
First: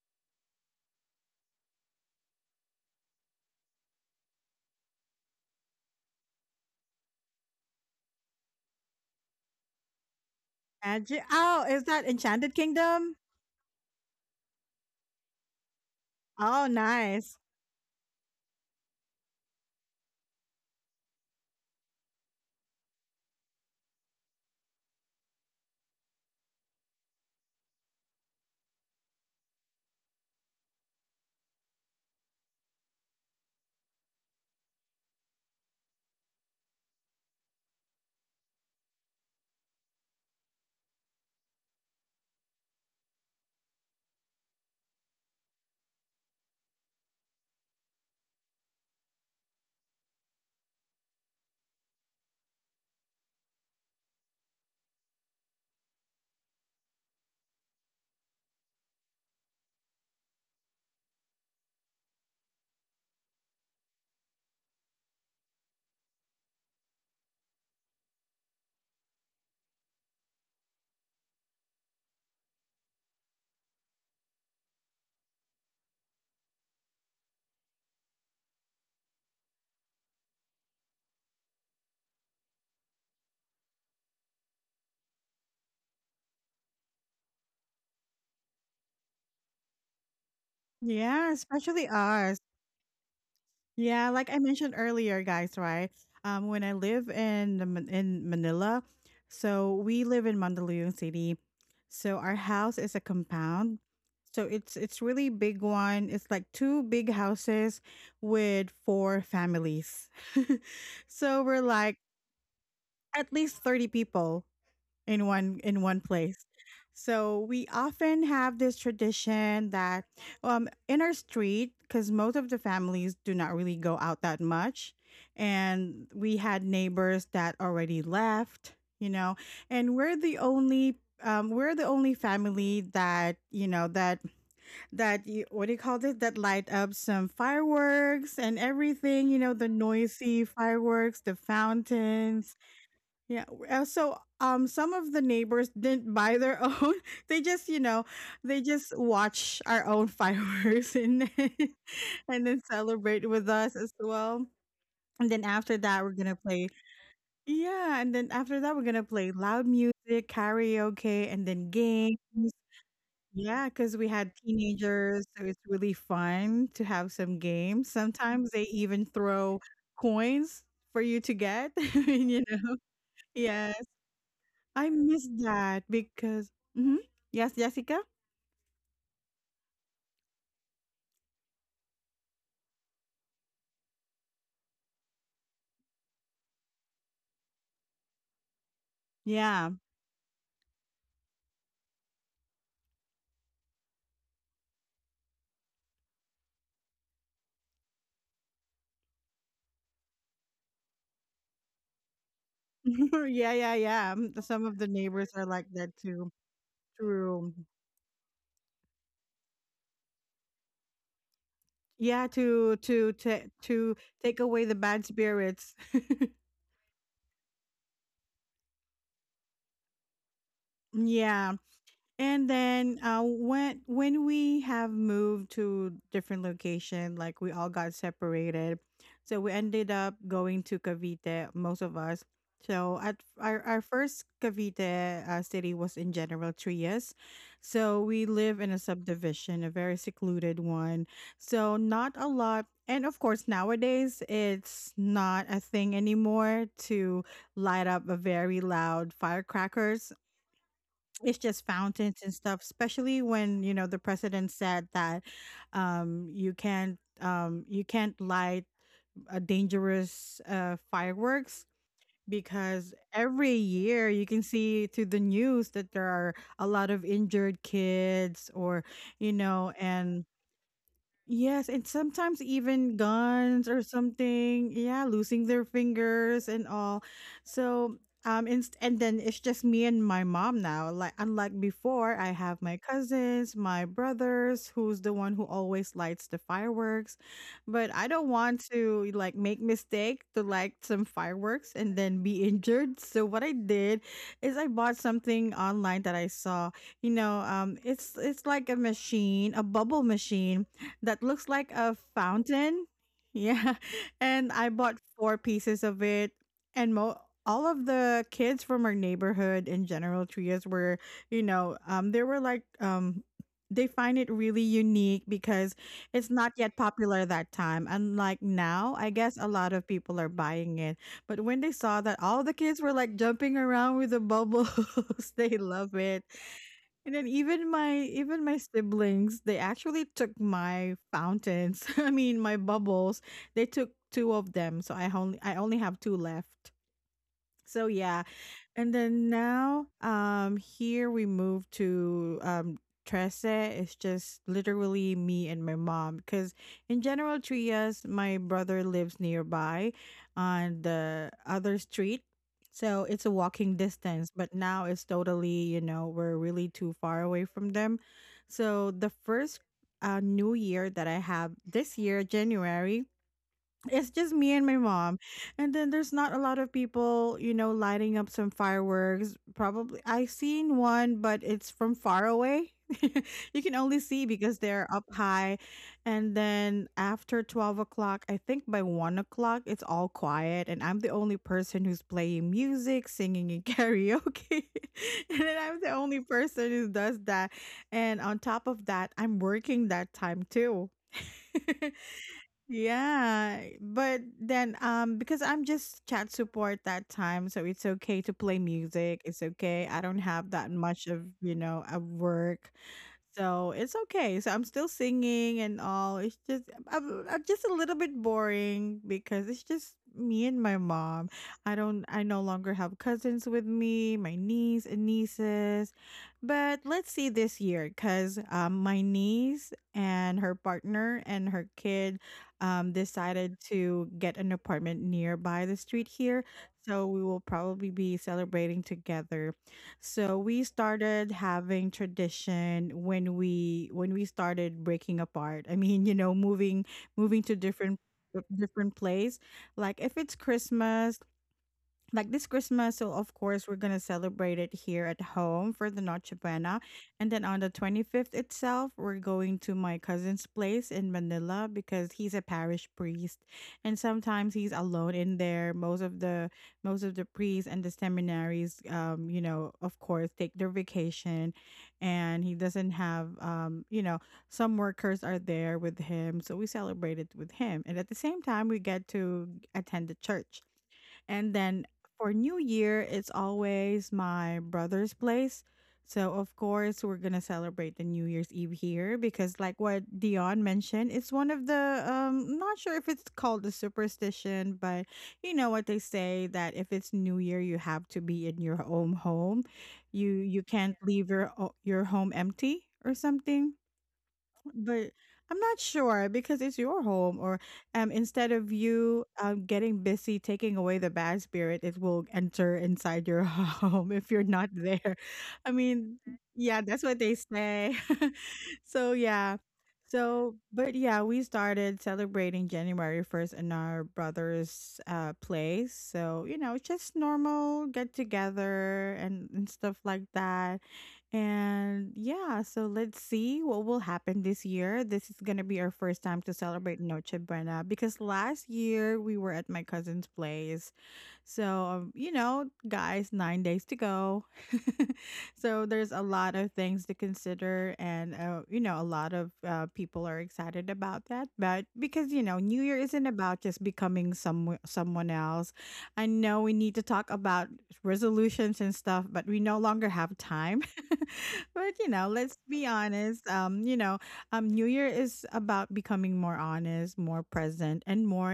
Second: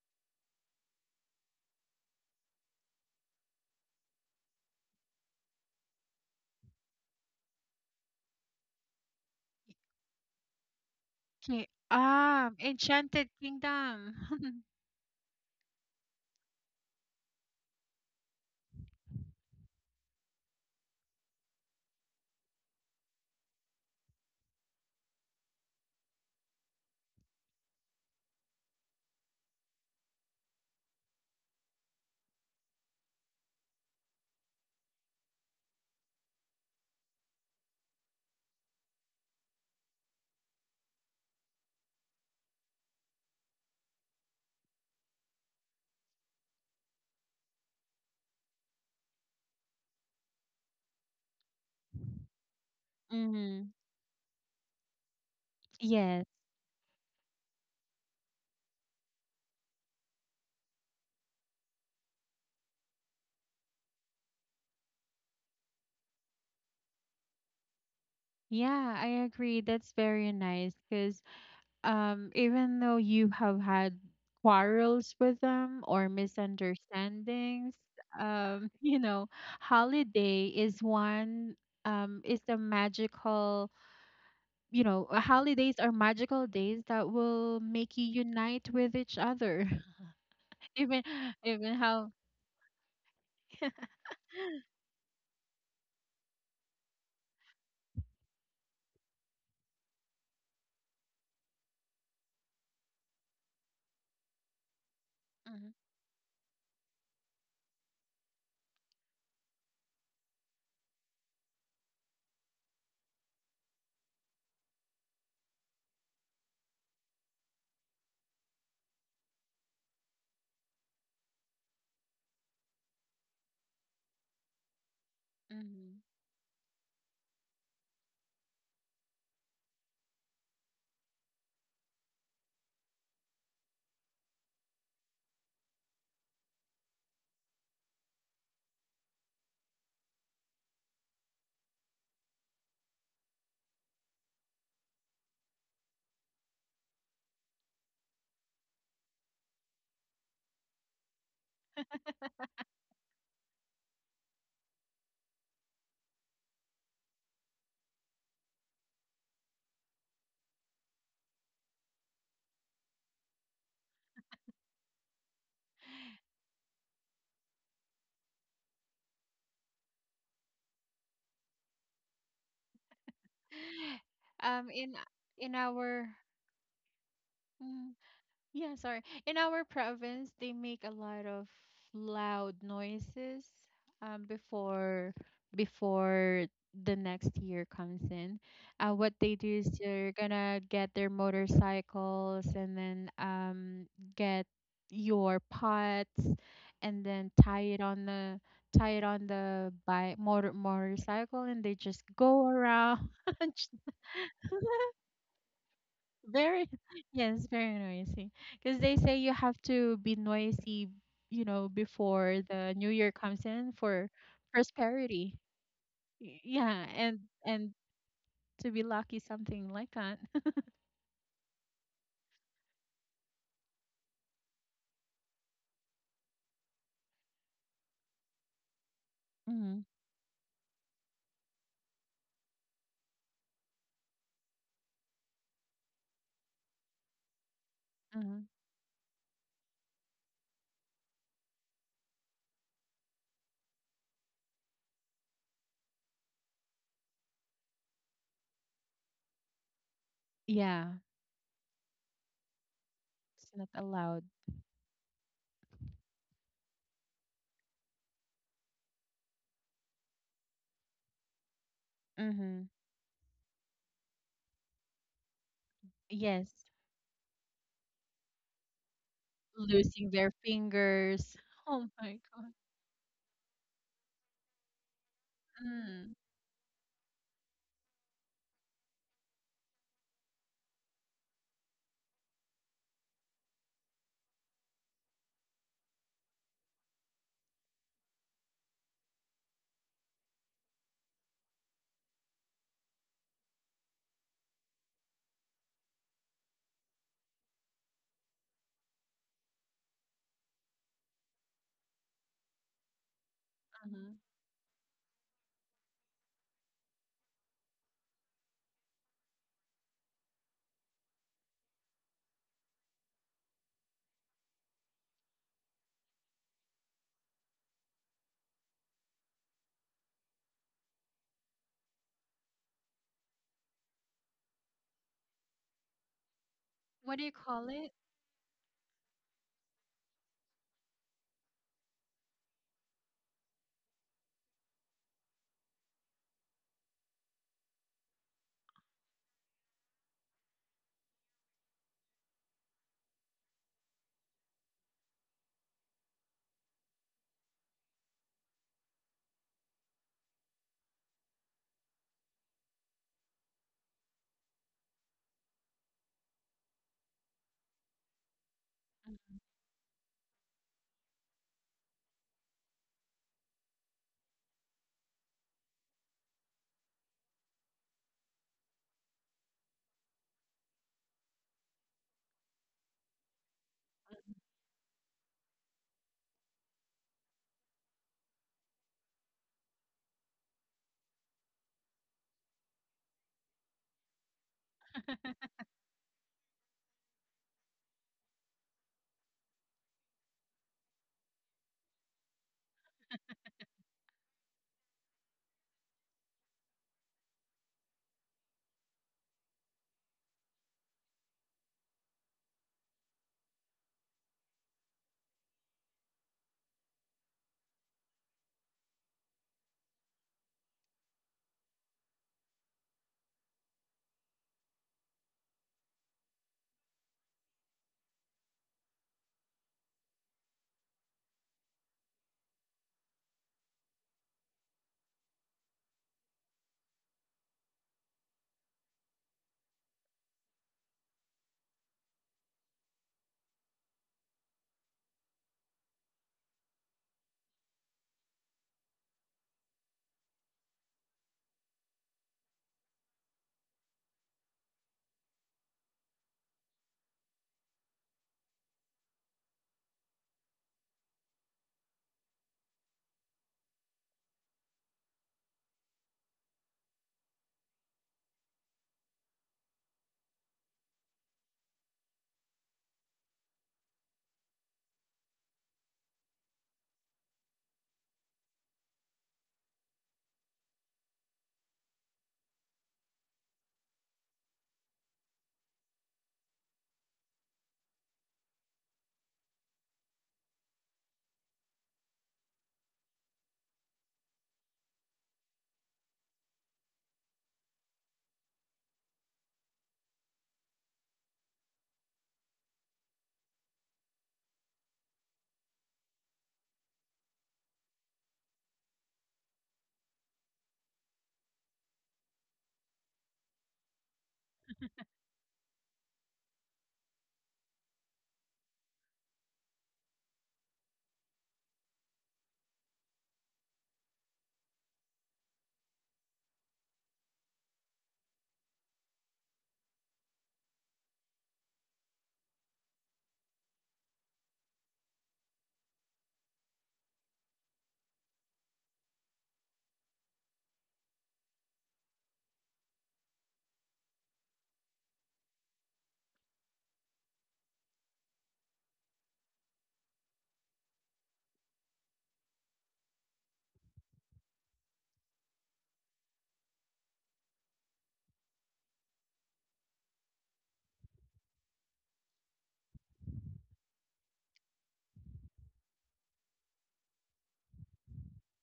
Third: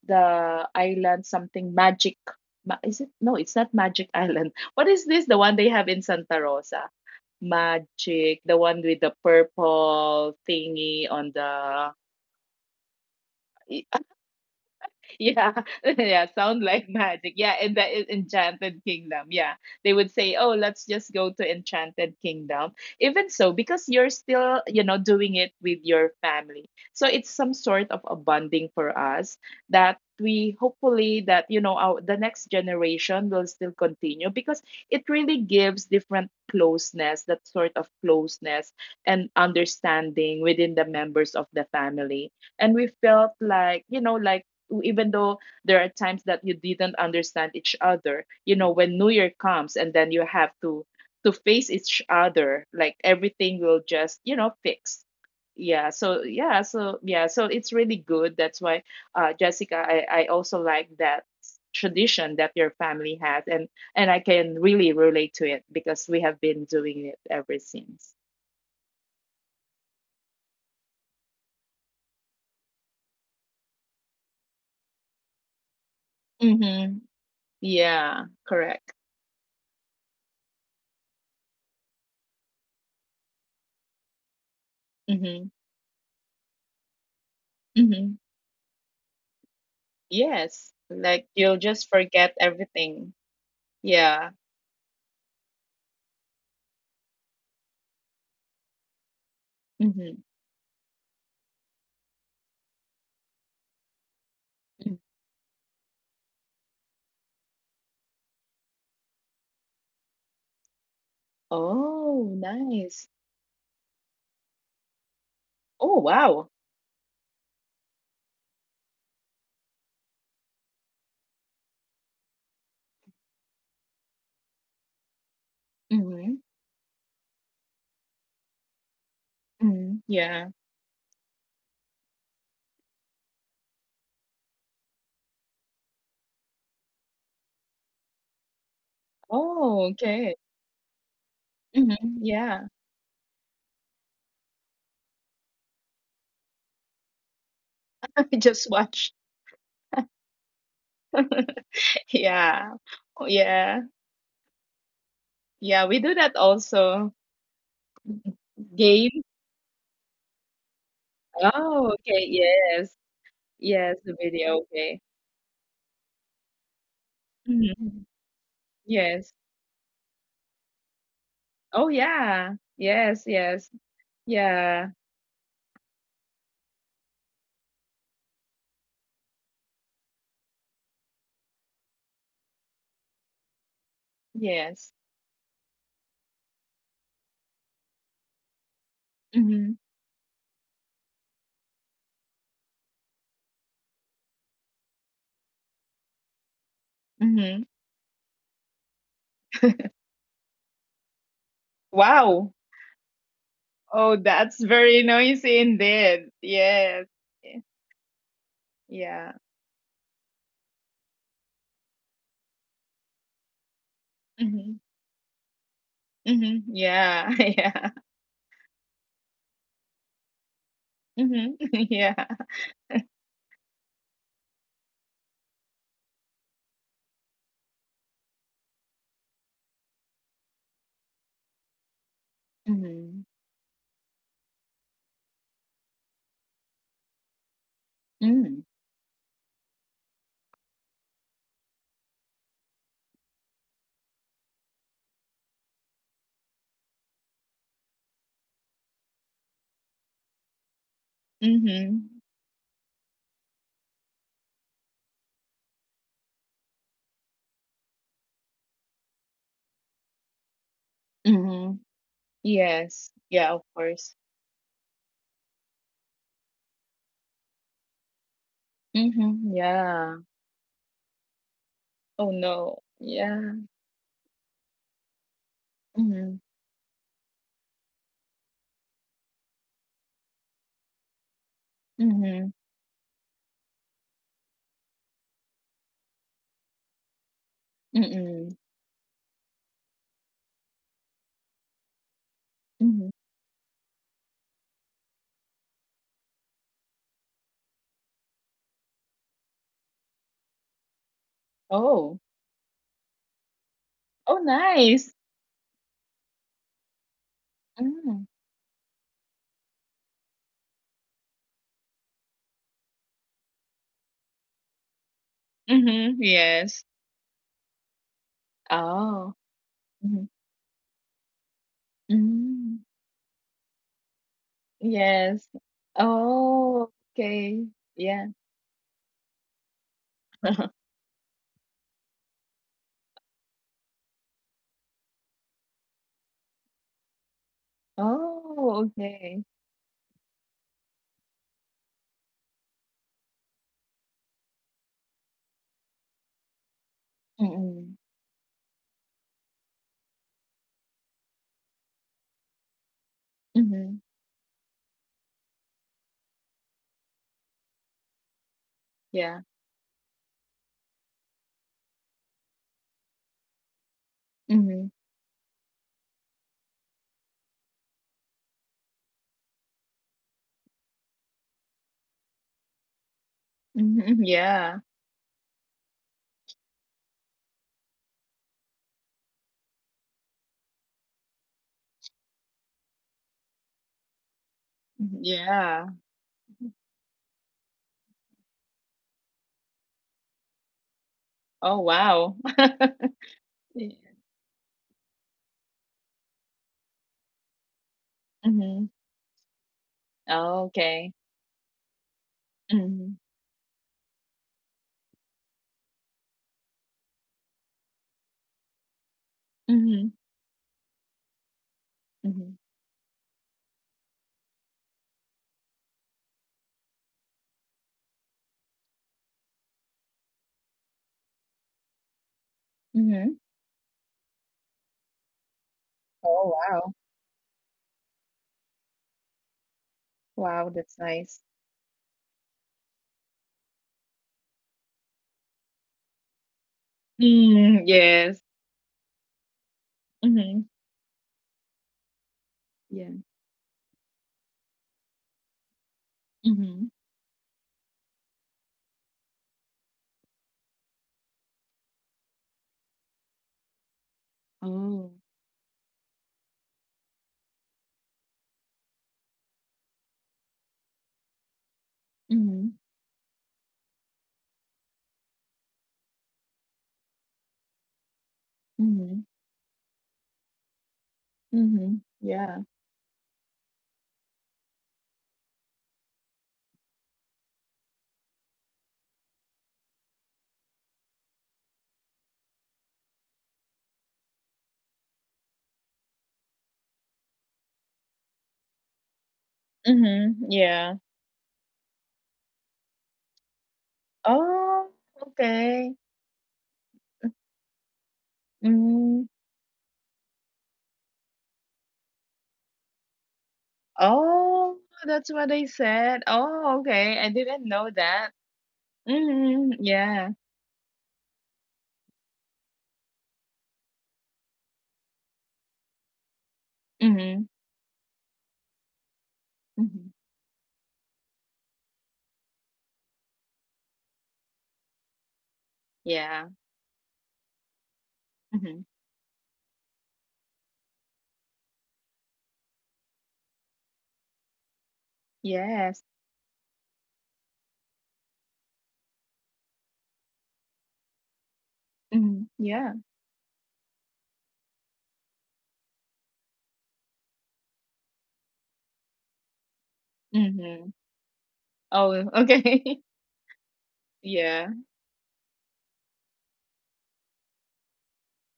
the island something magic, is it, no, it's not magic island, what is this, the one they have in santa rosa, magic, the one with the purple thingy
Magic.
on the
Oh,
Okay.
is that
Ah,
Enchanted Kingdom?
Enchanted Kingdom.
yeah, yeah, sound
Oh,
like magic.
nice.
Yeah, and that is Enchanted Kingdom. Yeah, they would say, "Oh, let's just go to Enchanted Kingdom." Even so, because you're still, you know, doing it with your family, so it's some sort of a bonding for us that we hopefully, that, you know, our the next generation will still continue because it really gives different closeness, that sort of closeness and understanding within the members of the family. And we felt like, you know, like even though there are times that you didn't understand each other, you know, when new year comes and then you have to face each other, like everything
Mm-hmm.
will just, you know, fix. yeah so
Yes.
yeah so yeah so it's really good. That's why, jessica, I also like that tradition that your family has, and I can really relate to it because we have been doing it ever since.
Yeah, I agree. That's very nice because even though you have had quarrels with them or
Mm-hmm.
misunderstandings,
Yeah, correct.
you know, holiday is one is the magical, you know,
Mm-hmm.
holidays are magical days that will make you
Mm-hmm.
unite with each other.
Yes,
Even
Yeah,
like you'll
especially
how
just
us.
forget everything.
Yeah, like I
Yeah.
mentioned earlier, guys, right? When I live in Manila, so we live in
Mhm.
Mandaluyong City. So our house is a compound. So it's
Mm.
really big
mhm,
one. It's like two big houses with four families. So we're like
Oh, nice.
at least 30 people in one
Oh,
place.
wow.
So we often have this tradition that in our street cuz most of the families do not really go out that much,
mhm.
and we
Mhm.
had neighbors that already left, you know, and
Mhm. Yeah.
we're the only family that you know that that you, what do you call it, that light up some fireworks and everything, you know, the
Oh,
noisy
okay.
fireworks, the
Mhm.
fountains,
Yeah.
yeah. So some of the neighbors didn't buy their own. They just, you know, they
Just
just
watch.
watch our own fireworks and then, and then
Yeah.
celebrate
Oh,
with us as
yeah.
well. And then after that
Yeah,
we're
we
going
do
to
that
play
also.
Yeah, and then after that we're going to play
Game.
loud music, karaoke, and then
Oh,
games.
okay. Yes.
Yeah, cuz we
Yes, the
had
video. Okay.
teenagers, so it's really fun to have some games.
Mhm.
Sometimes they even
Yes.
throw coins for you to get,
Oh,
you
yeah.
know.
Yes,
Yeah,
yes.
I
In
Yeah.
miss that
our
because hmm yes,
mm.
Jessica.
Yeah, sorry. In our province, they make a lot of loud noises
Yes.
before before the next year comes in. What they do is
Yeah,
Mhm.
they're gonna get their motorcycles and then get your pots and then tie
Mhm.
it on the bike motor motorcycle, and they just go
Wow.
around.
yeah, yeah, yeah.
Oh,
Mm, some
that's
of the
very
neighbors are
noisy
like that too.
indeed.
Very,
Yes.
yes,
True.
very noisy. Because they say you
Yeah.
have to be noisy, you know,
Yeah,
before the
to
new year comes in, for
take away the
Mm-hmm.
bad
prosperity.
spirits.
Y-
Mm-hmm.
Yeah, and
Yeah.
and
Yeah.
to be lucky, something like that.
Yeah.
Mm-hmm. Yeah.
And then when we have moved to different location, like we all got separated, so we
Mm-hmm,
ended up going to Cavite, most of us. So at
Mm-hmm.
our first Cavite city was in General Trias, so we
mm-hmm.
live
Mm-hmm.
in a subdivision, a very secluded one. So not a lot, and of course nowadays it's not a thing anymore to light up a very loud firecrackers,
Yeah,
it's just fountains
Mm-hmm.
and stuff, especially
it's not
when you know the
allowed.
president said that you can't light a dangerous fireworks,
Mm-hmm.
Mm-hmm.
because
Yes.
every
Yeah, of
year
course.
you can see through the news that there are
Yes,
a lot of injured kids or you
Mm-hmm.
know.
losing
Yeah.
And
their fingers.
yes,
Oh
and
my
Oh
sometimes
God.
no.
even
Yeah.
guns or something, yeah, losing their
Mm-hmm.
fingers and all. So, and then it's just me and my mom now. Like, unlike before, I
Mm-hmm.
have my cousins, my brothers, who's the one who always lights the fireworks. But I don't
Mm-mm.
want to like make mistake to light some fireworks and then be injured.
Mm-hmm.
So what I did is I bought something online that I saw. You know, it's like a machine, a bubble machine that looks like a
Oh.
fountain. Yeah.
Mm-hmm.
Oh,
And I bought
nice.
four pieces of it. And mo- all of the
Mm-hmm.
kids from our neighborhood in General Trias were, you know, they were like, they find it really unique because
Mm-hmm.
it's not yet
Yes.
popular that time. Unlike now, I guess
Oh.
a lot of people
Mm-hmm.
are buying it. But when they saw that all the
Mm-hmm.
kids were like jumping around with the bubbles,
Yes.
they love it.
Oh,
What
And
do you
then
call
okay.
it?
Yeah.
even my siblings, they actually took my fountains. I mean, my bubbles. They took two of them, so I only have two left. So yeah,
Oh,
and then
okay.
now, here we moved to Trece. It's just literally me and my mom. Because in General
Mm-mm.
Trias, my brother lives nearby on the other street. So it's a walking
Mhm.
distance, but now it's totally, you know, we're really too far away from them. So the
Mhm.
Yeah.
first new year that I have this year, January, it's just me and my
Mhm.
mom, and then there's not a lot of people, you know, lighting up some fireworks. Probably I seen one, but it's from far away. You can only
Mhm.
see because
Yeah.
they're up high, and then after 12 o'clock, I think by 1 o'clock it's all quiet, and I'm the only person who's playing music, singing in karaoke.
Mhm.
And then I'm
Yeah.
the only person who does that, and on top of that I'm working that time too.
Oh, wow.
Yeah,
Yeah.
but then because I'm just chat support that time, so it's okay to play
Mhm.
music. It's okay. I don't have that much
Okay.
of, you know, of work.
Mhm.
So it's okay. So I'm still singing and all. It's just I'm just a little bit boring because it's just
Mhm.
me and my mom. I no
Mhm.
longer have cousins with me, my niece and nieces. But let's see this year because my niece and her partner and her kids
Mhm.
decided to get an apartment nearby the street
Oh,
here.
wow.
So we will probably be celebrating together. So
Wow,
we
that's
started
nice.
having tradition when we started breaking apart. I mean, you know, moving to
Mm, yes.
different place. Like if it's
Mhm.
Christmas, like this Christmas,
Yeah.
so of course we're gonna celebrate it here at home for the Noche Buena,
Mhm.
and then on the 25th itself, we're going to my cousin's place in Manila because he's a parish priest, and sometimes he's
Oh.
alone in there. Most of the priests and the seminaries, you know, of course, take their vacation, and he
Mhm.
doesn't have, you know, some workers are there with him, so we celebrate it with him, and at the same time, we get
Mhm.
to attend the church, and then
Mhm.
for
Yeah.
New Year, it's always my brother's place. So, of course, we're going to celebrate the New Year's Eve here because, like what Dion mentioned, it's one of the, not sure if it's called a superstition, but you know what they say that if it's New Year, you have to be in your own home.
Mhm.
You
Yeah.
can't leave your your home empty or something,
Oh,
but I'm not
okay.
sure because it's your home, or instead of
Mm.
you getting busy taking away the bad spirit, it will enter inside your home if you're not
Oh,
there.
that's what they
I
said.
mean,
Oh,
yeah, that's
okay.
what
I
they
didn't know
say.
that.
So, yeah.
Mm-hmm. Yeah.
So, but yeah, we started celebrating January 1st in our brother's place. So, you know, just
Mm-hmm.
normal get together and stuff
Mm-hmm.
like that, and yeah, so let's see what will happen this year. This is going to be our first time
Yeah.
to celebrate Noche Buena because last
Mm-hmm.
year we were at my cousin's place. So, you know, guys, 9 days to go. So,
Yes.
there's a lot of things to consider, and, you know, a lot of people are excited about that. But because,
Mm-hmm.
you know, New
Yeah.
Year isn't about just becoming someone else. I know we need to talk about resolutions and stuff, but we no longer have time.
Mm-hmm.
But, you
Oh,
know, let's be
okay.
honest. You know,
Yeah.
New Year is about becoming more honest, more present, and more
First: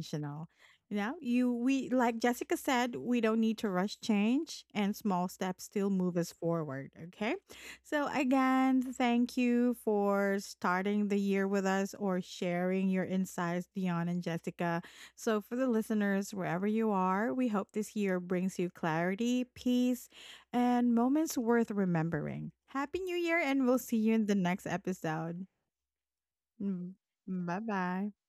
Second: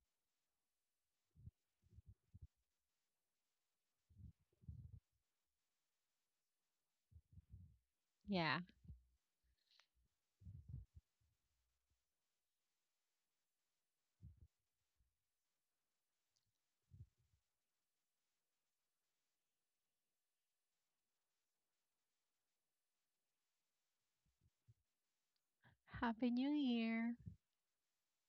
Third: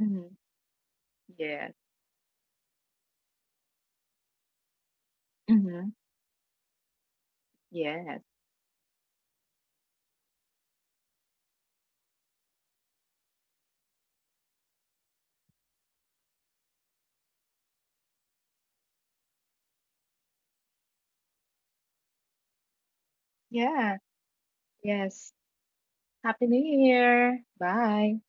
Mm-hmm.
Yeah, you
Yes.
we like Jessica said, we don't need to rush change, and small steps
Mm-hmm.
still move us forward, okay? So
Yes.
Yeah.
again, thank you for starting the year with us or sharing your insights, Dion and Jessica. So for the listeners wherever you are, we hope this year brings you clarity, peace, and moments worth remembering. Happy New Year, and we'll see
Yeah.
you in the next
Yes.
episode.
Happy
Happy
New
New
Mm,
Year.
Year.
bye-bye.
Bye.